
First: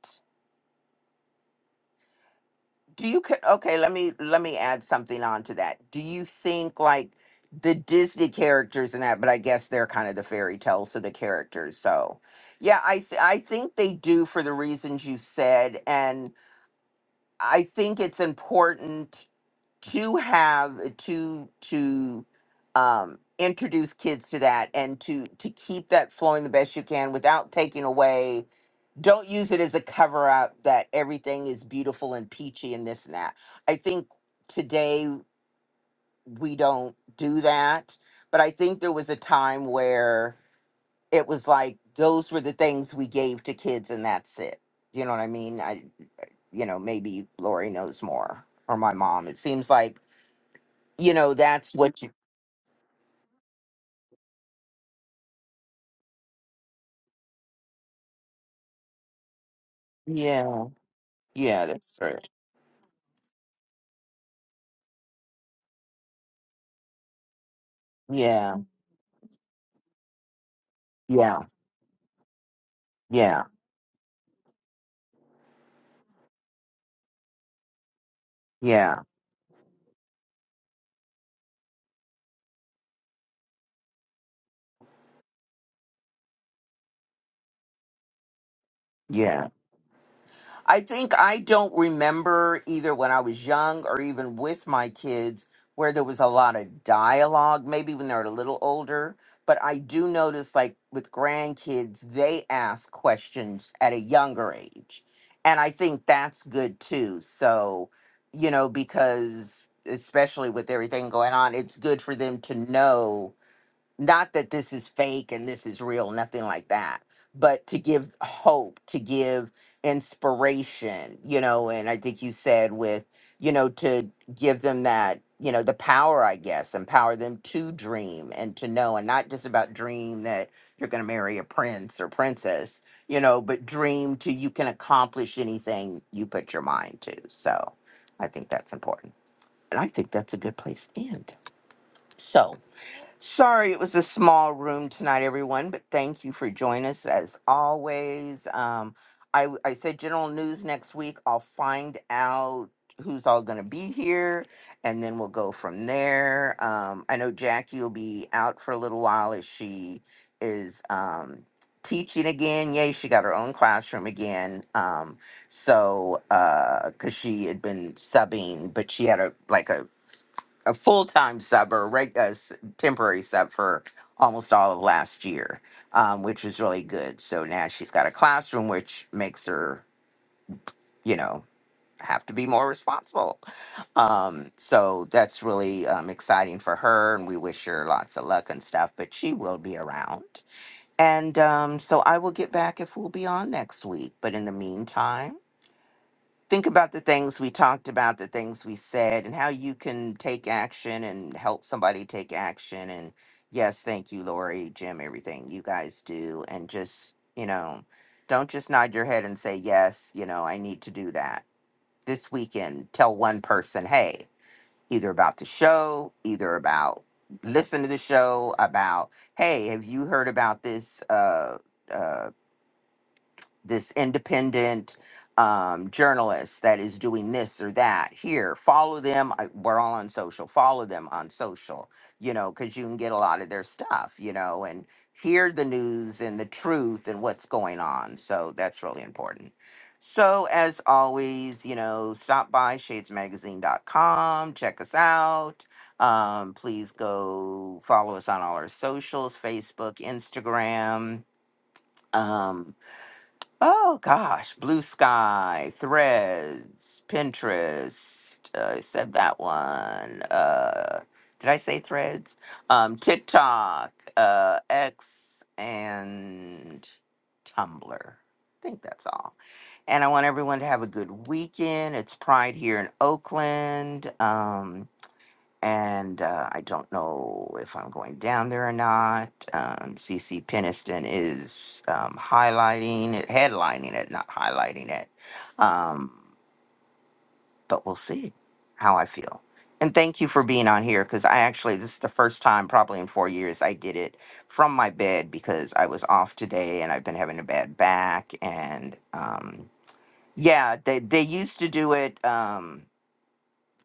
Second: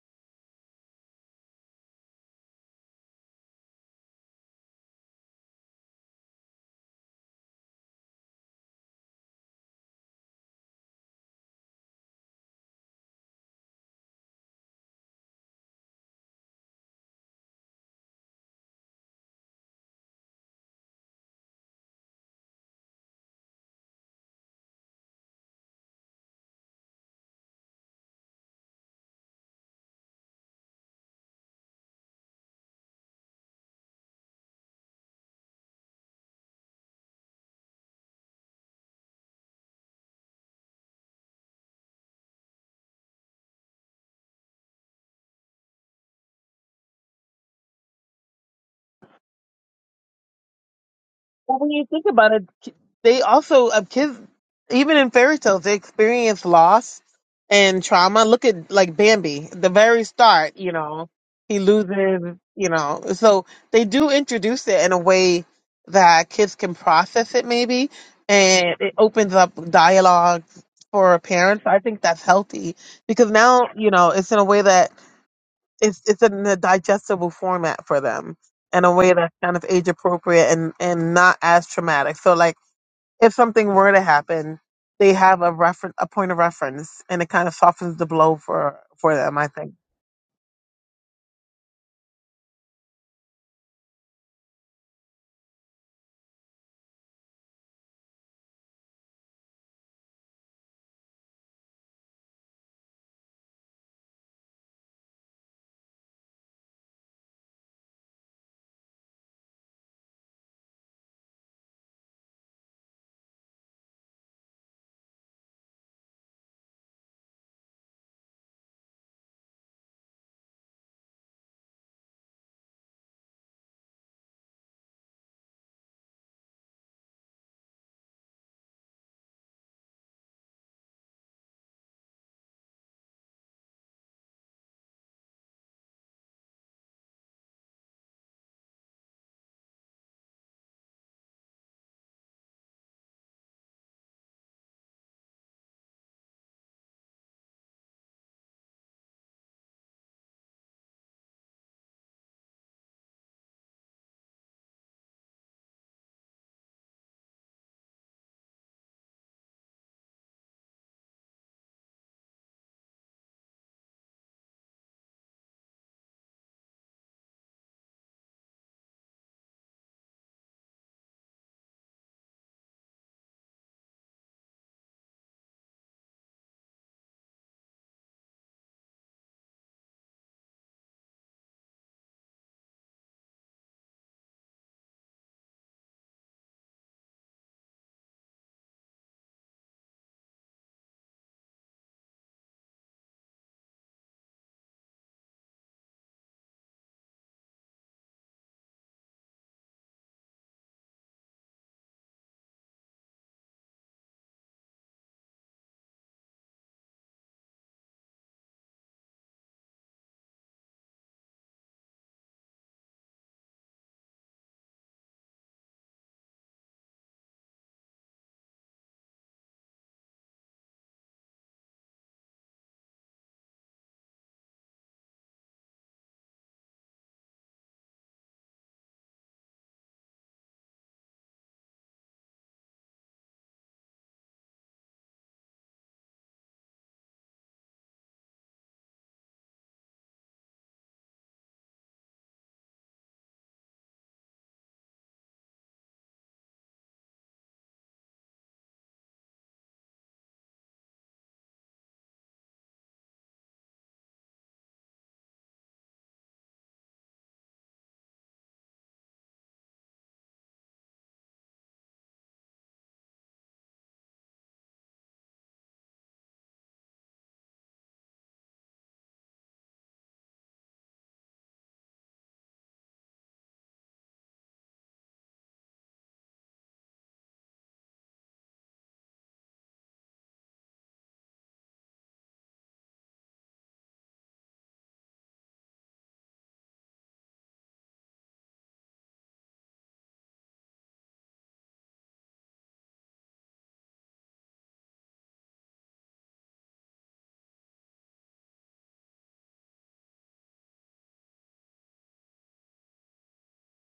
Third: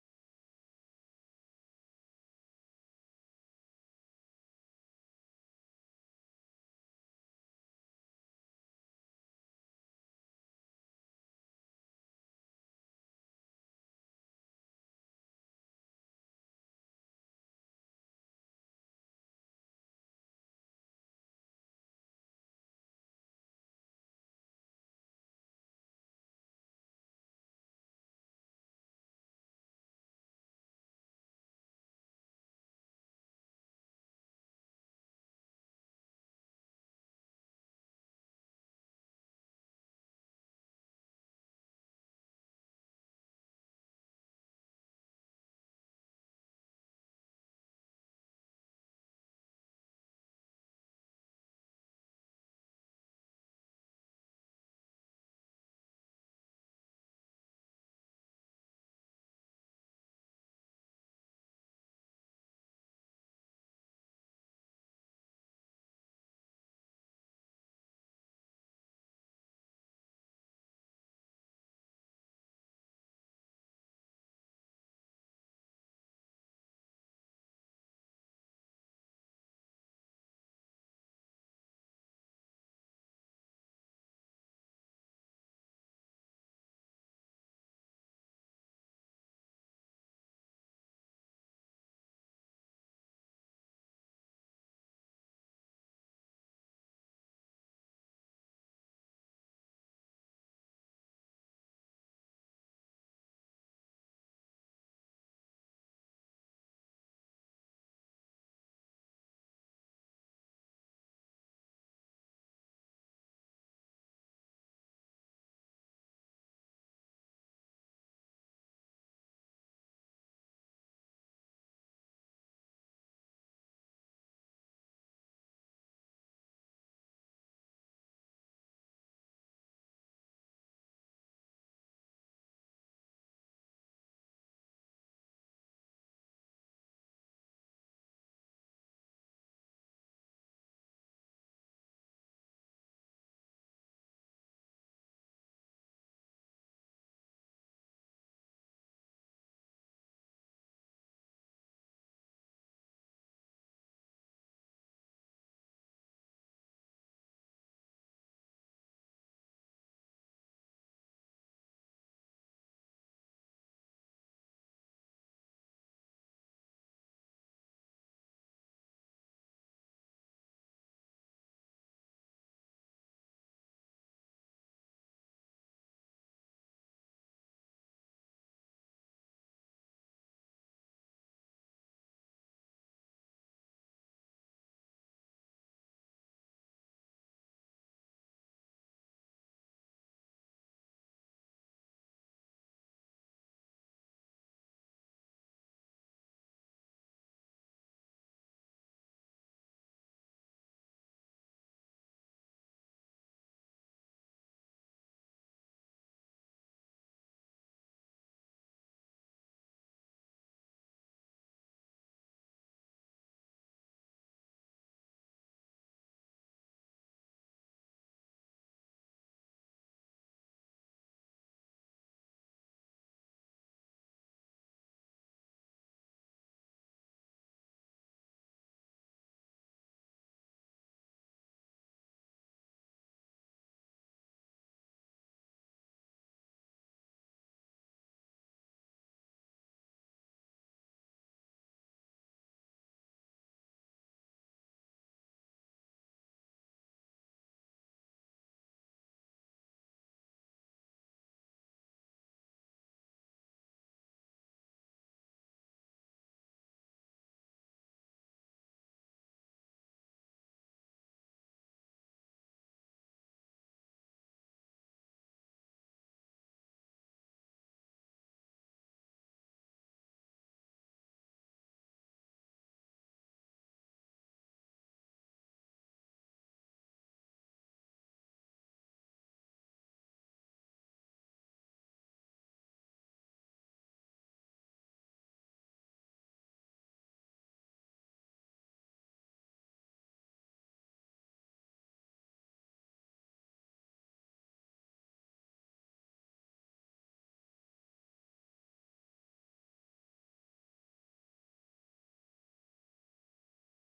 A: Do you ca- okay? Let me let me add something on to that. Do you think like the Disney characters and that? But I guess they're kind of the fairy tales of the characters. So, yeah, I th- I think they do for the reasons you said, I think it's important to have to to um, introduce kids to that and to to keep that flowing the best you can without taking away. Don't use it as a cover up that everything is beautiful and peachy and this and that. I think today we don't do that, but I think there was a time where it was like those were the things we gave to kids and that's it. You know what I mean? you know, maybe Lori knows more or my mom. It seems like, you know,
B: Well, when
A: that's
B: you
A: what
B: think
A: you,
B: about it, ki- they also uh, kids, even in fairy tales, they experience loss and trauma. Look at like Bambi, the very start,
A: yeah,
B: you know, he
A: yeah, that's right.
B: loses, you know, so they do introduce it in a way that kids can process it, maybe,
A: Yeah,
B: and it opens up dialogue for
A: yeah,
B: parents. I think that's healthy because
A: yeah,
B: now, you know, it's in a way that it's it's in a digestible format for them in a
A: yeah,
B: way that's kind of age appropriate and and not as traumatic. So like if something were to happen, they have a reference a point of reference and it kind of softens the blow for for
A: yeah,
B: them, I think.
A: I think I don't remember either when I was young or even with my kids where there was a lot of dialogue, maybe when they're a little older. But I do notice, like with grandkids, they ask questions at a younger age. And I think that's good too. So, you know, because especially with everything going on, it's good for them to know not that this is fake and this is real, nothing like that, but to give hope, to give inspiration, you know, and I think you said with, you know, to give them that, you know, the power, I guess, empower them to dream and to know, and not just about dream that you're going to marry a prince or princess, you know, but dream to you can accomplish anything you put your mind to. So I think that's important. And I think that's a good place to end. So, Sorry, it was a small room tonight, everyone, but thank you for joining us as always. Um, I, w- I said general news next week. I'll find out who's all going to be here, and then we'll go from there. Um, I know Jackie will be out for a little while as she is um, teaching again. Yay, she got her own classroom again. Um, so, because she had been subbing, but she had a like a a full time sub or reg- a s- temporary sub for almost all of last year, um, which was really good. So now she's got a classroom, which makes her, you know, have to be more responsible. Um, so that's really um, exciting for her, and we wish her lots of luck and stuff. But she will be around, and um, so I will get back if we'll be on next week. But in the meantime think about the things we talked about, the things we said, and how you can take action and help somebody take action. And yes, thank you, Lori, Jim, everything you guys do. And just, you know, don't just nod your head and say, yes, you know, I need to do that. This weekend, tell one person, hey, either about the show, either about listen to the show, about, hey, have you heard about this? Uh, uh, this independent um, journalist that is doing this or that here follow them I, we're all on social follow them on social you know because you can get a lot of their stuff you know and hear the news and the truth and what's going on so that's really important so as always you know stop by shadesmagazine.com check us out um, please go follow us on all our socials facebook instagram um, Oh gosh, Blue Sky, Threads, Pinterest. uh, I said that one. Uh, did I say Threads? Um, TikTok, uh, X, and Tumblr. I think that's all. And I want everyone to have a good weekend. It's Pride here in Oakland. Um, and uh, I don't know if I'm going down there or not. Um, CC Peniston is um, highlighting it, headlining it, not highlighting it. Um, but we'll see how I feel. And thank you for being on here because I actually, this is the first time probably in four years I did it from my bed because I was off today and I've been having a bad back. And um, yeah, they, they used to do it. Um,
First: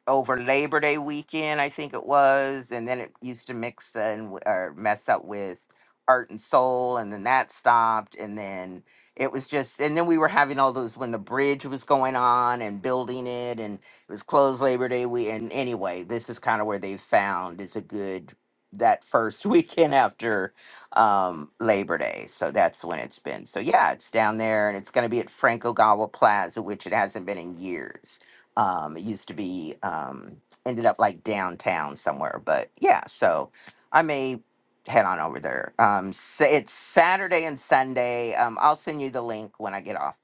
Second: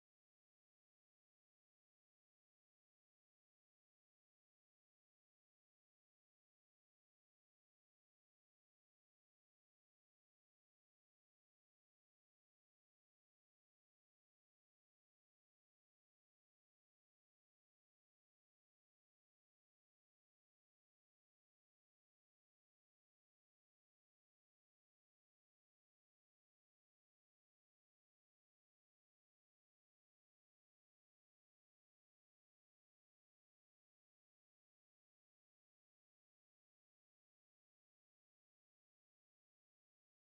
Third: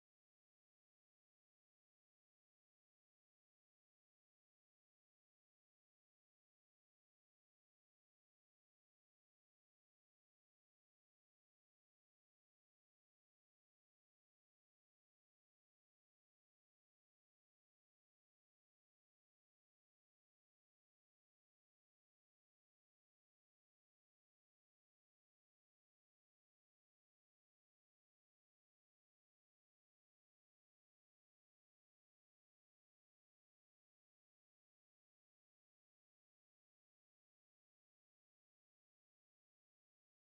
A: over Labor Day weekend, I think it was, and then it used to mix and w- or mess up with Art and Soul, and then that stopped, and then it was just, and then we were having all those when the bridge was going on and building it, and it was closed Labor Day we And anyway, this is kind of where they found is a good that first weekend after um Labor Day. So that's when it's been. So yeah, it's down there and it's going to be at Frank Ogawa Plaza, which it hasn't been in years. Um, it used to be um, ended up like downtown somewhere, but yeah. So I may head on over there. Um, sa it's Saturday and Sunday. Um, I'll send you the link when I get off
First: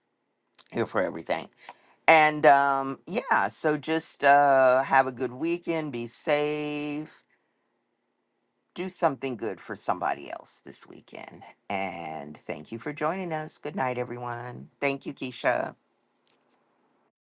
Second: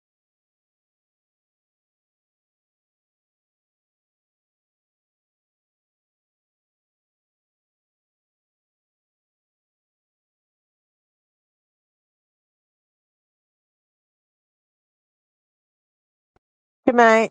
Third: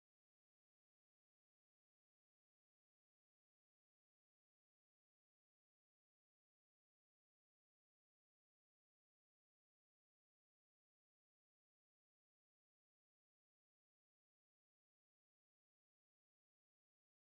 A: here for everything. And um, yeah, so just uh, have a good weekend. Be safe. Do something good for somebody else this weekend. And thank you for joining us. Good night, everyone. Thank you, Keisha.
B: Good night.